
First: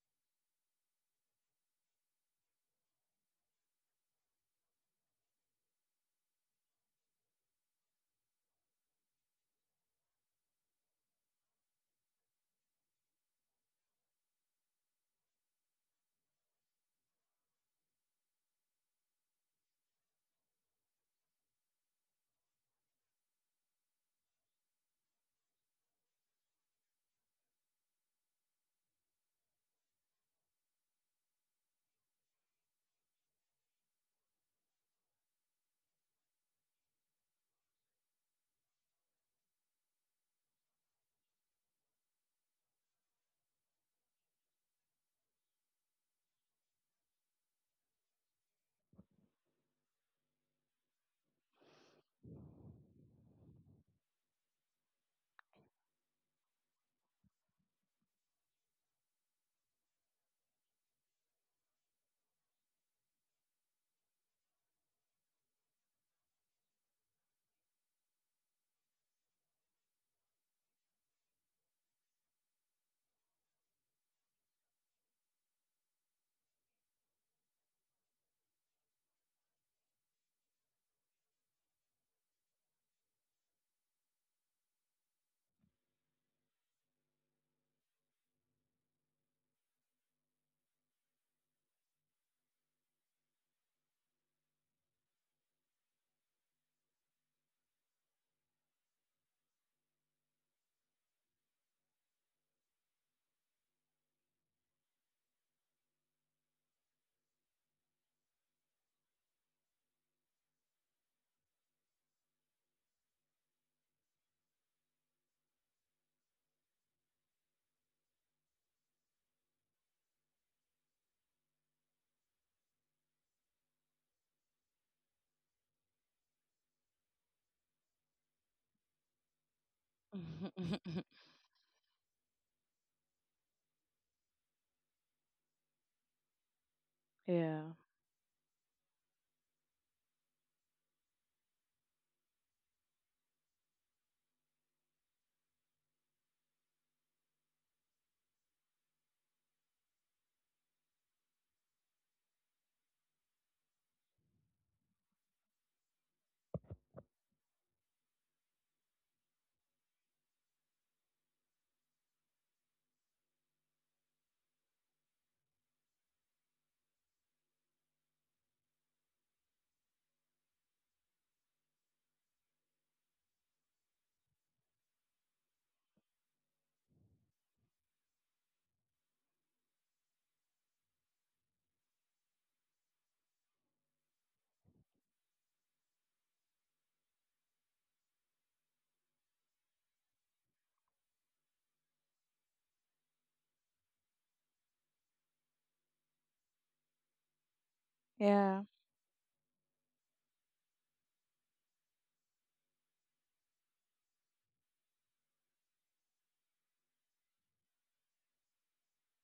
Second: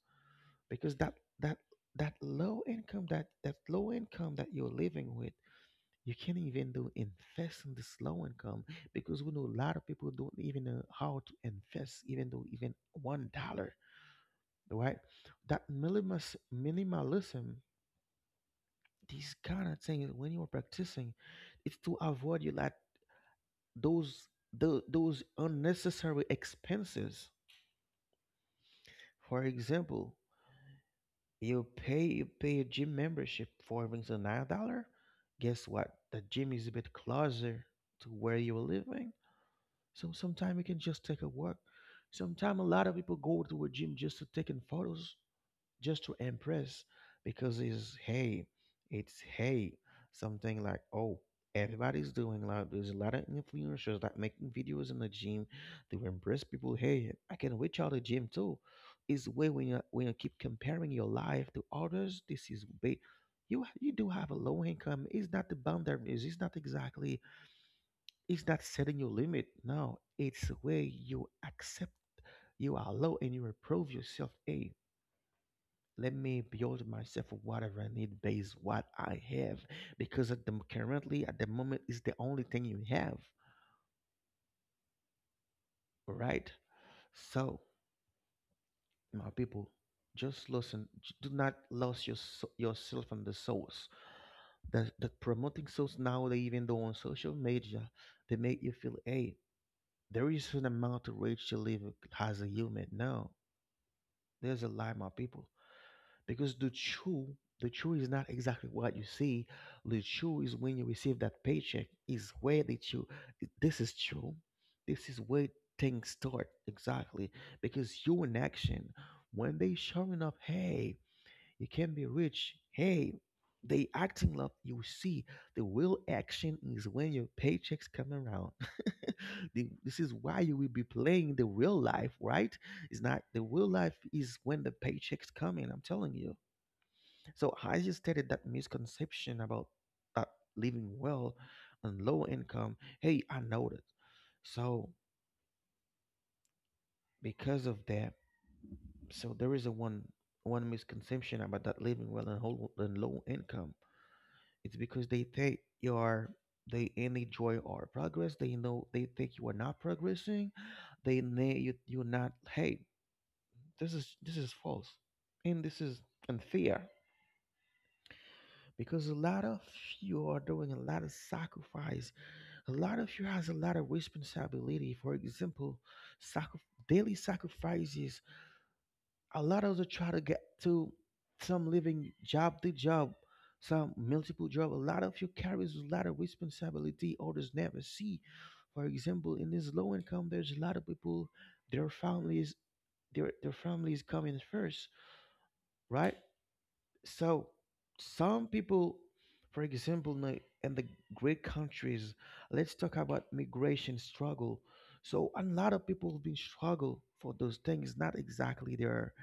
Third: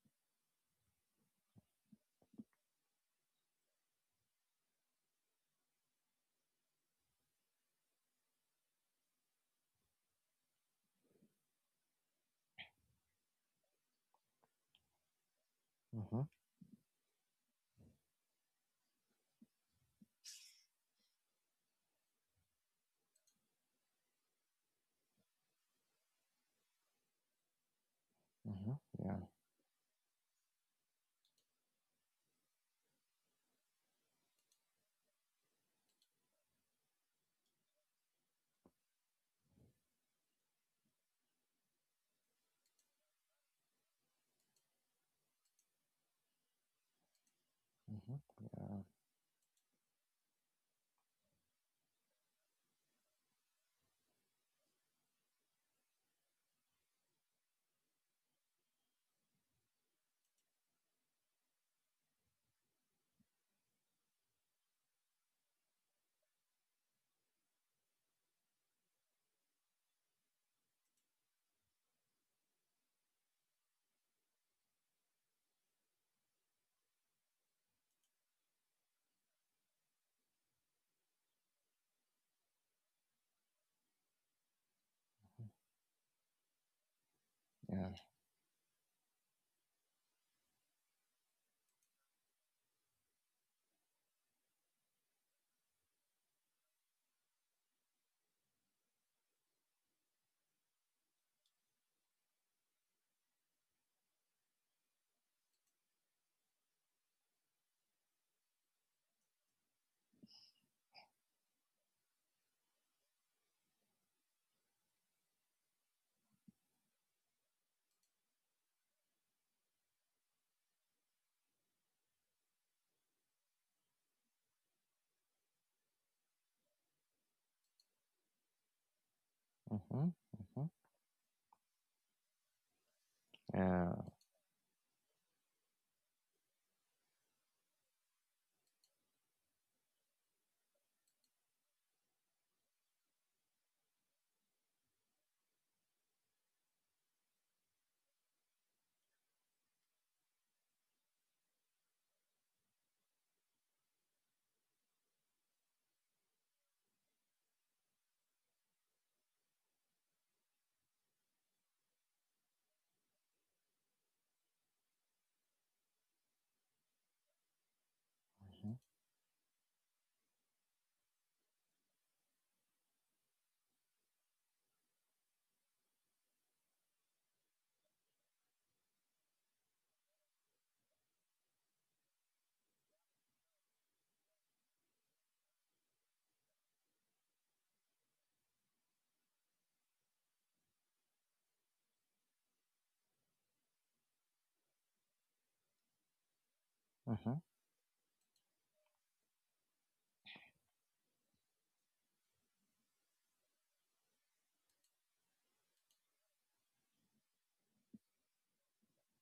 A: Because that that low income, that low income that you're living with, you can't even do invest in this low income because we know a lot of people don't even know how to invest even though even $1, right? that
C: Mhm.
A: minimalist minimalism these kind of things when you're practicing, it's to avoid you like those, those unnecessary expenses.
C: Mhm. Yeah.
A: For example, you pay a gym membership for rings on $9. Guess what? The gym is a bit closer to where you're living. So sometimes you can just take a walk. Sometimes a lot of people go to a gym just to taking photos, just to impress because
C: Mhm. Yeah.
A: it's hey, something like oh, everybody's doing that. There's a lot of influencers that making videos in the gym to impress people. Hey, I can reach out the gym too. Is way when you keep comparing your life to others, this is you you do have a low income. It's not the boundaries. It's not exactly. It's not setting your limit. No, it's where you accept you are low and you improve yourself. Hey, let me build myself whatever I need based what I have, because at the currently at the moment is the only thing you have. All right. So,
C: Yeah.
A: my people, just listen. Do not lose yourself on the source. The promoting source now, they even though on social media, they make you feel, hey, there is an amount of rage to live as a human. No, there's a lie, my people. Because the true is not exactly what you see, the true is when you receive that paycheck, is where the true this is true, this is where things start exactly, because you in action. When they showing up, hey, you can be rich, hey, they acting up, you see, the real action is when your paychecks come around. The- this is
C: Mhm.
A: why you will
C: Mhm.
A: be playing the real life, right? It's not, the real life
C: Yeah.
A: is when the paychecks come in, I'm telling you.
B: Yeah.
A: So
B: yeah.
A: Hayes stated that misconception about that living well and low income. Hey, I noticed. So because of that, so there is a one one misconception about that living well and, whole, and low income. It's because they think you are, they only joy or progress. They know, they think you are not progressing. They know you're not. Hey, this is false, and this is unfair,
C: Mhm.
A: because a lot of you are doing a lot of sacrifice. A lot of you has a lot of responsibility. For example, sacri- daily sacrifices. A lot of us try to get to some living job to job, some multiple job. A lot of you carries a lot of responsibility others never see. For example, in this low income, there's a lot of people, their families, their families coming first, right?
C: Mhm.
A: So some
B: Yeah.
A: people, for example, in the great countries, let's talk about migration struggle. So a lot of people have been struggle for those things. Not exactly their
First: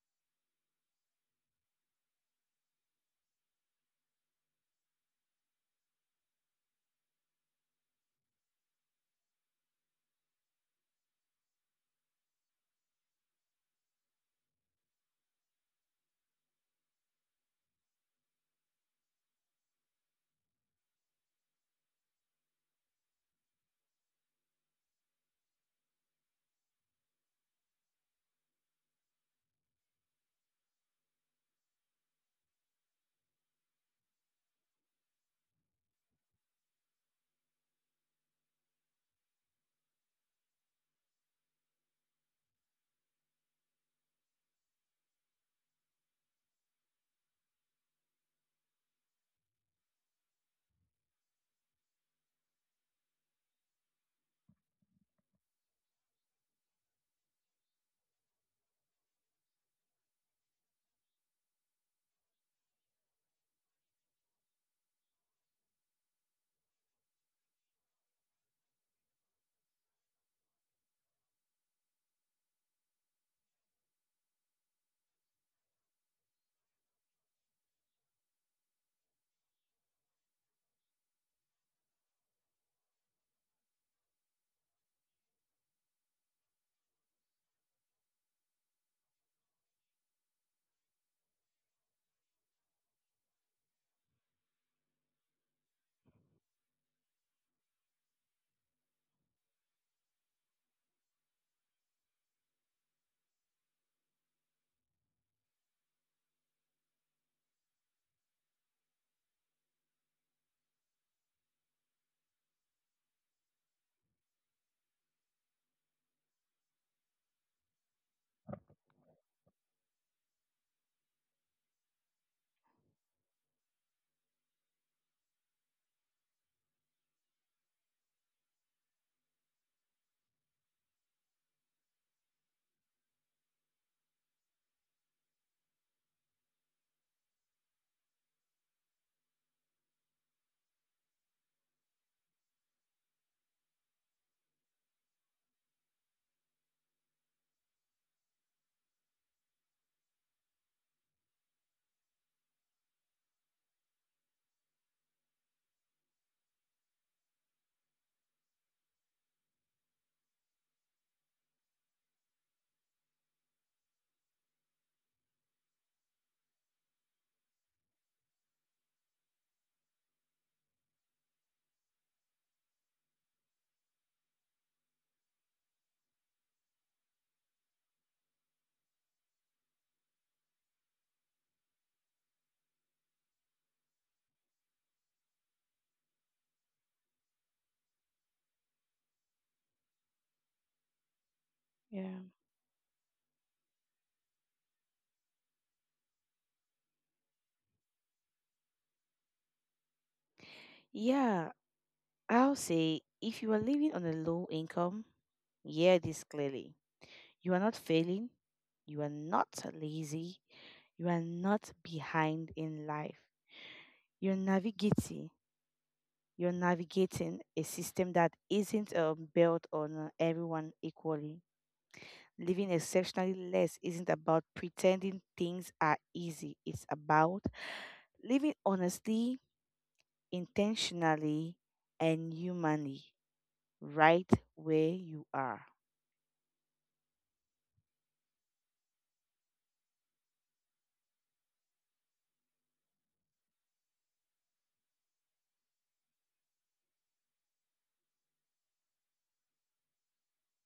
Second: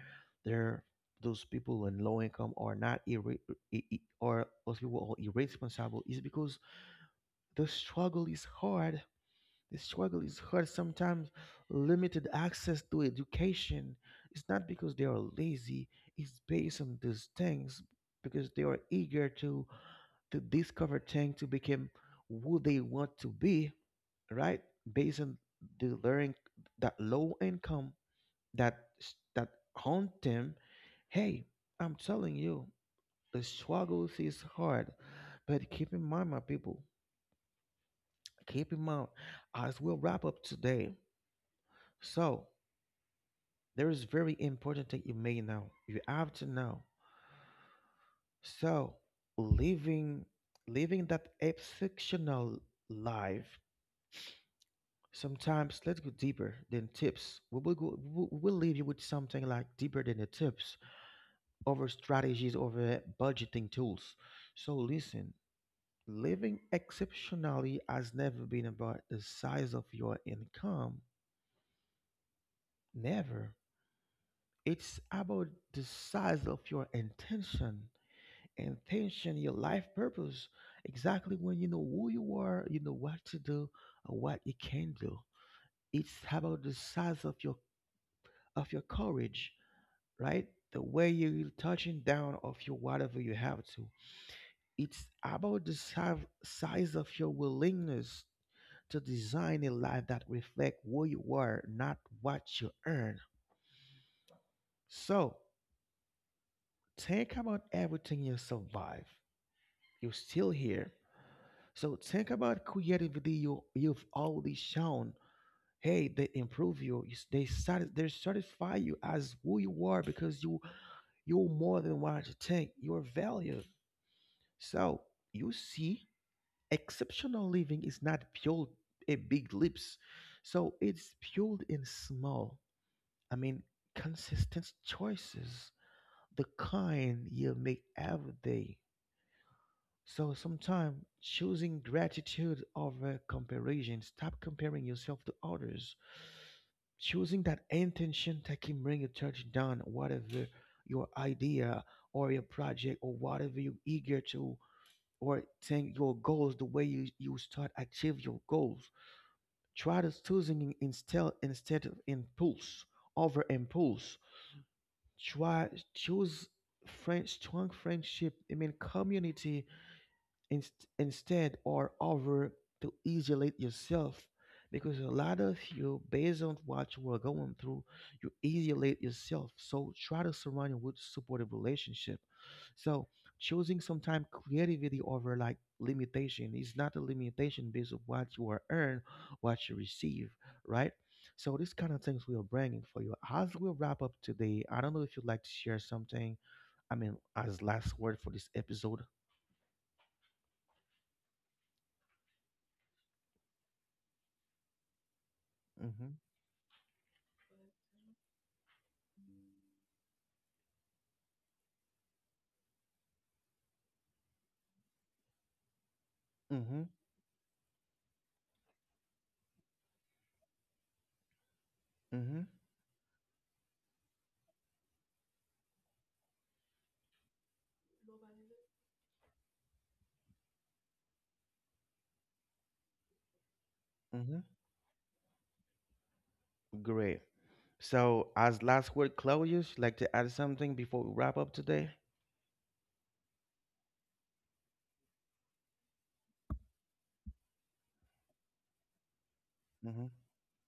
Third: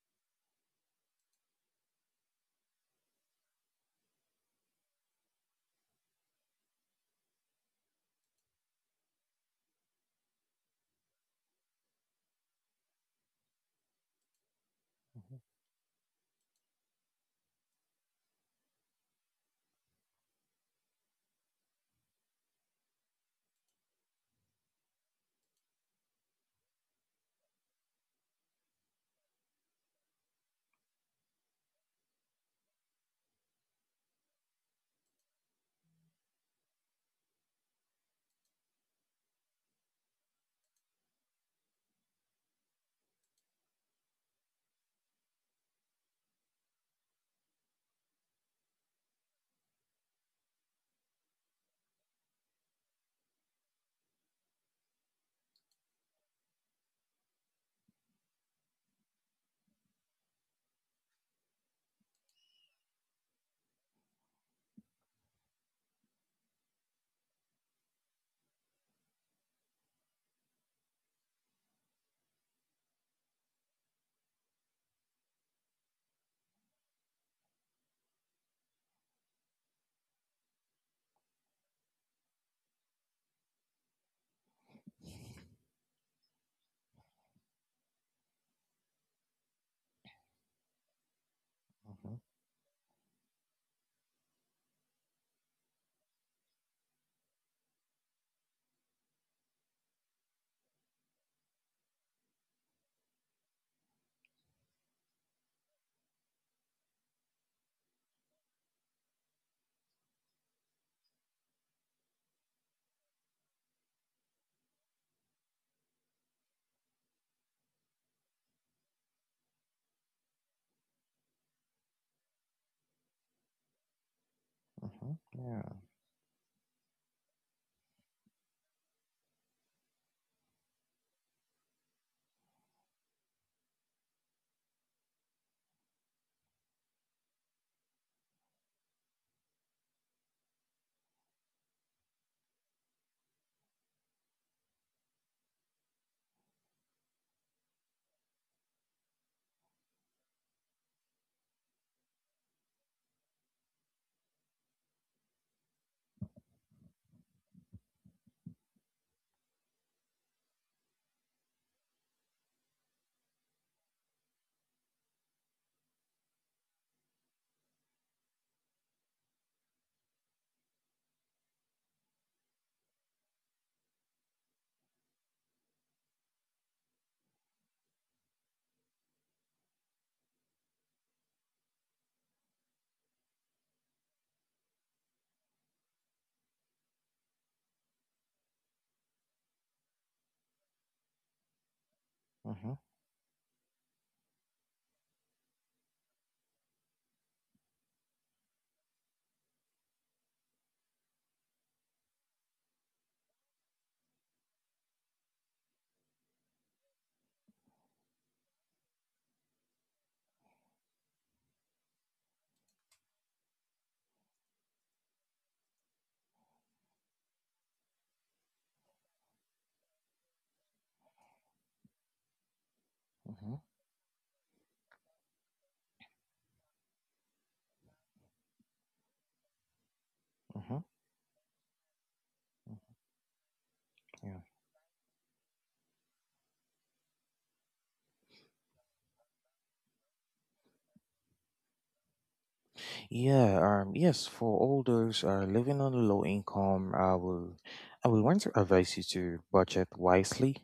A: their those people in low income are not irre- I- or those people are irresponsible. Is because the struggle is hard. The struggle is hard sometimes, limited access to education. It's not because they are
C: Mhm,
A: lazy, it's based on these things because they are eager to discover things, to become who they want to be, right? Based on the learning, that low income, that haunt them. Hey, I'm telling you, the struggles is hard, but keep in mind, my people, keep in mind, as we'll wrap up today. So there is very important that you may know. You have to know. So living living that exceptional life. Sometimes let's go deeper than tips. We will go. We will leave you with something like deeper than the tips, over strategies, over budgeting tools. So listen. Living exceptionally has never been about the size of your income. Never. It's about the size of your intention, your life purpose, exactly when you know who you are, you know what to do and what you can do. It's about the size of your courage, right? The way you're touching down of your whatever you have to. It's about the size of your willingness to design a life that reflect who you are, not what you earn. So think about everything you survive. You're still here. So think about creativity you've already shown. Hey, they improve you. They satisfy you as who you are, because you're more than what you think. You're valued. So
C: mhm,
A: you
C: yeah.
A: see, exceptional living is not built a big leaps. So it's built in small. I mean, consistent choices, the kind you make every day. So sometimes choosing gratitude over comparison, stop comparing yourself to others. Choosing that intention that can bring you touch down whatever your idea or your project or whatever you're eager to, or think your goals, the way you start achieve your goals. Try to choosing instead of impulse, over impulse. Try choose friend strong friendship. Community, instead or over to isolate yourself, because a lot of you based on what you are going through, you isolate yourself, so try to surround you with supportive relationship. So choosing sometime creativity over like limitation, is not a limitation based on what you are earn, what you receive, right? So these kind of
B: Yeah.
A: things we are
C: Mhm,
A: bringing for you as we wrap up today. I don't know if you'd like to share something, as last word for this episode.
B: Yeah. I'll say if you are living on a low income, hear
A: Mm-hmm.
B: this clearly. You are not failing, you are not lazy, you are not behind in life. You're navigating. You're
A: Mm-hmm.
B: navigating a system that isn't, built on everyone equally. Living exceptionally
C: mhm,
B: less isn't about pretending things are easy. It's about living honestly,
C: mhm,
B: intentionally, and humanly, right
A: Hmm.
C: yeah.
B: where you are.
A: Great. So, as last word, Claudius, you'd like to add something before we wrap up today?
C: Yeah, yes, for all those living on a low income, I will want to advise you to budget
A: Mm-hmm.
C: wisely.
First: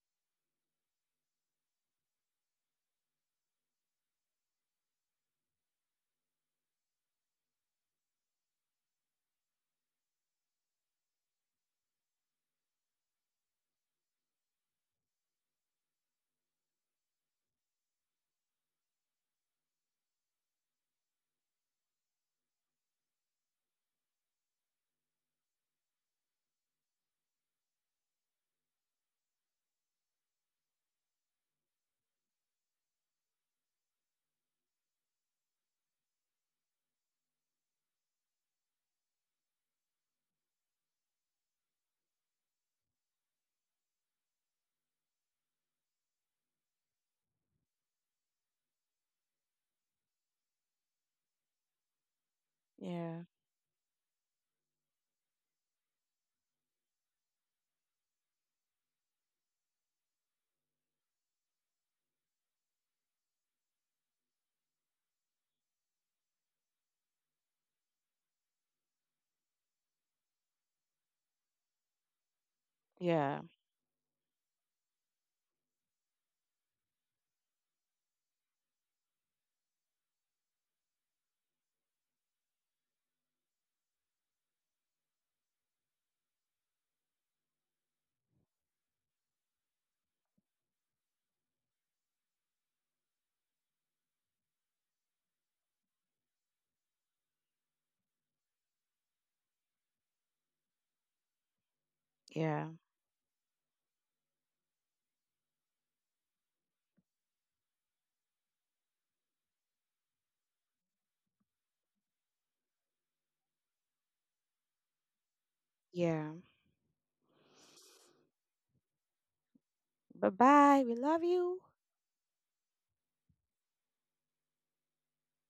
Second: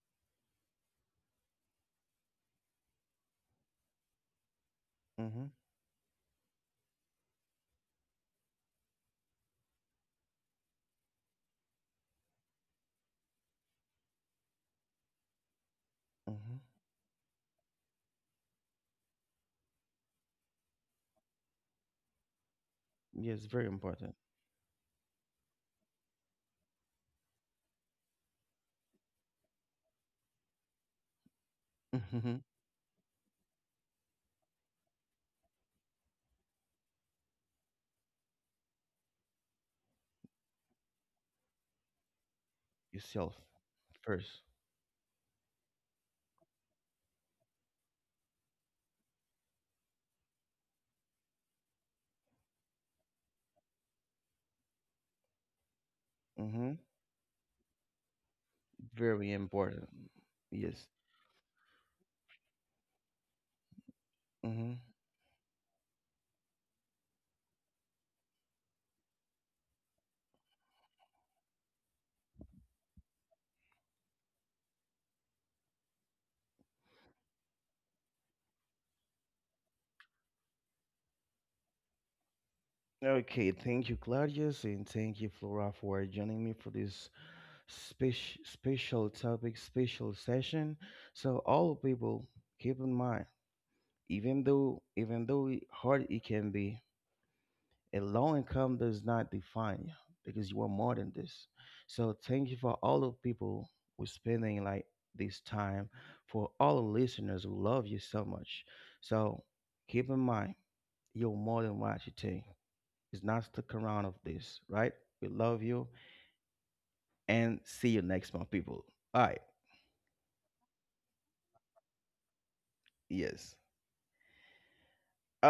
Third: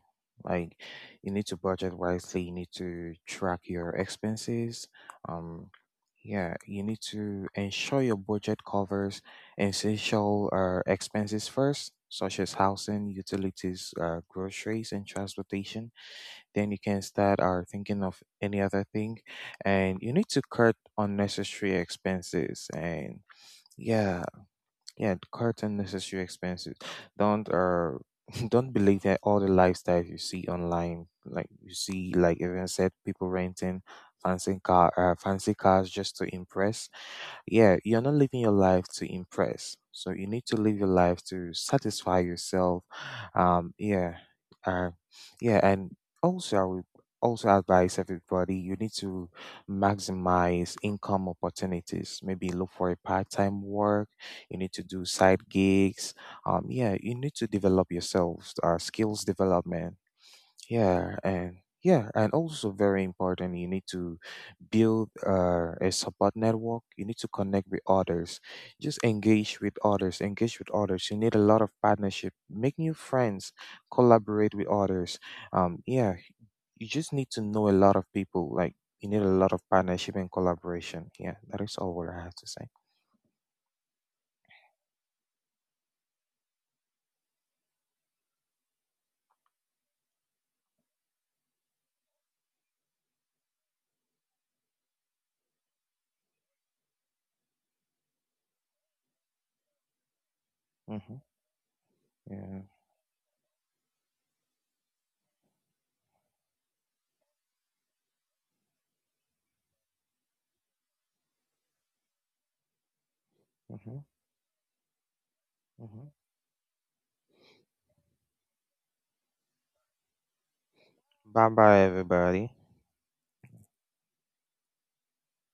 C: Like, you need to budget wisely. You need to track your expenses.
A: Mm-hmm.
C: Um, yeah, you need to ensure your budget covers essential expenses first, such as housing, utilities, groceries, and transportation.
A: Mm-hmm.
C: Then you can start or thinking of any other thing, and you need to cut unnecessary expenses. And
A: Yes, very important.
C: yeah, yeah, cut unnecessary expenses. Don't Don't believe that all the lifestyles you see online, like you see, like
A: Mm-hmm.
C: even said, people renting fancy cars just to impress. Yeah, you're not living your life to impress. So you need to live your life to satisfy yourself.
A: Yourself
C: Yeah,
A: first.
C: uh, yeah, and also I would also advise everybody, you need to maximize income opportunities. Maybe look for a
B: Yeah.
C: part-time work. You need to do side gigs.
A: Mm-hmm.
C: Yeah, you need to develop yourselves, skills
A: Very important.
C: development.
A: Yes.
C: Yeah, and yeah, and also very important, you need to
A: Mm-hmm.
C: build a support network. You need to connect with others. Just engage with others, engage with others. You need a lot of partnership. Make new
B: Yeah.
C: friends, collaborate with others. Yeah, you just need to know a lot of people. Like, you need a lot of partnership and collaboration. Yeah, that is all what I have to say.
A: Okay. Thank you, Claudius, and thank you, Flora, for joining me for this special topic, special session. So, all people, keep in mind, even though, it- hard it can be, a low income does not define you, because you are more
C: Mm-hmm.
A: than this. So thank
C: Yeah.
A: you
B: Yeah.
A: for all the people who spending like this time, for all the listeners, who love you so much. So keep in mind, you're more than what you think. It's not stuck
C: Mm-hmm.
A: around of this, right? We love you,
C: Mm-hmm.
B: Yeah.
A: and see you next month, people. All right.
B: Bye bye. We love
C: Bye
B: you.
C: bye, everybody.
A: Yes. All